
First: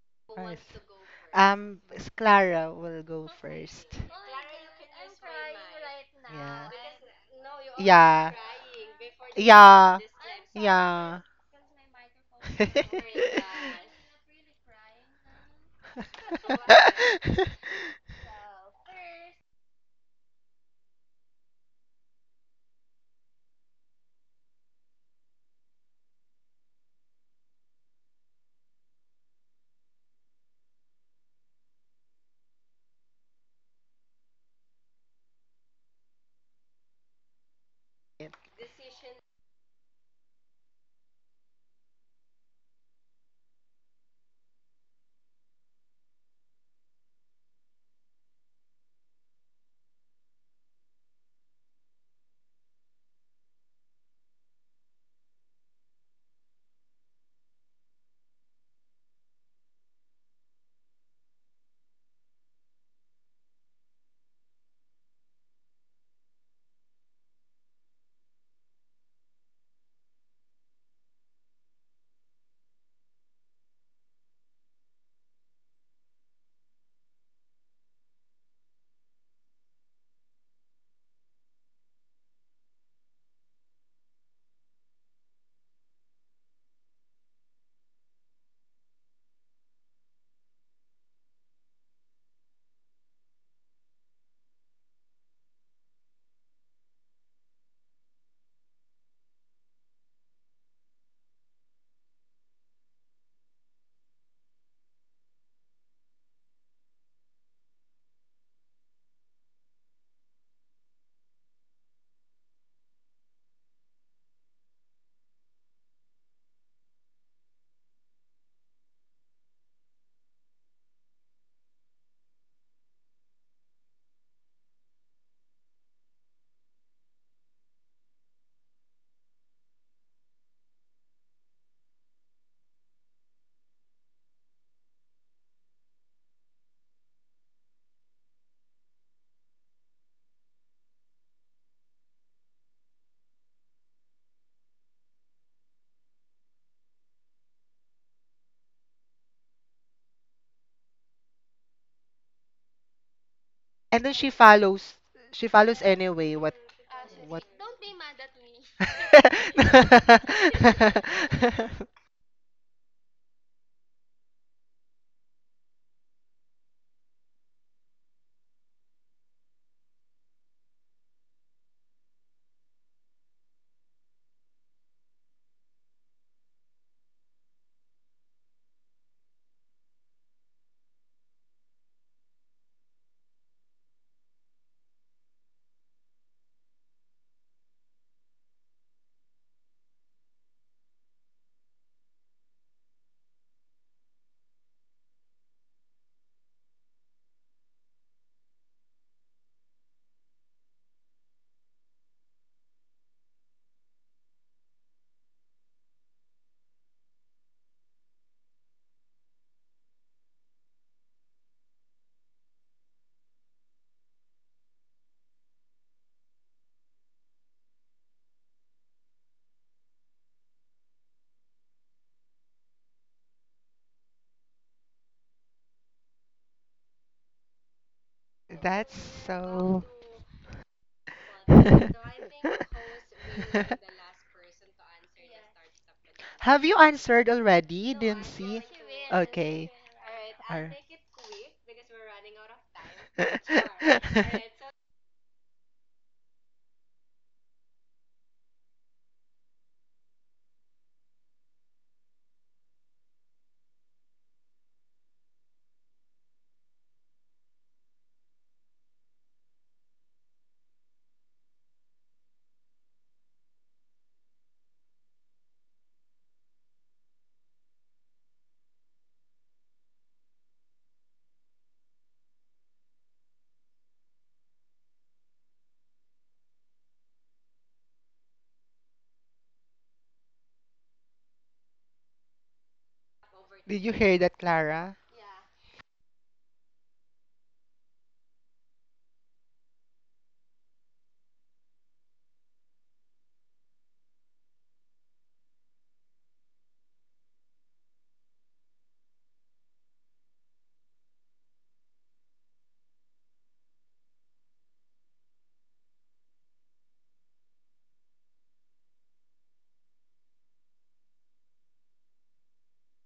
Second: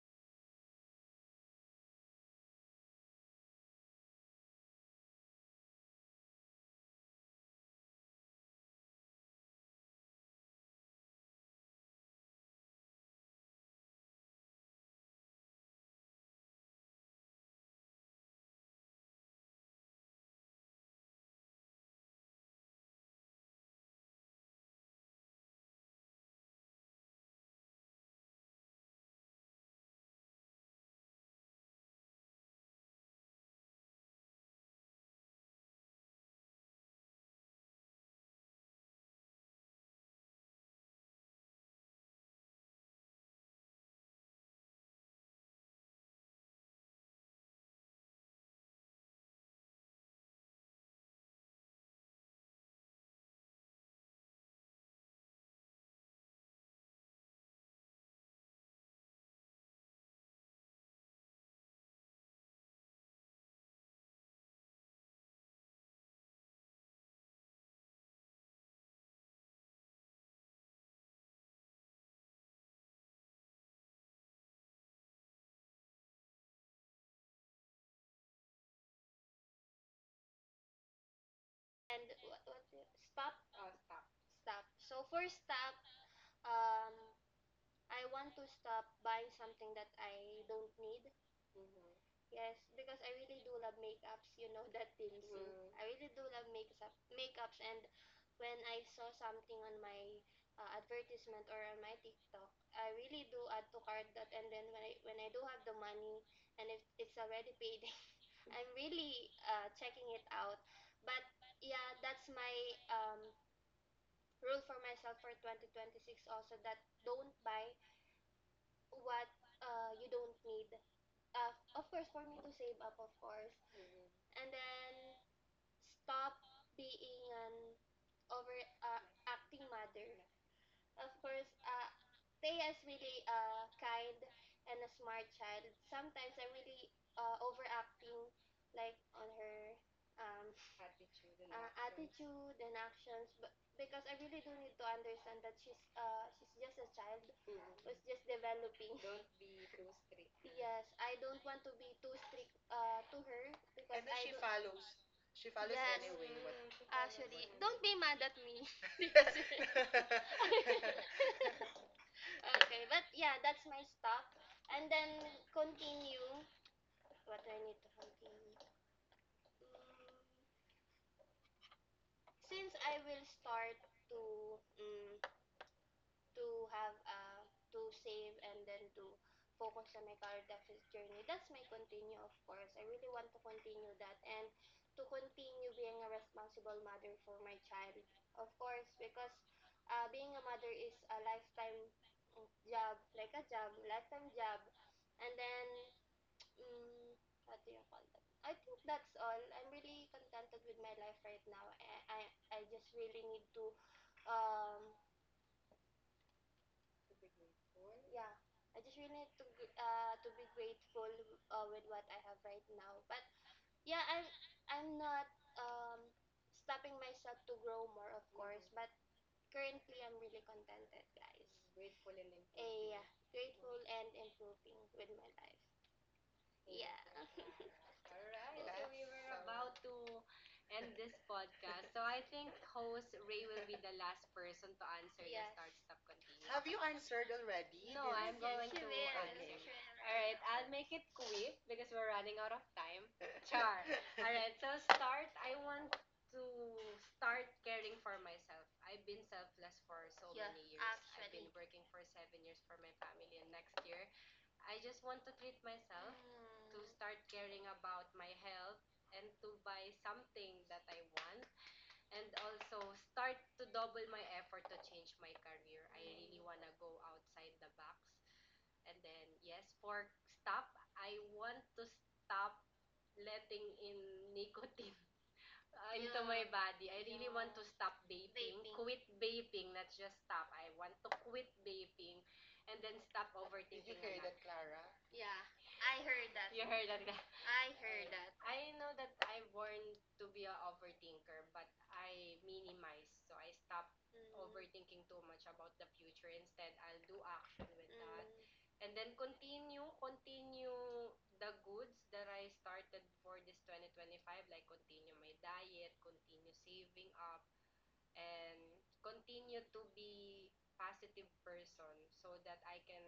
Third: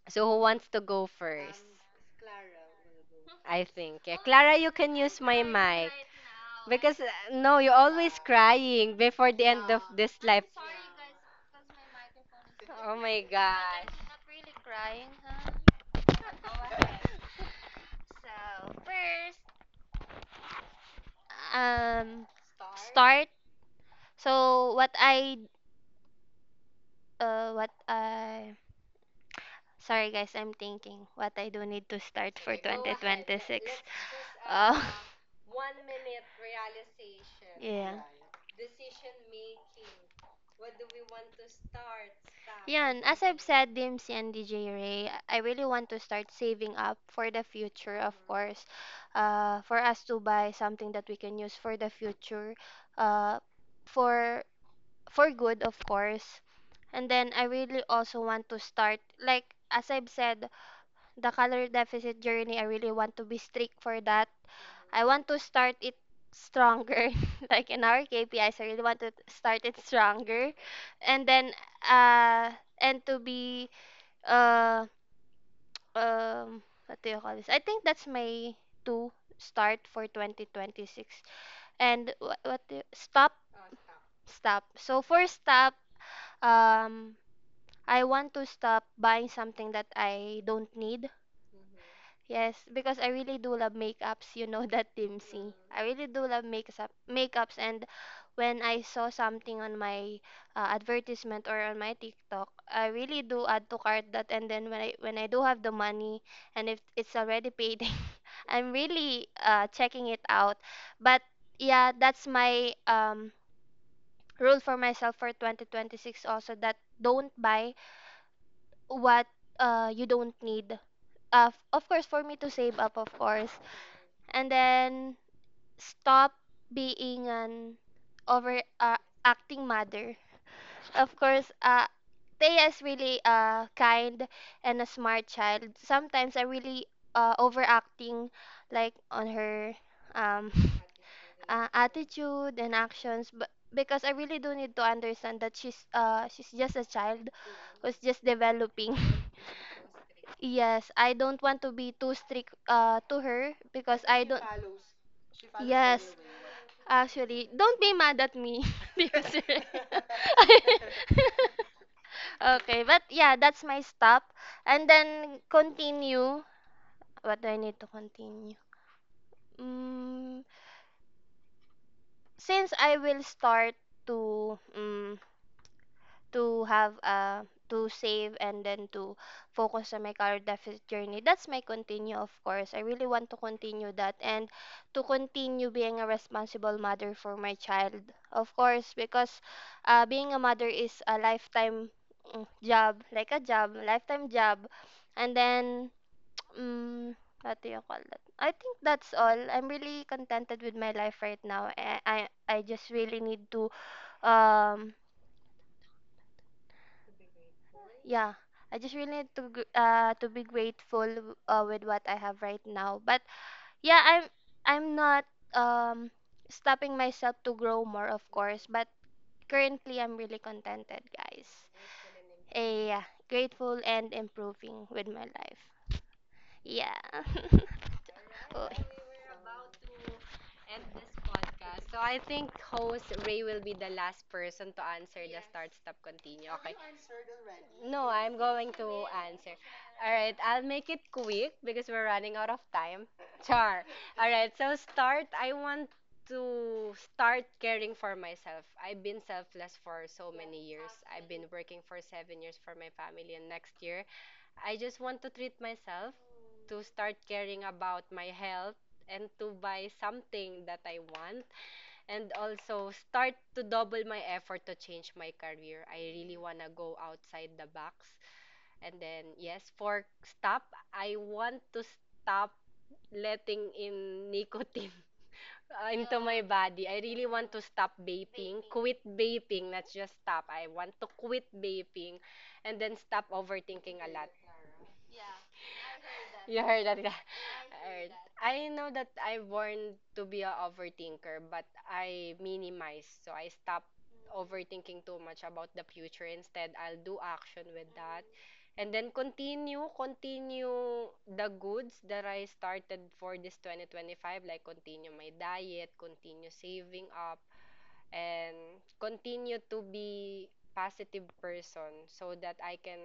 Speaker 2: So who
Speaker 1: Nice.
Speaker 2: wants to go?
Speaker 1: Um, s- Clara will go
Speaker 2: I
Speaker 1: first.
Speaker 2: think. Yeah. Clara, you can use my mic.
Speaker 1: Yeah.
Speaker 2: Because uh, no, you're
Speaker 1: Yeah.
Speaker 2: crying before the
Speaker 1: Yeah.
Speaker 2: this life.
Speaker 1: Yeah.
Speaker 2: Gosh. Crying, huh?
Speaker 1: Yeah.
Speaker 2: So first, um, start. So what I, uh, what I, sorry guys, I'm thinking what I do need to start twenty twenty-six. Uh, yeah, and as I've said, Dims and D J Ray, I really want to start saving up for the future, of course, uh, for us to buy something that we can use for the future, uh, for for good, of course. And then I really also want to start, like, as I've said, the calorie deficit journey, I really want to be strict for that. I want to start it stronger. Like in our K P Is, I really want to t- start it stronger. And then, uh, and to be, uh, um, what do you call this? I think that's my two start for twenty twenty-six.
Speaker 3: And
Speaker 2: And what,
Speaker 3: what,
Speaker 2: what
Speaker 3: what
Speaker 2: do- stop,
Speaker 3: stop? Oh, stop. Stop,
Speaker 2: stop. So
Speaker 3: so for
Speaker 2: for stop,
Speaker 3: stop, um
Speaker 2: um,
Speaker 3: I
Speaker 2: I
Speaker 3: want
Speaker 2: want
Speaker 3: to
Speaker 2: to
Speaker 3: stop
Speaker 2: stop
Speaker 3: buying
Speaker 2: buying
Speaker 3: something
Speaker 2: something that
Speaker 3: that I
Speaker 2: I don't
Speaker 3: don't need.
Speaker 2: need.
Speaker 3: Mm-hmm. Yes,
Speaker 2: Yes,
Speaker 3: because
Speaker 2: because I
Speaker 3: I really
Speaker 2: really
Speaker 3: do
Speaker 2: do love
Speaker 3: love makeups,
Speaker 2: makeups, you
Speaker 3: you know,
Speaker 2: know that,
Speaker 3: that
Speaker 2: Tim.
Speaker 3: timsy. Mm. I
Speaker 2: I really
Speaker 3: really do
Speaker 2: do love
Speaker 3: love
Speaker 2: makeups,
Speaker 3: makeup
Speaker 2: makeups,
Speaker 3: makeups and
Speaker 2: and
Speaker 3: when
Speaker 2: when
Speaker 3: I
Speaker 2: I
Speaker 3: saw
Speaker 2: saw
Speaker 3: something
Speaker 2: something
Speaker 3: on
Speaker 2: on
Speaker 3: my
Speaker 2: my uh,
Speaker 3: uh, advertisement
Speaker 2: advertisement
Speaker 3: or
Speaker 2: or
Speaker 3: on
Speaker 2: on
Speaker 3: my
Speaker 2: my
Speaker 3: TikTok,
Speaker 2: TikTok, I
Speaker 3: I
Speaker 2: really
Speaker 3: really do
Speaker 2: do
Speaker 3: add
Speaker 2: add to
Speaker 3: to cart
Speaker 2: cart that,
Speaker 3: that, and
Speaker 2: and
Speaker 3: then
Speaker 2: then
Speaker 3: when
Speaker 2: when I
Speaker 3: i
Speaker 2: when
Speaker 3: when
Speaker 2: I
Speaker 3: i do
Speaker 2: do
Speaker 3: have
Speaker 2: have the
Speaker 3: the
Speaker 2: money
Speaker 3: money
Speaker 2: and
Speaker 3: and if
Speaker 2: if it's
Speaker 3: it's
Speaker 2: already
Speaker 3: already
Speaker 2: paid,
Speaker 3: paid, I'm
Speaker 2: I'm
Speaker 3: really
Speaker 2: really
Speaker 3: uh,
Speaker 2: uh,
Speaker 3: checking
Speaker 2: checking
Speaker 3: it
Speaker 2: it
Speaker 3: out.
Speaker 2: out.
Speaker 3: But
Speaker 2: But
Speaker 3: yeah,
Speaker 2: yeah,
Speaker 3: that's
Speaker 2: that's
Speaker 3: my
Speaker 2: my
Speaker 3: um,
Speaker 2: um, rule
Speaker 3: rule
Speaker 2: for
Speaker 3: for
Speaker 2: myself
Speaker 3: myself
Speaker 2: for
Speaker 3: for twenty twenty-six,
Speaker 2: twenty twenty-six,
Speaker 3: also
Speaker 2: also that
Speaker 3: that
Speaker 2: don't
Speaker 3: don't buy
Speaker 2: buy what
Speaker 3: what uh,
Speaker 2: uh,
Speaker 3: you
Speaker 2: you
Speaker 3: don't
Speaker 2: don't
Speaker 3: need.
Speaker 2: need. Uh,
Speaker 3: Uh,
Speaker 2: f-
Speaker 3: of
Speaker 2: of course,
Speaker 3: course,
Speaker 2: for
Speaker 3: for me
Speaker 2: me
Speaker 3: to
Speaker 2: to
Speaker 3: save
Speaker 2: save
Speaker 3: up,
Speaker 2: up, of
Speaker 3: of
Speaker 2: course.
Speaker 3: course. Mhm. And
Speaker 2: And
Speaker 3: then
Speaker 2: then stop
Speaker 3: stop being
Speaker 2: being
Speaker 3: an
Speaker 2: an
Speaker 3: over
Speaker 2: over uh,
Speaker 3: uh, acting
Speaker 2: acting
Speaker 3: mother.
Speaker 2: mother.
Speaker 3: Of
Speaker 2: Of
Speaker 3: course,
Speaker 2: course,
Speaker 3: uh,
Speaker 2: uh, Thea
Speaker 3: Thea is
Speaker 2: is
Speaker 3: really
Speaker 2: really
Speaker 3: uh,
Speaker 2: uh,
Speaker 3: kind
Speaker 2: kind
Speaker 3: and
Speaker 2: and a
Speaker 3: a smart
Speaker 2: smart
Speaker 3: child.
Speaker 2: child.
Speaker 3: Sometimes
Speaker 2: Sometimes I
Speaker 3: I'm
Speaker 2: really
Speaker 3: really
Speaker 2: uh,
Speaker 3: uh, overacting,
Speaker 2: overacting like
Speaker 3: like on
Speaker 2: on
Speaker 3: her
Speaker 2: her
Speaker 3: um,
Speaker 2: um,
Speaker 3: Attitude and uh, actions. attitude
Speaker 2: attitude
Speaker 3: and
Speaker 2: and
Speaker 3: actions,
Speaker 2: actions, but
Speaker 3: but because
Speaker 2: because I
Speaker 3: I
Speaker 2: really
Speaker 3: really do
Speaker 2: do
Speaker 3: need
Speaker 2: need to
Speaker 3: to understand
Speaker 2: understand
Speaker 3: that
Speaker 2: that
Speaker 3: she's
Speaker 2: she's
Speaker 3: uh,
Speaker 2: uh,
Speaker 3: she's
Speaker 2: she's
Speaker 3: just
Speaker 2: just a
Speaker 3: a child
Speaker 2: child
Speaker 3: who's mm
Speaker 2: who's
Speaker 3: just
Speaker 2: just
Speaker 3: developing.
Speaker 2: developing.
Speaker 3: Don't be too strict. Yes,
Speaker 2: Yes, I
Speaker 3: I don't
Speaker 2: don't
Speaker 3: want
Speaker 2: want
Speaker 3: to
Speaker 2: to be
Speaker 3: be too
Speaker 2: too strict
Speaker 3: strict
Speaker 2: uh,
Speaker 3: uh, to
Speaker 2: to
Speaker 3: her
Speaker 2: her because
Speaker 3: because, and
Speaker 1: And then
Speaker 3: then I
Speaker 2: I,
Speaker 1: she
Speaker 3: she do. Follows.
Speaker 1: follows. She
Speaker 3: She follows.
Speaker 1: follows
Speaker 3: Yes, anyway,
Speaker 1: anyway.
Speaker 3: what?
Speaker 1: What?
Speaker 3: Mm, she follows, actually,
Speaker 1: What?
Speaker 3: what you don't
Speaker 2: don't
Speaker 3: do. Be
Speaker 2: be
Speaker 3: mad
Speaker 2: mad
Speaker 3: at
Speaker 2: at
Speaker 3: me.
Speaker 2: me.
Speaker 3: Yes. Okay,
Speaker 2: Okay, but
Speaker 3: but
Speaker 2: yeah,
Speaker 3: yeah, that's
Speaker 2: that's
Speaker 3: my
Speaker 2: my stop.
Speaker 3: stop. And
Speaker 2: And
Speaker 3: then
Speaker 2: then
Speaker 3: continue.
Speaker 2: continue. What
Speaker 3: What
Speaker 2: do
Speaker 3: do
Speaker 2: I
Speaker 3: I need
Speaker 2: need to
Speaker 3: to
Speaker 2: continue?
Speaker 3: continue? Mm,
Speaker 2: Mm,
Speaker 3: since
Speaker 2: since
Speaker 3: I
Speaker 2: I
Speaker 3: will
Speaker 2: will start
Speaker 3: start to
Speaker 2: to, mm,
Speaker 3: mm, to
Speaker 2: to
Speaker 3: have
Speaker 2: have
Speaker 3: uh,
Speaker 2: uh
Speaker 3: to
Speaker 2: to
Speaker 3: save
Speaker 2: save
Speaker 3: and
Speaker 2: and
Speaker 3: then
Speaker 2: then
Speaker 3: to
Speaker 2: to
Speaker 3: focus
Speaker 2: focus on
Speaker 3: on
Speaker 2: my
Speaker 3: my
Speaker 2: career
Speaker 3: career deficit
Speaker 2: deficit journey.
Speaker 3: journey. That's
Speaker 2: That's
Speaker 3: my
Speaker 2: my
Speaker 3: continue,
Speaker 2: continue, of
Speaker 3: of course.
Speaker 2: course. I
Speaker 3: I
Speaker 2: really
Speaker 3: really want
Speaker 2: want to
Speaker 3: to continue
Speaker 2: continue
Speaker 3: that
Speaker 2: that
Speaker 3: and
Speaker 2: and
Speaker 3: to
Speaker 2: to
Speaker 3: continue
Speaker 2: continue
Speaker 3: being
Speaker 2: being a
Speaker 3: a responsible
Speaker 2: responsible
Speaker 3: mother
Speaker 2: mother
Speaker 3: for
Speaker 2: for my
Speaker 3: my child,
Speaker 2: child,
Speaker 3: of
Speaker 2: of
Speaker 3: course,
Speaker 2: course,
Speaker 3: because
Speaker 2: because uh,
Speaker 3: uh, being
Speaker 2: being a
Speaker 3: a mother
Speaker 2: mother
Speaker 3: is
Speaker 2: is
Speaker 3: a
Speaker 2: a
Speaker 3: lifetime
Speaker 2: lifetime, mm,
Speaker 3: mm, job,
Speaker 2: job,
Speaker 3: like
Speaker 2: like a
Speaker 3: a job,
Speaker 2: job,
Speaker 3: lifetime
Speaker 2: lifetime
Speaker 3: job.
Speaker 2: job.
Speaker 3: And
Speaker 2: And
Speaker 3: then,
Speaker 2: then,
Speaker 3: mm
Speaker 2: mm, what
Speaker 3: what
Speaker 2: do
Speaker 3: do you
Speaker 2: you call
Speaker 3: call
Speaker 2: that?
Speaker 3: that?
Speaker 2: I
Speaker 3: I
Speaker 2: think
Speaker 3: think
Speaker 2: that's
Speaker 3: that's
Speaker 2: all.
Speaker 3: all.
Speaker 2: I'm
Speaker 3: I'm
Speaker 2: really
Speaker 3: really contented
Speaker 2: contented
Speaker 3: with
Speaker 2: with
Speaker 3: my
Speaker 2: my
Speaker 3: life
Speaker 2: life right
Speaker 3: right now.
Speaker 2: now.
Speaker 3: I
Speaker 2: I
Speaker 3: I,
Speaker 2: I,
Speaker 3: I
Speaker 2: I just
Speaker 3: just
Speaker 2: really
Speaker 3: really
Speaker 2: need
Speaker 3: need
Speaker 2: to
Speaker 3: to um
Speaker 2: um
Speaker 3: to be grateful. Yeah,
Speaker 2: yeah,
Speaker 3: I
Speaker 2: I
Speaker 3: just
Speaker 2: just
Speaker 3: really
Speaker 2: really need
Speaker 3: need to
Speaker 2: to gr-
Speaker 3: gr- uh,
Speaker 2: uh
Speaker 3: to
Speaker 2: to be
Speaker 3: be
Speaker 2: grateful
Speaker 3: grateful
Speaker 2: uh,
Speaker 3: uh, with
Speaker 2: with what
Speaker 3: what
Speaker 2: I
Speaker 3: I have
Speaker 2: have right
Speaker 3: right now.
Speaker 2: now.
Speaker 3: But
Speaker 2: But
Speaker 3: yeah,
Speaker 2: yeah, I'm
Speaker 3: i'm
Speaker 2: I'm
Speaker 3: I'm
Speaker 2: not
Speaker 3: not um
Speaker 2: um stopping
Speaker 3: stopping
Speaker 2: myself
Speaker 3: myself to
Speaker 2: to grow
Speaker 3: grow
Speaker 2: more,
Speaker 3: more,
Speaker 2: of
Speaker 3: of course.
Speaker 2: course,
Speaker 3: Mm-hmm.
Speaker 2: but
Speaker 3: But Mm-hmm. currently
Speaker 2: currently I'm
Speaker 3: I'm
Speaker 2: really
Speaker 3: really
Speaker 2: contented,
Speaker 3: contented,
Speaker 2: guys.
Speaker 3: guys. Grateful and a
Speaker 2: Eh,
Speaker 3: improving.
Speaker 2: yeah,
Speaker 3: Yeah, grateful
Speaker 2: grateful
Speaker 3: and
Speaker 2: and
Speaker 3: improving
Speaker 2: improving with
Speaker 3: with
Speaker 2: my
Speaker 3: my
Speaker 2: life.
Speaker 3: life. Yeah.
Speaker 2: Yeah.
Speaker 3: All right, yeah.
Speaker 2: Oh,
Speaker 3: so
Speaker 1: That's
Speaker 3: we that's were so. About
Speaker 1: so.
Speaker 3: to
Speaker 2: end
Speaker 3: end
Speaker 2: this
Speaker 3: this
Speaker 2: podcast.
Speaker 3: podcast.
Speaker 2: So
Speaker 3: So
Speaker 2: I
Speaker 3: I
Speaker 2: think
Speaker 3: think
Speaker 2: host
Speaker 3: host
Speaker 2: Ray
Speaker 3: Ray
Speaker 2: will
Speaker 3: will
Speaker 2: be
Speaker 3: be
Speaker 2: the
Speaker 3: the
Speaker 2: last
Speaker 3: last person
Speaker 2: person to
Speaker 3: to
Speaker 2: answer
Speaker 3: answer the
Speaker 2: the
Speaker 3: Yes.
Speaker 2: start,
Speaker 3: start,
Speaker 2: stop,
Speaker 3: stop, continue.
Speaker 2: continue.
Speaker 3: Have
Speaker 1: Have
Speaker 2: Okay.
Speaker 3: you
Speaker 1: you
Speaker 3: answered
Speaker 1: answered
Speaker 3: already?
Speaker 1: already?
Speaker 2: No,
Speaker 3: No, Did-
Speaker 1: Didn't
Speaker 2: I'm
Speaker 3: I'm Yes,
Speaker 1: see?
Speaker 2: going
Speaker 3: going She to.
Speaker 2: to
Speaker 3: Will.
Speaker 2: answer.
Speaker 3: Okay. She
Speaker 1: Okay.
Speaker 3: will.
Speaker 2: All
Speaker 3: All
Speaker 2: right,
Speaker 3: right, will.
Speaker 2: I'll
Speaker 3: I'll
Speaker 1: Ar-
Speaker 2: make
Speaker 3: make
Speaker 2: it
Speaker 3: it
Speaker 2: quick
Speaker 3: quick
Speaker 2: because
Speaker 3: because
Speaker 2: we're
Speaker 3: we're
Speaker 2: running
Speaker 3: running
Speaker 2: out
Speaker 3: out
Speaker 2: of
Speaker 3: of time.
Speaker 2: time. Char.
Speaker 3: Char. All
Speaker 2: All right,
Speaker 3: right, so
Speaker 2: so start.
Speaker 3: start.
Speaker 2: I
Speaker 3: I
Speaker 2: want
Speaker 3: want to
Speaker 2: to start
Speaker 3: start
Speaker 2: caring
Speaker 3: caring
Speaker 2: for
Speaker 3: for
Speaker 2: myself.
Speaker 3: myself. I've
Speaker 2: I've
Speaker 3: been
Speaker 2: been
Speaker 3: selfless
Speaker 2: selfless
Speaker 3: for
Speaker 2: for
Speaker 3: so
Speaker 2: so
Speaker 3: Yeah,
Speaker 2: many
Speaker 3: many years.
Speaker 2: years.
Speaker 3: I've been
Speaker 2: I've been
Speaker 3: actually.
Speaker 2: working
Speaker 3: Working
Speaker 2: for
Speaker 3: for seven
Speaker 2: seven
Speaker 3: years
Speaker 2: years for
Speaker 3: for
Speaker 2: my
Speaker 3: my
Speaker 2: family,
Speaker 3: family, and
Speaker 2: and
Speaker 3: next
Speaker 2: next
Speaker 3: year
Speaker 2: year,
Speaker 3: I
Speaker 2: I
Speaker 3: just
Speaker 2: just
Speaker 3: want
Speaker 2: want
Speaker 3: to
Speaker 2: to
Speaker 3: treat
Speaker 2: treat
Speaker 3: myself,
Speaker 2: myself
Speaker 3: mm. To
Speaker 2: to
Speaker 3: start
Speaker 2: start
Speaker 3: caring
Speaker 2: caring about
Speaker 3: about my
Speaker 2: my
Speaker 3: health,
Speaker 2: health
Speaker 3: and
Speaker 2: and
Speaker 3: to
Speaker 2: to buy
Speaker 3: buy something
Speaker 2: something that
Speaker 3: that I
Speaker 2: I
Speaker 3: want,
Speaker 2: want,
Speaker 3: and
Speaker 2: and
Speaker 3: also
Speaker 2: also start
Speaker 3: start
Speaker 2: to
Speaker 3: to
Speaker 2: double
Speaker 3: double
Speaker 2: my
Speaker 3: my effort
Speaker 2: effort
Speaker 3: to
Speaker 2: to
Speaker 3: change
Speaker 2: change
Speaker 3: my
Speaker 2: my
Speaker 3: career.
Speaker 2: career.
Speaker 3: I
Speaker 2: I really
Speaker 3: really want
Speaker 2: want to
Speaker 3: to go
Speaker 2: go
Speaker 3: outside
Speaker 2: outside the
Speaker 3: the box.
Speaker 2: box.
Speaker 3: And
Speaker 2: And
Speaker 3: then,
Speaker 2: then,
Speaker 3: yes,
Speaker 2: yes, for
Speaker 3: for
Speaker 2: stop,
Speaker 3: stop, I
Speaker 2: I
Speaker 3: want
Speaker 2: want
Speaker 3: to
Speaker 2: to stop
Speaker 3: stop letting
Speaker 2: letting
Speaker 3: in
Speaker 2: in nicotine
Speaker 3: nicotine
Speaker 2: uh,
Speaker 3: uh,
Speaker 2: into
Speaker 3: into Yeah. my
Speaker 2: my
Speaker 3: body.
Speaker 2: body. I
Speaker 3: I
Speaker 2: really
Speaker 3: really Yeah. want
Speaker 2: want
Speaker 3: to
Speaker 2: to
Speaker 3: stop
Speaker 2: stop
Speaker 3: vaping,
Speaker 2: vaping,
Speaker 3: Vaping.
Speaker 2: quit
Speaker 3: Quit
Speaker 2: vaping,
Speaker 3: vaping,
Speaker 2: not
Speaker 3: not
Speaker 2: just
Speaker 3: just
Speaker 2: stop.
Speaker 3: stop.
Speaker 2: I
Speaker 3: I
Speaker 2: want
Speaker 3: want
Speaker 2: to
Speaker 3: to
Speaker 2: quit
Speaker 3: quit
Speaker 2: vaping
Speaker 3: vaping and
Speaker 2: and then
Speaker 3: then
Speaker 2: stop
Speaker 3: stop
Speaker 1: Did
Speaker 3: overthinking.
Speaker 1: you
Speaker 3: Did you
Speaker 2: overthinking a
Speaker 3: hear a
Speaker 1: hear
Speaker 3: hear
Speaker 2: lot.
Speaker 3: lot.
Speaker 1: that,
Speaker 3: That, Clara?
Speaker 1: Clara?
Speaker 3: Yeah. I heard that.
Speaker 2: You
Speaker 3: You
Speaker 2: heard
Speaker 3: heard that?
Speaker 2: that? Yeah.
Speaker 3: I heard
Speaker 2: Alright.
Speaker 3: that.
Speaker 2: I
Speaker 3: I know
Speaker 2: know
Speaker 3: that
Speaker 2: that I
Speaker 3: I'm born
Speaker 2: born
Speaker 3: to
Speaker 2: to be
Speaker 3: be
Speaker 2: a
Speaker 3: a
Speaker 2: overthinker,
Speaker 3: overthinker,
Speaker 2: but
Speaker 3: but
Speaker 2: I
Speaker 3: I minimize.
Speaker 2: minimize. So
Speaker 3: So
Speaker 2: I
Speaker 3: I
Speaker 2: stop
Speaker 3: stop Mm. overthinking
Speaker 2: overthinking too
Speaker 3: too
Speaker 2: much
Speaker 3: much
Speaker 2: about
Speaker 3: about the
Speaker 2: the future.
Speaker 3: future. Instead,
Speaker 2: Instead, I'll
Speaker 3: I'll
Speaker 2: do
Speaker 3: do
Speaker 2: action
Speaker 3: action with
Speaker 2: with
Speaker 3: Mm.
Speaker 2: that.
Speaker 3: that. Mm. And
Speaker 2: And
Speaker 3: then
Speaker 2: then
Speaker 3: continue,
Speaker 2: continue,
Speaker 3: continue
Speaker 2: continue
Speaker 3: the
Speaker 2: the
Speaker 3: goods
Speaker 2: goods that
Speaker 3: that
Speaker 2: I
Speaker 3: I started
Speaker 2: started for
Speaker 3: for this
Speaker 2: this twenty twenty-five,
Speaker 3: twenty twenty-five,
Speaker 2: like
Speaker 3: like continue
Speaker 2: continue my
Speaker 3: my
Speaker 2: diet,
Speaker 3: diet,
Speaker 2: continue
Speaker 3: continue
Speaker 2: saving
Speaker 3: saving
Speaker 2: up,
Speaker 3: up,
Speaker 2: and
Speaker 3: and
Speaker 2: continue
Speaker 3: continue to
Speaker 2: to be
Speaker 3: be
Speaker 2: positive
Speaker 3: positive
Speaker 2: person
Speaker 3: person
Speaker 2: so
Speaker 3: so
Speaker 2: that
Speaker 3: that
Speaker 2: I
Speaker 3: I
Speaker 2: can
Speaker 3: can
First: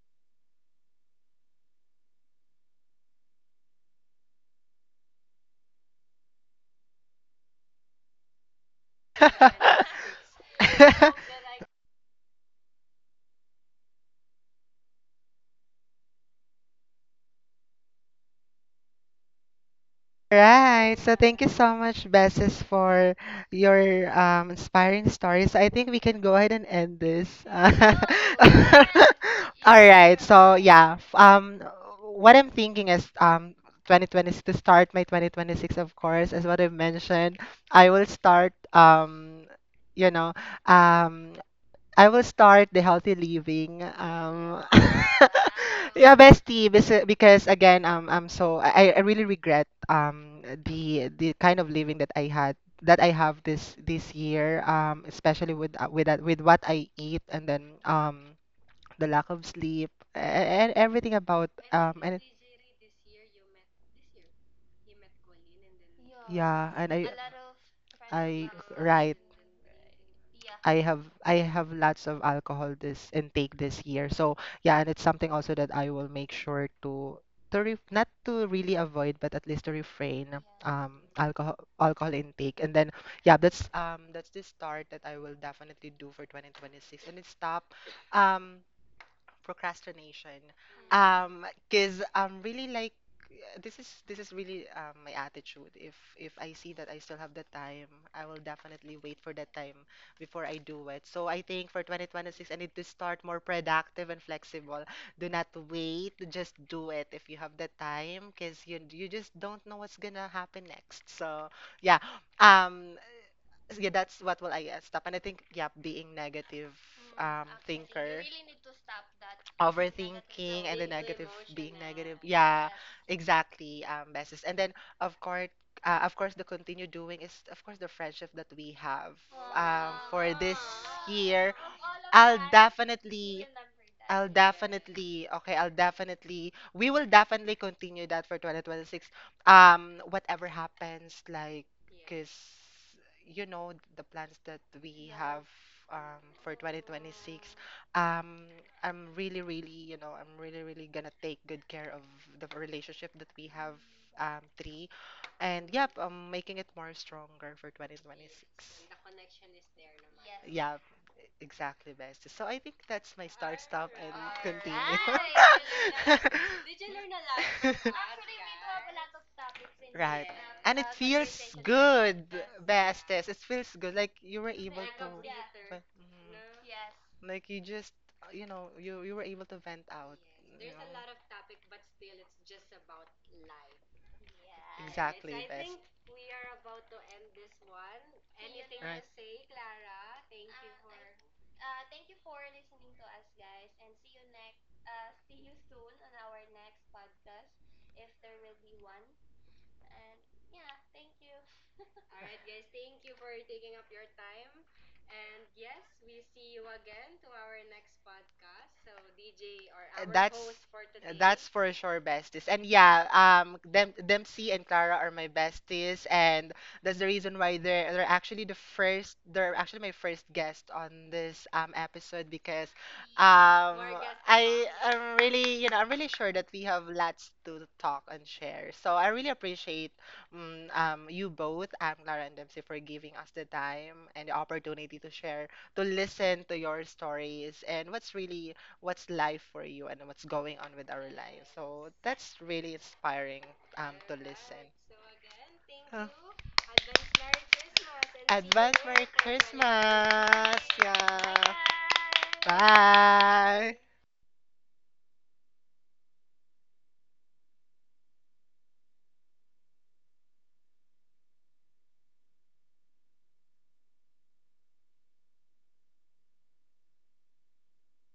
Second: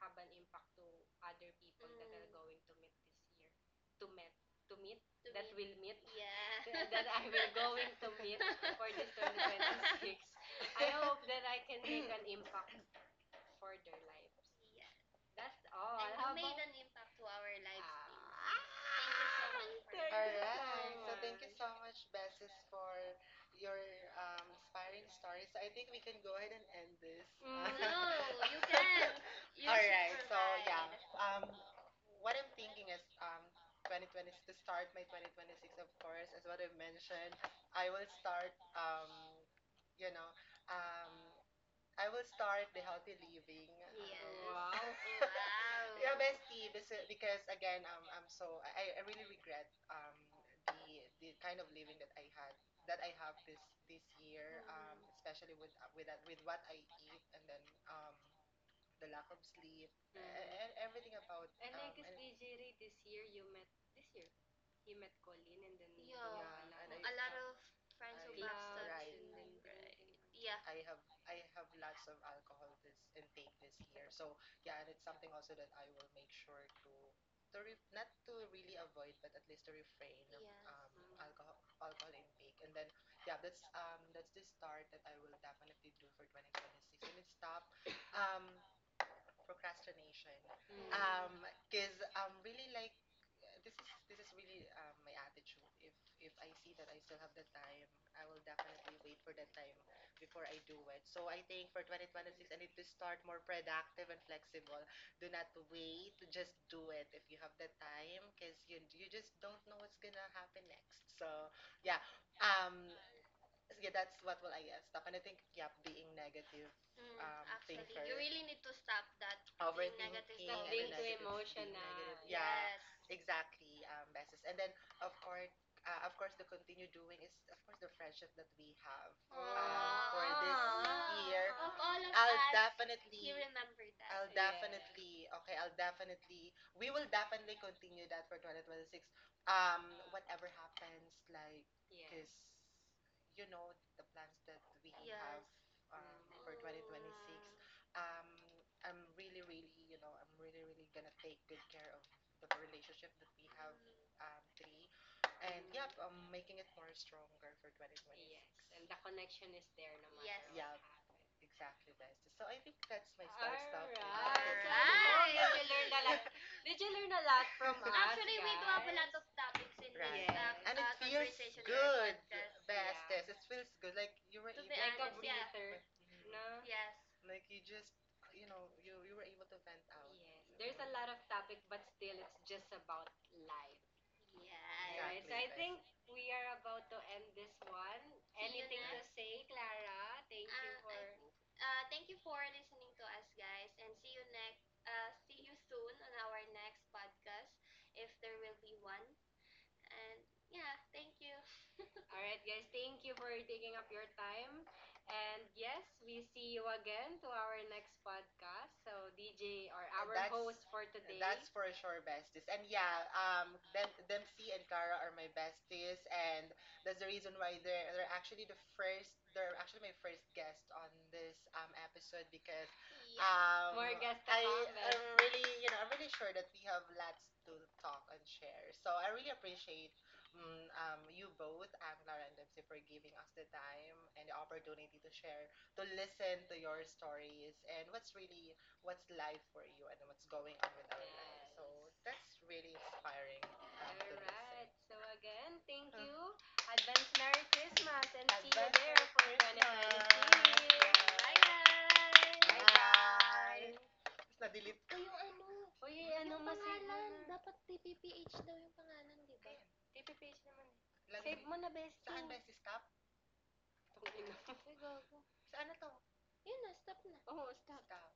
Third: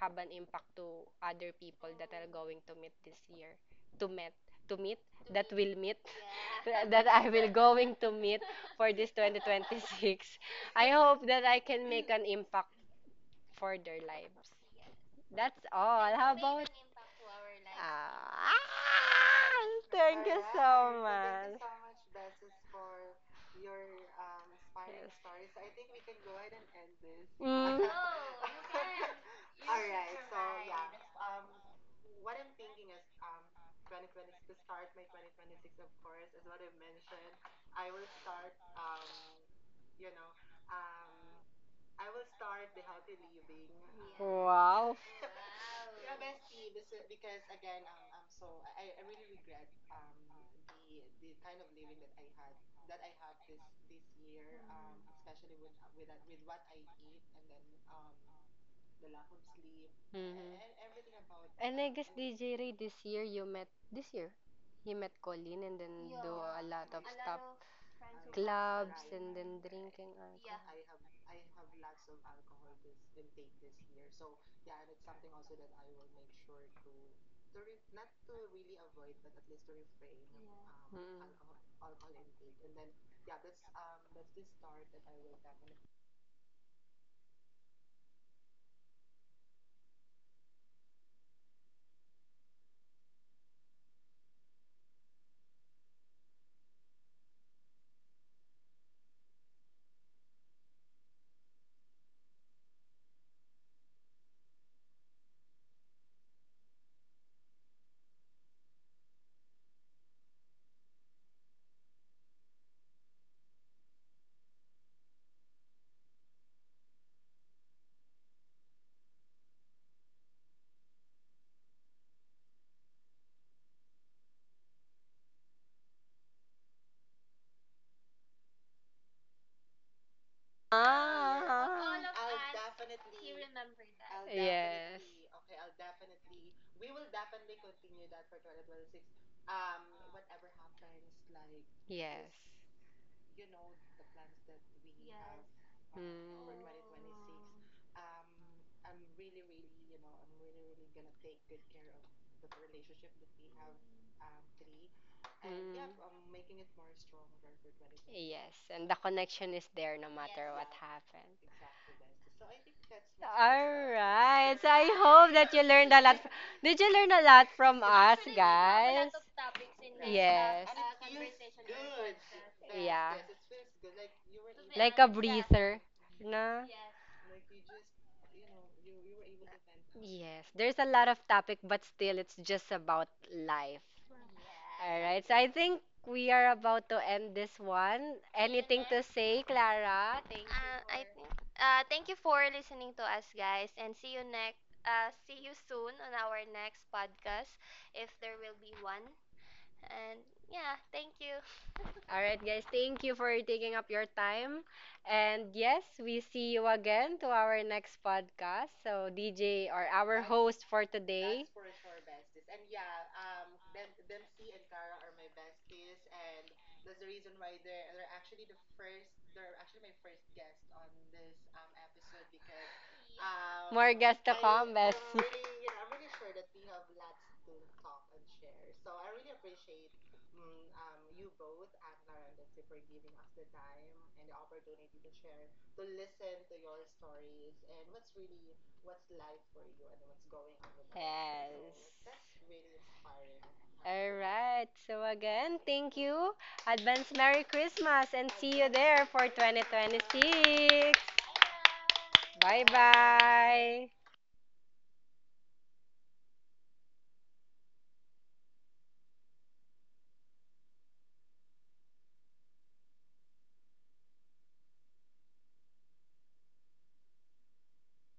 Speaker 2: have
Speaker 3: have
Speaker 2: an
Speaker 3: an
Speaker 2: impact
Speaker 3: impact to
Speaker 2: to other
Speaker 3: other
Speaker 2: people
Speaker 3: people mm.
Speaker 2: that
Speaker 3: that are
Speaker 2: are
Speaker 3: Mm.
Speaker 2: going
Speaker 3: going
Speaker 2: to
Speaker 3: to
Speaker 2: meet
Speaker 3: meet
Speaker 2: this
Speaker 3: this
Speaker 2: year
Speaker 3: year.
Speaker 2: to
Speaker 3: To
Speaker 2: meet,
Speaker 3: meet. To
Speaker 2: to meet
Speaker 3: meet? To
Speaker 2: that
Speaker 3: that meet-
Speaker 2: will
Speaker 3: will
Speaker 2: meet,
Speaker 3: meet. Yeah.
Speaker 2: that
Speaker 3: that
Speaker 2: I
Speaker 3: I
Speaker 2: will
Speaker 3: will going
Speaker 2: going
Speaker 3: to
Speaker 2: to meet
Speaker 3: meet for
Speaker 2: for this
Speaker 3: this twenty twenty-six.
Speaker 2: twenty twenty-six.
Speaker 3: I
Speaker 2: I
Speaker 3: hope
Speaker 2: hope that
Speaker 3: that
Speaker 2: I
Speaker 3: I can
Speaker 2: can
Speaker 3: make
Speaker 2: make an
Speaker 3: an
Speaker 2: impact
Speaker 3: impact for
Speaker 2: for their
Speaker 3: their lives.
Speaker 2: lives.
Speaker 3: Yes. That's
Speaker 2: That's
Speaker 3: all. And
Speaker 2: all.
Speaker 3: you How
Speaker 2: How
Speaker 3: made about-
Speaker 2: about,
Speaker 3: an impact to our lives, Mima. Thank you so much Ah, for Thank that. You Alright, so right.
Speaker 2: thank you
Speaker 1: Right.
Speaker 2: so
Speaker 3: so
Speaker 1: So
Speaker 3: thank
Speaker 1: thank you
Speaker 3: you
Speaker 2: much.
Speaker 3: much. So
Speaker 1: so
Speaker 3: much,
Speaker 1: much,
Speaker 3: Besses,
Speaker 1: Besses,
Speaker 3: for
Speaker 1: for
Speaker 3: your
Speaker 1: your
Speaker 3: um,
Speaker 1: um,
Speaker 3: inspiring
Speaker 1: inspiring
Speaker 3: stories.
Speaker 1: stories.
Speaker 3: I
Speaker 1: I
Speaker 3: think
Speaker 1: think we
Speaker 3: we can
Speaker 1: can
Speaker 3: go
Speaker 1: go
Speaker 3: ahead
Speaker 1: ahead
Speaker 3: and
Speaker 1: and
Speaker 3: end
Speaker 1: end
Speaker 3: this.
Speaker 1: this. All
Speaker 2: Mm.
Speaker 3: No, you can. You Alright,
Speaker 1: right.
Speaker 3: should right. so
Speaker 1: So
Speaker 3: yeah.
Speaker 1: yeah.
Speaker 3: provide.
Speaker 1: f-
Speaker 3: Um,
Speaker 1: Um,
Speaker 3: what
Speaker 1: what
Speaker 3: I'm
Speaker 1: I'm
Speaker 3: thinking
Speaker 1: thinking
Speaker 3: is
Speaker 1: is
Speaker 3: um,
Speaker 1: um,
Speaker 3: twenty twenty
Speaker 1: twenty twenty-six
Speaker 3: to
Speaker 1: to
Speaker 3: start
Speaker 1: start my
Speaker 3: my
Speaker 1: twenty twenty-six,
Speaker 3: twenty twenty-six, of
Speaker 1: of
Speaker 3: course,
Speaker 1: course,
Speaker 3: as
Speaker 1: as
Speaker 3: what
Speaker 1: what I've
Speaker 3: I've mentioned,
Speaker 1: mentioned.
Speaker 3: I
Speaker 1: I
Speaker 3: will
Speaker 1: will
Speaker 3: start
Speaker 1: start
Speaker 3: um,
Speaker 1: um,
Speaker 3: you
Speaker 1: you
Speaker 3: know,
Speaker 1: know,
Speaker 3: um,
Speaker 1: um, I
Speaker 3: I
Speaker 1: will
Speaker 3: will start
Speaker 1: start the
Speaker 3: the
Speaker 1: healthy
Speaker 3: healthy living.
Speaker 1: living.
Speaker 3: Yes.
Speaker 1: Um,
Speaker 3: Wow.
Speaker 2: Wow.
Speaker 1: yeah,
Speaker 3: Wow. Yeah, bestie,
Speaker 1: bestie, bes-
Speaker 3: bes- because
Speaker 1: because again,
Speaker 3: again, um,
Speaker 1: um,
Speaker 3: I'm
Speaker 1: I'm so
Speaker 3: so I,
Speaker 1: I, I
Speaker 3: I really
Speaker 1: really regret
Speaker 3: regret um
Speaker 1: um
Speaker 3: the
Speaker 1: the the
Speaker 3: the
Speaker 1: kind
Speaker 3: kind
Speaker 1: of
Speaker 3: of living
Speaker 1: living
Speaker 3: that
Speaker 1: that
Speaker 3: I
Speaker 1: I had,
Speaker 3: had that
Speaker 1: that I
Speaker 3: I have
Speaker 1: have
Speaker 3: this
Speaker 1: this
Speaker 3: this
Speaker 1: this year.
Speaker 3: year, um,
Speaker 1: Um,
Speaker 3: Mm.
Speaker 1: especially
Speaker 3: especially with
Speaker 1: with uh,
Speaker 3: uh,
Speaker 1: with
Speaker 3: with
Speaker 1: that,
Speaker 3: that
Speaker 1: with
Speaker 3: with what
Speaker 1: what
Speaker 3: I
Speaker 1: I
Speaker 3: eat
Speaker 1: eat,
Speaker 3: and
Speaker 1: and
Speaker 3: then
Speaker 1: then
Speaker 3: um
Speaker 1: um the
Speaker 3: the lack
Speaker 1: lack
Speaker 3: of
Speaker 1: of
Speaker 3: sleep
Speaker 1: sleep
Speaker 3: and, Mm.
Speaker 2: Mm.
Speaker 3: and
Speaker 1: and
Speaker 3: everything
Speaker 1: everything
Speaker 3: about
Speaker 1: about.
Speaker 3: And I
Speaker 2: And
Speaker 3: um,
Speaker 2: I
Speaker 3: like
Speaker 1: um
Speaker 3: this
Speaker 2: guess
Speaker 1: and.
Speaker 3: B J
Speaker 2: D J
Speaker 3: Ray
Speaker 2: Ray this
Speaker 3: this
Speaker 2: year
Speaker 3: year, you
Speaker 2: you
Speaker 3: met
Speaker 2: met this
Speaker 3: this
Speaker 2: year.
Speaker 3: year.
Speaker 2: He
Speaker 3: He
Speaker 2: met
Speaker 3: met
Speaker 2: Colleen
Speaker 3: Colleen
Speaker 2: and
Speaker 3: and
Speaker 2: then
Speaker 3: then
Speaker 2: do
Speaker 3: Yeah.
Speaker 2: a
Speaker 1: Yeah,
Speaker 3: yeah,
Speaker 2: lot
Speaker 3: a lot and
Speaker 1: and
Speaker 3: of A
Speaker 2: of
Speaker 3: I-
Speaker 1: I
Speaker 3: a lot
Speaker 2: stuff.
Speaker 3: of friends who I-
Speaker 1: I
Speaker 3: backstab.
Speaker 2: Clubs
Speaker 1: right.
Speaker 3: Right.
Speaker 2: and
Speaker 3: and
Speaker 2: then
Speaker 3: then
Speaker 2: drinking
Speaker 3: Right. Yeah.
Speaker 1: I
Speaker 3: I
Speaker 2: alcohol.
Speaker 3: have
Speaker 1: have I
Speaker 3: I have
Speaker 1: have
Speaker 3: lots
Speaker 1: lots
Speaker 3: of
Speaker 1: of alcohol
Speaker 3: alcohol this
Speaker 1: this
Speaker 3: intake
Speaker 1: intake
Speaker 3: this
Speaker 1: this
Speaker 3: year.
Speaker 1: year.
Speaker 3: So
Speaker 1: So yeah,
Speaker 3: yeah,
Speaker 1: and
Speaker 3: and
Speaker 1: it's
Speaker 3: it's something
Speaker 1: something also
Speaker 3: also that
Speaker 1: that
Speaker 3: I
Speaker 1: I will
Speaker 3: will make
Speaker 1: make
Speaker 3: sure
Speaker 1: sure
Speaker 3: to
Speaker 1: to
Speaker 3: to
Speaker 1: to
Speaker 3: re-
Speaker 1: re not
Speaker 3: not to
Speaker 1: to
Speaker 3: really
Speaker 1: really
Speaker 3: avoid,
Speaker 1: avoid,
Speaker 3: but
Speaker 1: but
Speaker 3: at
Speaker 1: at
Speaker 3: least
Speaker 1: least
Speaker 3: to
Speaker 1: to
Speaker 3: refrain
Speaker 1: refrain
Speaker 3: of Yes. um,
Speaker 1: um
Speaker 3: Mm.
Speaker 2: Mm.
Speaker 3: alcohol
Speaker 1: alcohol
Speaker 3: alcohol
Speaker 1: alcohol
Speaker 3: intake.
Speaker 1: intake. And
Speaker 3: And then
Speaker 1: then yeah,
Speaker 3: yeah, that's
Speaker 1: that's
Speaker 3: um
Speaker 1: um that's
Speaker 3: that's
Speaker 1: the
Speaker 3: the
Speaker 1: start
Speaker 3: start
Speaker 1: that
Speaker 3: that I
Speaker 1: I will
Speaker 3: will
Speaker 1: definitely
Speaker 3: definitely do
Speaker 1: do for
Speaker 3: for twenty twenty-six.
Speaker 1: twenty twenty-six.
Speaker 3: And
Speaker 1: And it's
Speaker 3: it's stop
Speaker 1: stop,
Speaker 3: um
Speaker 1: um
Speaker 3: procrastination.
Speaker 1: procrastination.
Speaker 3: Mm. Mm. Um,
Speaker 1: Um,
Speaker 3: cause
Speaker 1: cause
Speaker 3: I'm
Speaker 1: I'm
Speaker 3: really
Speaker 1: really like
Speaker 3: like uh, this
Speaker 1: this
Speaker 3: is
Speaker 1: is
Speaker 3: this
Speaker 1: this
Speaker 3: is
Speaker 1: is
Speaker 3: really
Speaker 1: really um,
Speaker 3: um,
Speaker 1: my
Speaker 3: my attitude.
Speaker 1: attitude.
Speaker 3: If
Speaker 1: If
Speaker 3: if
Speaker 1: if
Speaker 3: I
Speaker 1: I
Speaker 3: see
Speaker 1: see
Speaker 3: that
Speaker 1: that
Speaker 3: I
Speaker 1: I still
Speaker 3: still have
Speaker 1: have
Speaker 3: the
Speaker 1: the time,
Speaker 3: time, I
Speaker 1: I
Speaker 3: will
Speaker 1: will
Speaker 3: definitely
Speaker 1: definitely wait
Speaker 3: wait
Speaker 1: for
Speaker 3: for that
Speaker 1: that
Speaker 3: time
Speaker 1: time
Speaker 3: before
Speaker 1: before I
Speaker 3: I do
Speaker 1: do it.
Speaker 3: it. So
Speaker 1: So I
Speaker 3: I
Speaker 1: think
Speaker 3: think
Speaker 1: for
Speaker 3: for twenty twenty-six,
Speaker 1: twenty twenty-six, I
Speaker 3: I need
Speaker 1: need
Speaker 3: to
Speaker 1: to
Speaker 3: start
Speaker 1: start more
Speaker 3: more productive
Speaker 1: productive
Speaker 3: and
Speaker 1: and
Speaker 3: flexible.
Speaker 1: flexible.
Speaker 3: Do
Speaker 1: Do not
Speaker 3: not wait,
Speaker 1: wait,
Speaker 3: just
Speaker 1: just
Speaker 3: do
Speaker 1: do it
Speaker 3: it if
Speaker 1: if
Speaker 3: you
Speaker 1: you
Speaker 3: have
Speaker 1: have
Speaker 3: the
Speaker 1: the
Speaker 3: time,
Speaker 1: time,
Speaker 3: because
Speaker 1: cause
Speaker 3: you
Speaker 1: you
Speaker 3: you
Speaker 1: you just
Speaker 3: just don't
Speaker 1: don't
Speaker 3: know
Speaker 1: know what's
Speaker 3: what's gonna
Speaker 1: gonna
Speaker 3: happen
Speaker 1: happen next.
Speaker 3: next. So
Speaker 1: So yeah,
Speaker 3: yeah, um,
Speaker 1: um,
Speaker 3: yeah,
Speaker 1: yeah,
Speaker 3: that's
Speaker 1: that's
Speaker 3: what
Speaker 1: what will
Speaker 3: will I
Speaker 1: I uh,
Speaker 3: guess stop.
Speaker 1: stop.
Speaker 3: And
Speaker 1: And I
Speaker 3: I think
Speaker 1: think, yeah,
Speaker 3: yeah, being
Speaker 1: being
Speaker 3: negative,
Speaker 1: negative.
Speaker 3: Mm, um,
Speaker 1: Mm, um actually, you
Speaker 3: actually, thinker. You
Speaker 1: thinker.
Speaker 3: thinker, really
Speaker 1: Really
Speaker 3: need
Speaker 1: need
Speaker 3: to
Speaker 1: to
Speaker 3: stop that. Overthinking, negative, overthinking, Stop
Speaker 1: overthinking
Speaker 3: and
Speaker 1: and the
Speaker 3: being the too negative, being
Speaker 1: negative, being
Speaker 3: emotional. Negative.
Speaker 1: negative,
Speaker 3: Yeah,
Speaker 1: yeah,
Speaker 3: Yes. Exactly.
Speaker 1: exactly,
Speaker 3: Um,
Speaker 1: um
Speaker 3: beses.
Speaker 1: besties.
Speaker 3: And
Speaker 1: And
Speaker 3: then
Speaker 1: then
Speaker 3: of
Speaker 1: of course
Speaker 3: course,
Speaker 1: uh,
Speaker 3: uh, of
Speaker 1: of
Speaker 3: course,
Speaker 1: course the
Speaker 3: the continue
Speaker 1: continue
Speaker 3: doing
Speaker 1: doing
Speaker 3: is
Speaker 1: is,
Speaker 3: of
Speaker 1: of course,
Speaker 3: course
Speaker 1: the
Speaker 3: the friendship
Speaker 1: friendship
Speaker 3: that
Speaker 1: that we
Speaker 3: we have.
Speaker 1: have
Speaker 3: Aw.
Speaker 1: um
Speaker 3: For
Speaker 1: for this
Speaker 3: this year,
Speaker 1: year.
Speaker 3: Aww. Of
Speaker 2: Ah.
Speaker 3: all of I'll us,
Speaker 1: i'll
Speaker 3: he definitely. You
Speaker 1: definitely
Speaker 3: remember that.
Speaker 1: I'll
Speaker 3: I'll Yeah.
Speaker 2: Yes.
Speaker 3: definitely
Speaker 1: definitely, okay,
Speaker 3: okay.
Speaker 1: I'll
Speaker 3: I'll
Speaker 1: definitely,
Speaker 3: definitely.
Speaker 1: we
Speaker 3: We
Speaker 1: will
Speaker 3: will
Speaker 1: definitely
Speaker 3: definitely continue
Speaker 1: continue that
Speaker 3: that
Speaker 1: for
Speaker 3: for two thousand twenty-six.
Speaker 1: twenty twenty-six.
Speaker 3: Um,
Speaker 1: Um,
Speaker 3: whatever
Speaker 1: whatever
Speaker 3: happens,
Speaker 1: happens, like,
Speaker 3: like, Yes.
Speaker 1: because
Speaker 3: because
Speaker 2: Yes.
Speaker 3: you
Speaker 1: you
Speaker 3: know
Speaker 1: know the
Speaker 3: the plans
Speaker 1: plans
Speaker 3: that
Speaker 1: that
Speaker 3: we have
Speaker 1: we
Speaker 3: Yes.
Speaker 1: have
Speaker 3: um,
Speaker 1: um
Speaker 3: for
Speaker 1: for
Speaker 2: Mm.
Speaker 3: twenty twenty-six.
Speaker 1: twenty twenty-six.
Speaker 3: Um,
Speaker 1: Um,
Speaker 3: I'm
Speaker 1: I'm really,
Speaker 3: really, really,
Speaker 1: really,
Speaker 3: you
Speaker 1: you
Speaker 3: know,
Speaker 1: know, I'm
Speaker 3: I'm
Speaker 1: really,
Speaker 3: really, really
Speaker 1: really
Speaker 3: gonna
Speaker 1: gonna
Speaker 3: take
Speaker 1: take
Speaker 3: good
Speaker 1: good
Speaker 3: care
Speaker 1: care
Speaker 3: of
Speaker 1: of
Speaker 3: the
Speaker 1: the relationship
Speaker 3: relationship
Speaker 1: that
Speaker 3: that we
Speaker 1: we have,
Speaker 3: have, um,
Speaker 1: um, three,
Speaker 3: three, and
Speaker 1: and yep,
Speaker 3: yep, I'm
Speaker 2: Mm.
Speaker 1: I'm
Speaker 3: making
Speaker 1: making it
Speaker 3: it more
Speaker 1: more
Speaker 3: stronger
Speaker 1: stronger
Speaker 3: for
Speaker 1: for
Speaker 3: twenty twenty-six.
Speaker 1: twenty twenty-six.
Speaker 2: Yes,
Speaker 3: Yes. Twenty twenty-six. And
Speaker 2: and the
Speaker 3: the connection
Speaker 2: connection is
Speaker 3: is there
Speaker 2: there no
Speaker 3: no matter Yes.
Speaker 2: matter
Speaker 3: what
Speaker 2: what
Speaker 3: Yeah.
Speaker 1: Yeah,
Speaker 3: happens.
Speaker 2: happened.
Speaker 3: Exactly,
Speaker 1: exactly,
Speaker 3: guys.
Speaker 1: bestie. So
Speaker 3: So I
Speaker 1: I think
Speaker 3: think that's
Speaker 1: that's my
Speaker 3: my style
Speaker 1: start,
Speaker 2: All
Speaker 1: stop,
Speaker 3: stuff. Alright.
Speaker 1: and
Speaker 2: right. So I hope
Speaker 3: Alright. So,
Speaker 2: that you
Speaker 3: did you learn
Speaker 2: learned a
Speaker 3: a
Speaker 2: lot.
Speaker 3: lot?
Speaker 1: continue.
Speaker 3: Did
Speaker 2: Did
Speaker 3: you
Speaker 2: you
Speaker 3: learn
Speaker 2: learn
Speaker 3: a
Speaker 2: a
Speaker 3: lot
Speaker 2: lot
Speaker 3: from
Speaker 2: from
Speaker 3: us,
Speaker 2: us,
Speaker 3: Actually, we do have a
Speaker 2: guys?
Speaker 3: lot guys? Of topics in Right.
Speaker 1: Right.
Speaker 3: this um, Yes.
Speaker 2: Yes.
Speaker 3: And
Speaker 1: And
Speaker 3: uh, it
Speaker 1: it
Speaker 3: uh, feels
Speaker 1: feels
Speaker 3: conversation or good.
Speaker 1: good,
Speaker 3: Podcast. Best.
Speaker 2: Yeah.
Speaker 3: Yeah. Yes.
Speaker 1: besties. It
Speaker 3: It feels
Speaker 1: feels
Speaker 3: good.
Speaker 1: good. Like
Speaker 3: Like you
Speaker 1: you were
Speaker 3: were To be able
Speaker 1: able
Speaker 3: Like
Speaker 2: Like
Speaker 3: to
Speaker 2: a
Speaker 1: to,
Speaker 3: a honest, yeah. breather.
Speaker 2: breather,
Speaker 1: but-
Speaker 3: Mhm. No?
Speaker 2: no?
Speaker 3: Yes.
Speaker 1: mhm.
Speaker 3: Like
Speaker 1: like
Speaker 3: you
Speaker 1: you
Speaker 3: just,
Speaker 1: just,
Speaker 3: you
Speaker 1: you
Speaker 3: know,
Speaker 1: know,
Speaker 3: you
Speaker 1: you
Speaker 3: you
Speaker 1: you
Speaker 3: were
Speaker 1: were
Speaker 3: able
Speaker 1: able
Speaker 3: to
Speaker 1: to
Speaker 3: vent
Speaker 1: vent
Speaker 3: out.
Speaker 1: out.
Speaker 3: Yes.
Speaker 2: Yes,
Speaker 1: You
Speaker 2: there's
Speaker 3: There's
Speaker 1: know,
Speaker 2: a
Speaker 3: a
Speaker 2: lot
Speaker 3: lot of
Speaker 2: of topic,
Speaker 3: topic, but
Speaker 2: but
Speaker 3: still,
Speaker 2: still, it's
Speaker 3: it's just
Speaker 2: just about
Speaker 3: about life.
Speaker 2: life.
Speaker 3: Yeah. Right.
Speaker 2: All
Speaker 3: So Exactly, I
Speaker 2: right,
Speaker 1: exactly,
Speaker 2: so I
Speaker 3: Exactly. think
Speaker 1: bestie.
Speaker 2: think
Speaker 3: we
Speaker 2: we
Speaker 3: are
Speaker 2: are
Speaker 3: about
Speaker 2: about
Speaker 3: to
Speaker 2: to
Speaker 3: end
Speaker 2: end this
Speaker 3: this one.
Speaker 2: one.
Speaker 3: See you Anything
Speaker 2: Anything
Speaker 3: to
Speaker 2: to, mhm,
Speaker 3: next. Say,
Speaker 2: say,
Speaker 3: Clara?
Speaker 2: Clara?
Speaker 3: Thank you Uh, I for think, uh,
Speaker 2: Uh,
Speaker 1: uh,
Speaker 3: thank
Speaker 2: thank
Speaker 1: thank
Speaker 2: you
Speaker 3: you
Speaker 1: you
Speaker 3: for
Speaker 1: for
Speaker 2: for
Speaker 3: listening
Speaker 2: listening
Speaker 1: listening
Speaker 2: to
Speaker 3: to
Speaker 1: to
Speaker 2: us,
Speaker 3: us,
Speaker 1: us,
Speaker 3: guys,
Speaker 2: guys,
Speaker 1: guys,
Speaker 3: and
Speaker 1: and
Speaker 2: and
Speaker 3: see
Speaker 2: see
Speaker 1: see
Speaker 3: you
Speaker 2: you
Speaker 1: you
Speaker 3: next.
Speaker 2: next.
Speaker 1: next.
Speaker 3: Uh,
Speaker 1: Uh,
Speaker 2: Uh, see
Speaker 3: see
Speaker 1: see
Speaker 3: you
Speaker 2: you
Speaker 1: you
Speaker 3: soon
Speaker 2: soon
Speaker 1: soon
Speaker 2: on
Speaker 3: on
Speaker 1: on
Speaker 3: our
Speaker 2: our
Speaker 1: our
Speaker 3: next
Speaker 2: next
Speaker 1: next
Speaker 3: podcast,
Speaker 2: podcast,
Speaker 1: podcast,
Speaker 3: if
Speaker 2: if
Speaker 1: if
Speaker 2: there
Speaker 3: there
Speaker 1: there
Speaker 3: will
Speaker 2: will
Speaker 1: will
Speaker 3: be
Speaker 2: be
Speaker 1: be
Speaker 3: one.
Speaker 2: one.
Speaker 1: one.
Speaker 3: And
Speaker 2: And
Speaker 1: And yeah,
Speaker 3: yeah,
Speaker 2: yeah,
Speaker 3: thank
Speaker 2: thank
Speaker 1: thank
Speaker 3: you.
Speaker 1: you.
Speaker 2: you. All
Speaker 3: All
Speaker 2: right,
Speaker 3: right,
Speaker 2: guys.
Speaker 3: guys. Thank
Speaker 2: Thank
Speaker 3: you
Speaker 2: you
Speaker 3: for
Speaker 2: for
Speaker 3: taking
Speaker 2: taking up
Speaker 3: up your
Speaker 2: your
Speaker 3: time.
Speaker 2: time.
Speaker 3: And
Speaker 2: And
Speaker 3: yes,
Speaker 2: yes, we
Speaker 3: we
Speaker 2: see
Speaker 3: see you
Speaker 2: you again
Speaker 3: again
Speaker 2: to
Speaker 3: to our
Speaker 2: our
Speaker 3: next
Speaker 2: next
Speaker 3: podcast.
Speaker 2: podcast. So,
Speaker 3: So D J
Speaker 2: D J
Speaker 3: or
Speaker 2: or
Speaker 3: Uh,
Speaker 1: Uh,
Speaker 3: our
Speaker 2: our
Speaker 3: That's
Speaker 1: That's
Speaker 2: host
Speaker 3: host That's
Speaker 2: for
Speaker 3: for today.
Speaker 2: today,
Speaker 3: That's
Speaker 1: that's
Speaker 3: for
Speaker 1: for
Speaker 3: sure
Speaker 1: sure,
Speaker 3: besties.
Speaker 1: besties.
Speaker 3: And
Speaker 1: And
Speaker 3: yeah,
Speaker 1: yeah,
Speaker 3: um
Speaker 1: um
Speaker 3: Dem
Speaker 1: Dem Dempsey
Speaker 3: Dempsey and
Speaker 1: and
Speaker 3: Kara
Speaker 1: Clara
Speaker 3: are
Speaker 1: are
Speaker 3: my
Speaker 1: my
Speaker 3: besties
Speaker 1: besties, and
Speaker 3: and
Speaker 1: that's
Speaker 3: that's
Speaker 1: the
Speaker 3: the reason
Speaker 1: reason
Speaker 3: why
Speaker 1: why
Speaker 3: they're
Speaker 1: they're they're
Speaker 3: they're
Speaker 1: actually
Speaker 3: actually
Speaker 1: the
Speaker 3: the first
Speaker 1: first they're
Speaker 3: they're
Speaker 1: actually
Speaker 3: actually
Speaker 1: my
Speaker 3: my first
Speaker 1: first
Speaker 3: guest
Speaker 1: guest
Speaker 3: on
Speaker 1: on
Speaker 3: this
Speaker 1: this
Speaker 3: um
Speaker 1: um
Speaker 3: episode
Speaker 1: episode because
Speaker 3: because yeah. Um,
Speaker 1: um
Speaker 2: more
Speaker 3: More
Speaker 1: More
Speaker 2: guests
Speaker 3: guest
Speaker 2: to
Speaker 3: I
Speaker 1: I
Speaker 2: come,
Speaker 3: I'm
Speaker 1: come.
Speaker 2: best.
Speaker 3: comments.
Speaker 1: Am
Speaker 3: Really,
Speaker 1: really,
Speaker 3: you
Speaker 1: you
Speaker 3: know,
Speaker 1: know,
Speaker 3: I'm
Speaker 1: I'm really
Speaker 3: really
Speaker 1: sure
Speaker 3: sure
Speaker 1: that
Speaker 3: that we
Speaker 1: we
Speaker 3: have
Speaker 1: have
Speaker 3: lots
Speaker 1: lots
Speaker 3: to
Speaker 1: to talk
Speaker 3: talk and
Speaker 1: and share.
Speaker 3: share. So
Speaker 1: So I
Speaker 3: I really
Speaker 1: really appreciate
Speaker 3: appreciate mm,
Speaker 1: mm,
Speaker 3: um,
Speaker 1: um,
Speaker 3: you
Speaker 1: you both,
Speaker 3: both,
Speaker 1: um,
Speaker 3: Anglar
Speaker 1: Clara
Speaker 3: and
Speaker 1: and Dempsey,
Speaker 3: Dempsey, for
Speaker 1: for giving
Speaker 3: giving us
Speaker 1: us the
Speaker 3: the time
Speaker 1: time
Speaker 3: and
Speaker 1: and the
Speaker 3: the opportunity
Speaker 1: opportunity
Speaker 3: to
Speaker 1: to share,
Speaker 3: share, to
Speaker 1: to
Speaker 3: listen
Speaker 1: listen
Speaker 3: to
Speaker 1: to
Speaker 3: your
Speaker 1: your
Speaker 3: stories
Speaker 1: stories
Speaker 3: and
Speaker 1: and
Speaker 3: what's
Speaker 1: what's
Speaker 3: really
Speaker 1: really,
Speaker 3: what's
Speaker 1: what's
Speaker 3: live
Speaker 1: life
Speaker 3: for
Speaker 1: for
Speaker 3: you
Speaker 1: you
Speaker 3: and
Speaker 1: and what's
Speaker 3: what's going
Speaker 1: going on
Speaker 3: on with
Speaker 1: with
Speaker 3: our
Speaker 1: our lives.
Speaker 3: lives. So
Speaker 2: Yes.
Speaker 1: So
Speaker 3: Yes. that's
Speaker 1: that's
Speaker 3: really
Speaker 1: really
Speaker 3: inspiring
Speaker 1: inspiring,
Speaker 3: um,
Speaker 1: um,
Speaker 3: to
Speaker 2: All,
Speaker 1: to
Speaker 2: um,
Speaker 3: All listen.
Speaker 2: right.
Speaker 3: Right.
Speaker 1: listen.
Speaker 2: So
Speaker 3: So again,
Speaker 2: again, thank
Speaker 3: thank Uh,
Speaker 1: Uh,
Speaker 3: you
Speaker 2: you. Advance
Speaker 3: Advance
Speaker 2: Merry
Speaker 3: Merry
Speaker 2: Christmas
Speaker 3: Christmas and
Speaker 2: and
Speaker 3: Advance
Speaker 2: see
Speaker 3: see
Speaker 2: you
Speaker 3: you
Speaker 1: Advance
Speaker 3: there
Speaker 2: there
Speaker 1: Merry
Speaker 3: for
Speaker 2: for
Speaker 3: Merry twenty twenty-three. Christmas.
Speaker 1: Christmas!
Speaker 2: twenty twenty-six.
Speaker 3: Bye,
Speaker 1: Yeah.
Speaker 3: guys! Bye, guys!
Speaker 1: Bye.
Speaker 2: Bye-bye.
Speaker 3: Tapos na-delete ko yung ano. Uy, ano yung mas pangalan, dapat T P P H daw yung pangalan, di ba? Save mo na bestie. Saan ba si Stop? Ay, gago. Saan na to? Yun na, stop na. Oo, stop. Stop.